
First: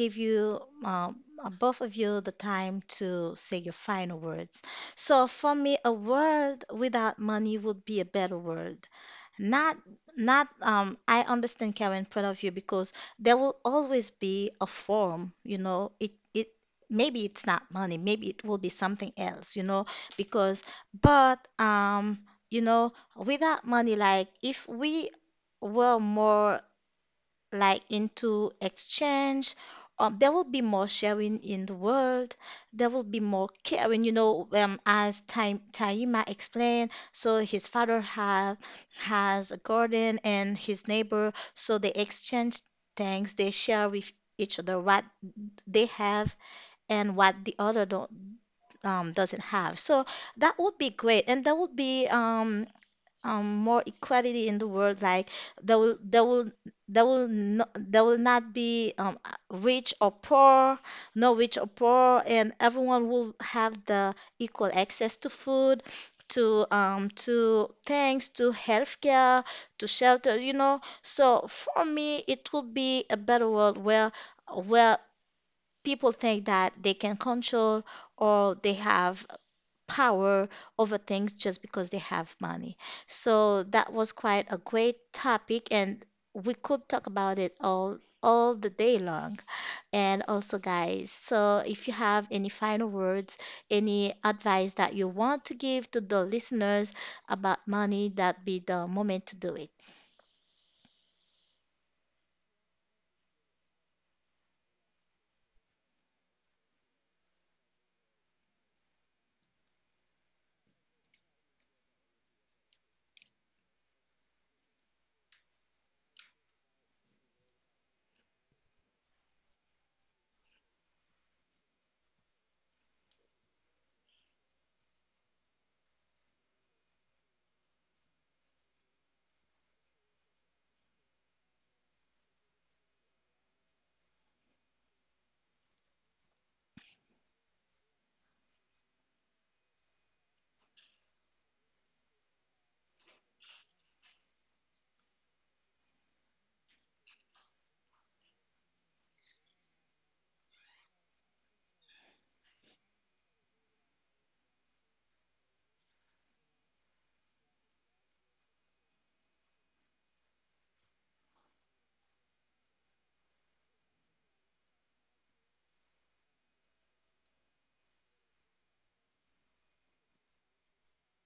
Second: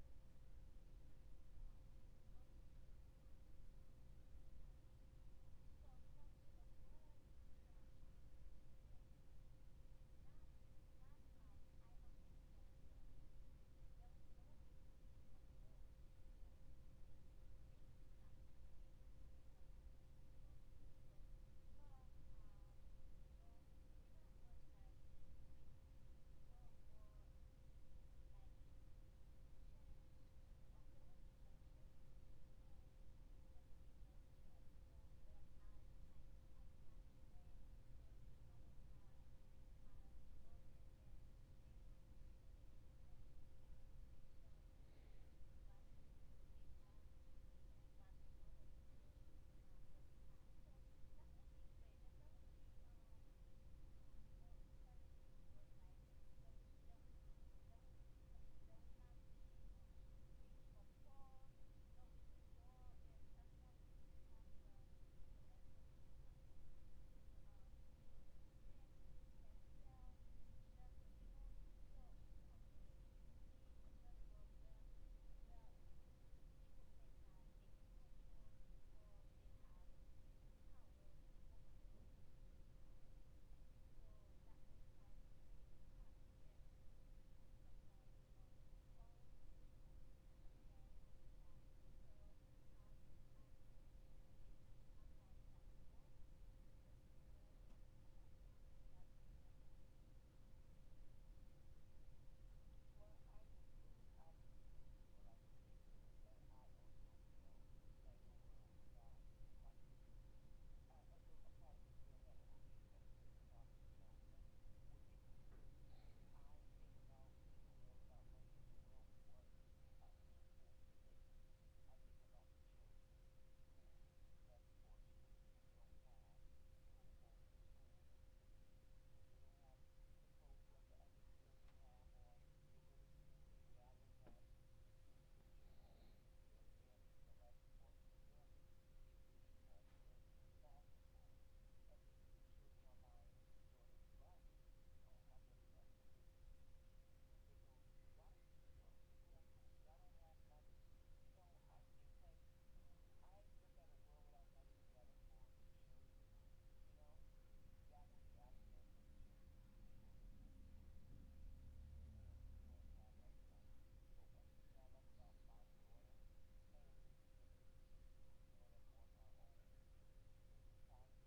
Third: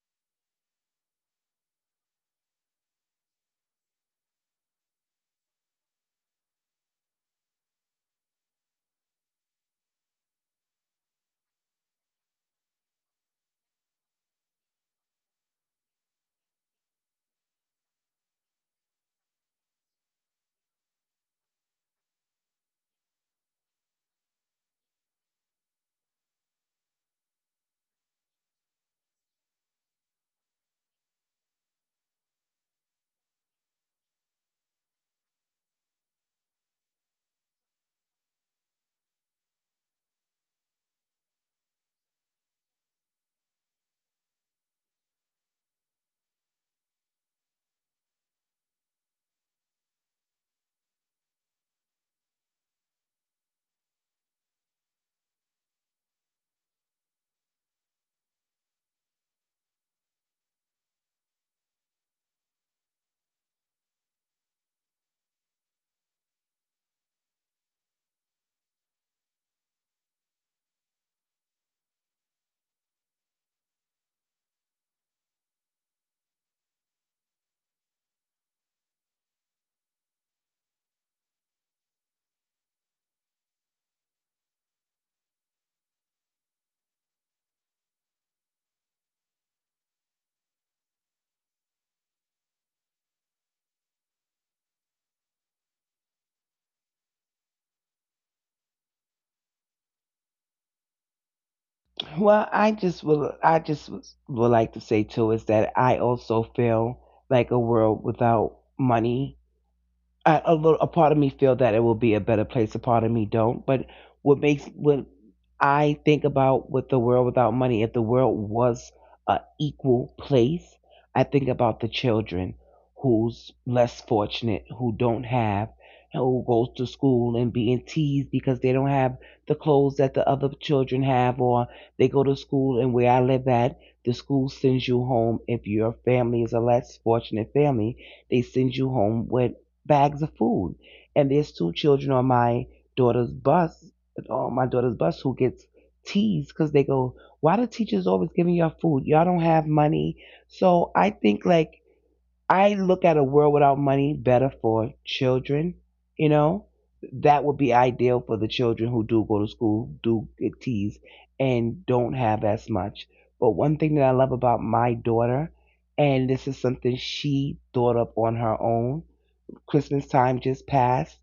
Speaker 1: give you both of you the time to say your final words. So for me, a word without money would be a better word, not, not, I understand Karen point of view because there will always be a form, you know, maybe it's not money, maybe it will be something else, you know, because, but, you know, without money, like if we were more like into exchange. There will be more sharing in the world. There will be more caring, you know, as Taima explained. So his father have has a garden and his neighbor, so they exchange things. They share with each other what they have and what the other don't, doesn't have. So that would be great, and that would be more equality in the world. Like there will there will there will no, there will not be rich or poor, no rich or poor, and everyone will have the equal access to food, to things, to healthcare, to shelter. You know, so for me, it will be a better world where where people think that they can control or they have power over things just because they have money. So that was quite a great topic, and we could talk about it all the day long. And also, guys, so if you have any final words, any advice that you want to give to the listeners about money, that be the moment to do it.
Speaker 2: Well, I just would like to say too is that I also feel like a world without money, I, a little, a part of me feel that it will be a better place. A part of me don't. But what makes what I think about with the world without money, if the world was a equal place, I think about the children who's less fortunate, who don't have, who goes to school and being teased because they don't have the clothes that the other children have, or they go to school and where I live at, the school sends you home if your family is a less fortunate family, they send you home with bags of food. And there's two children on daughter's bus, my daughter's bus, who gets teased because they go, "Why do teachers always giving y'all food? Y'all don't have money." So I think like I look at a world without money better for children. You know, that would be ideal for the children who do go to school, do get teased, and don't have as much. But one thing that I love about my daughter, and this is something she thought up on her own Christmas time just passed.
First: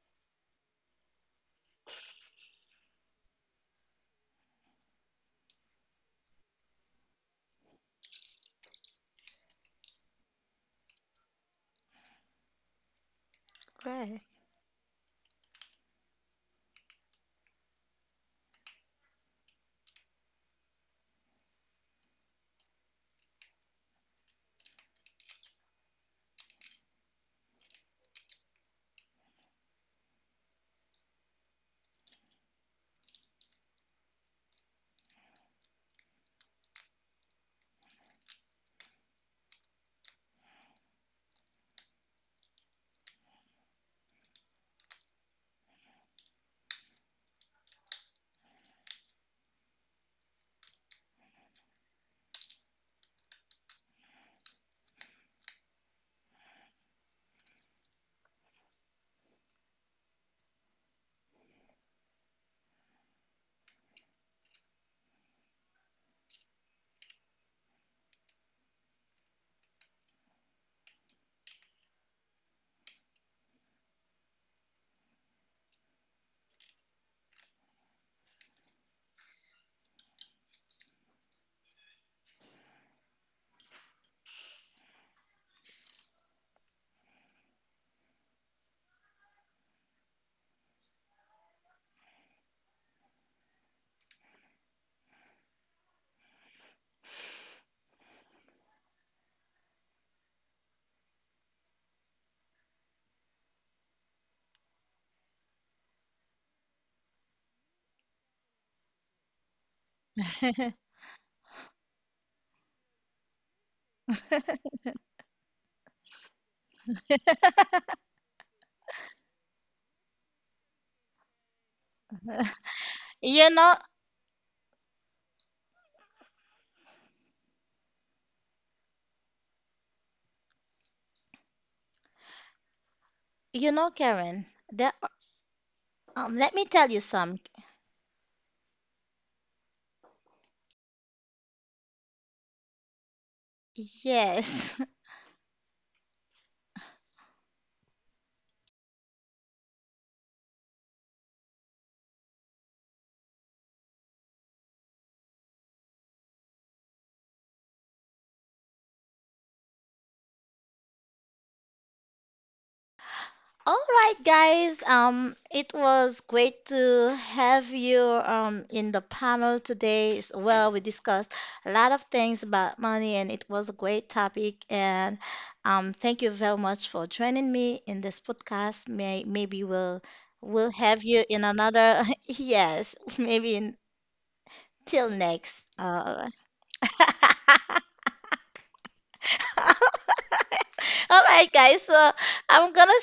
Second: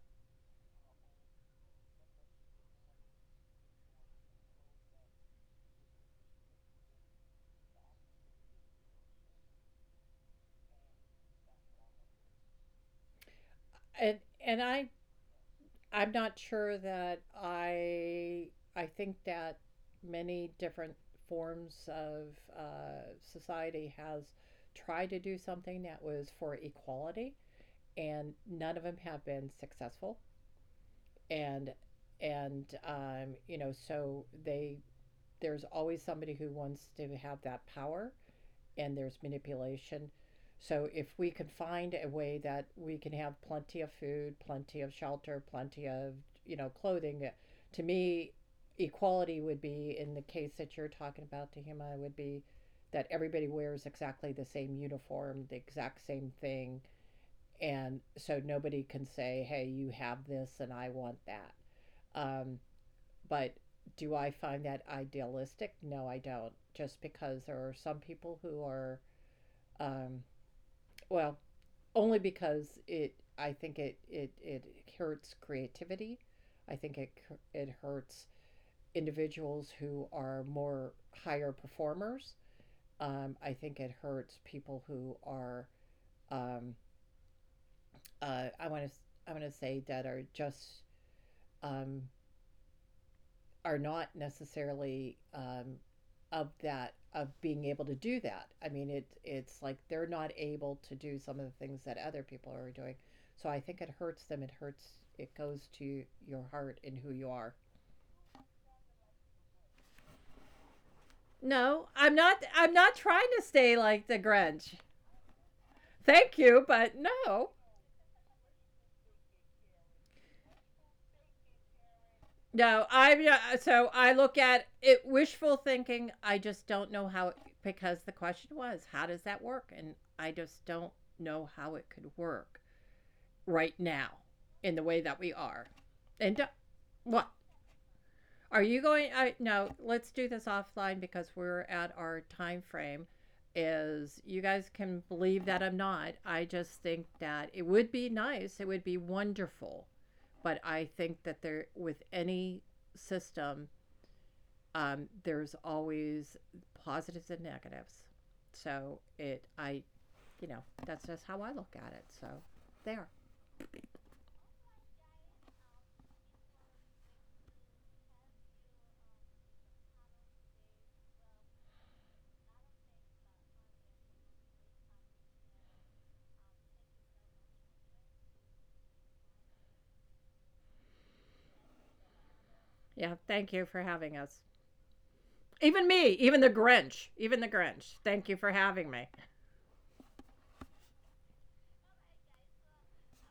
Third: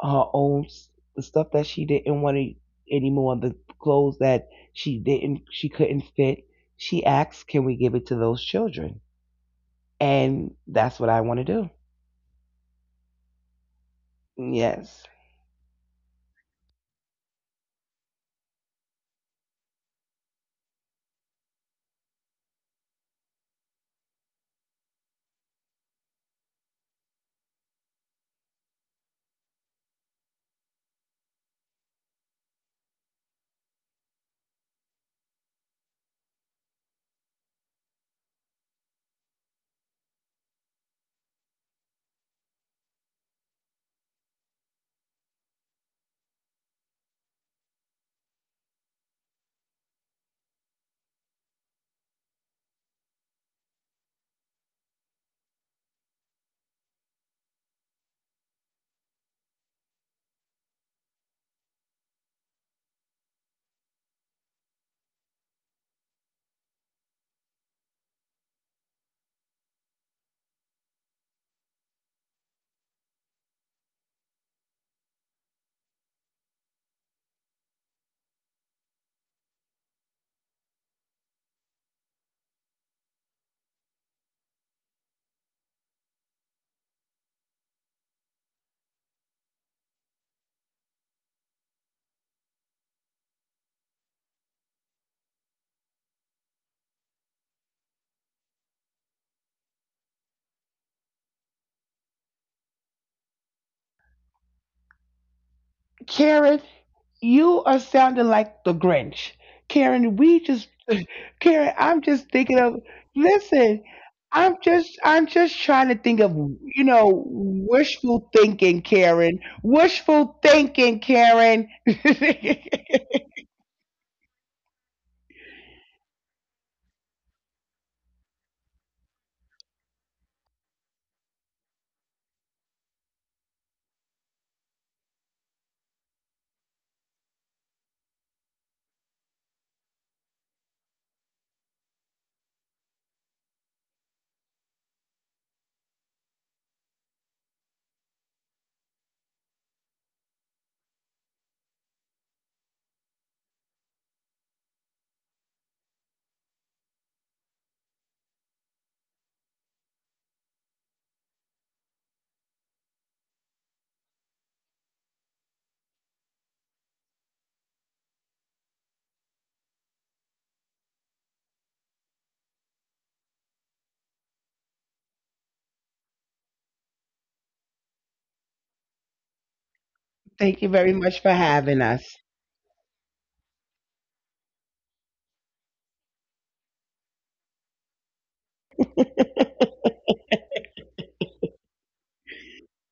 Speaker 2: Her own s- the stuff that she didn't want to anymore, the clothes that she couldn't fit. She asked, "Can we give it to those children?" And that's what I want to do.
Speaker 3: And
Speaker 1: Right.
Speaker 3: and i
Speaker 2: Yes,
Speaker 3: I'm not sure that I think that many different forms of society has tried to do something that was for equality, and none of them have been successful. And and you know, so they, there's always somebody who wants to have that power, and there's manipulation. So if we can find a way that we can have plenty of food, plenty of shelter, plenty of, you know, clothing, to me, equality would be, in the case that you're talking about, Tahima, would be that everybody wears exactly the same uniform, the exact same thing, and so nobody can say, "Hey, you have this, and I want that." Um, but do I find that idealistic? No, I don't. Just because there are some people who are, um, well, only because it, it hurts creativity. I think it, it hurts individuals who are more higher performers. I think it hurts people who are, um, uh, I want to, I want to say that are just um, are not necessarily of that of being able to do that. I mean, it, it's like they're not able to do some of the things that other people are doing. So I think it hurts them. It hurts. It goes to your
Speaker 2: Karen.
Speaker 3: heart and who you are.
Speaker 2: You are sounding like the Grinch. Karen, we just Karen,
Speaker 3: No,
Speaker 2: I'm
Speaker 3: I'm
Speaker 2: just
Speaker 3: not.
Speaker 2: thinking
Speaker 3: I'm
Speaker 2: of
Speaker 3: not gonna stay
Speaker 2: listen,
Speaker 3: like the
Speaker 2: I'm
Speaker 3: Grinch.
Speaker 2: just I'm just trying to think
Speaker 3: Thank
Speaker 2: of
Speaker 3: you, but
Speaker 2: you know
Speaker 3: no,
Speaker 2: wishful thinking, Karen. Wishful thinking, Karen.
Speaker 3: no. I'm yeah,
Speaker 1: You know,
Speaker 3: so I look at it wishful thinking. I just don't know how it, because the question was how does that work, and I just don't know how it could work. Right
Speaker 1: you know,
Speaker 3: now,
Speaker 1: Karen,
Speaker 3: in the way
Speaker 1: that
Speaker 3: that we are. And do-
Speaker 1: let me tell you
Speaker 3: what
Speaker 1: some.
Speaker 3: are you going? I, no, let's do this offline because we're at our time frame. Is, you guys
Speaker 1: Yes.
Speaker 3: can believe that I'm not. I just think that it would be nice. It would be wonderful, but I think that there with any system, there's always positives and negatives. So it, I, you know, that's just how I look at it. So there.
Speaker 1: All right, guys. It was great to have you in the panel today. S- Well, we discussed a lot of things about money, and it was a great topic. And thank you very much for joining me in this podcast. Maybe we'll
Speaker 2: Thank
Speaker 1: we'll
Speaker 2: you very
Speaker 1: have
Speaker 2: much
Speaker 1: you
Speaker 2: for
Speaker 1: in
Speaker 2: having
Speaker 1: another.
Speaker 2: us.
Speaker 1: Yes,
Speaker 3: Yeah. Thank
Speaker 1: maybe
Speaker 3: you
Speaker 1: in
Speaker 3: for having us.
Speaker 1: till next.
Speaker 3: Even me, even the Grinch, even the Grinch. Thank you for having me.
Speaker 1: All right, guys. So I'm gonna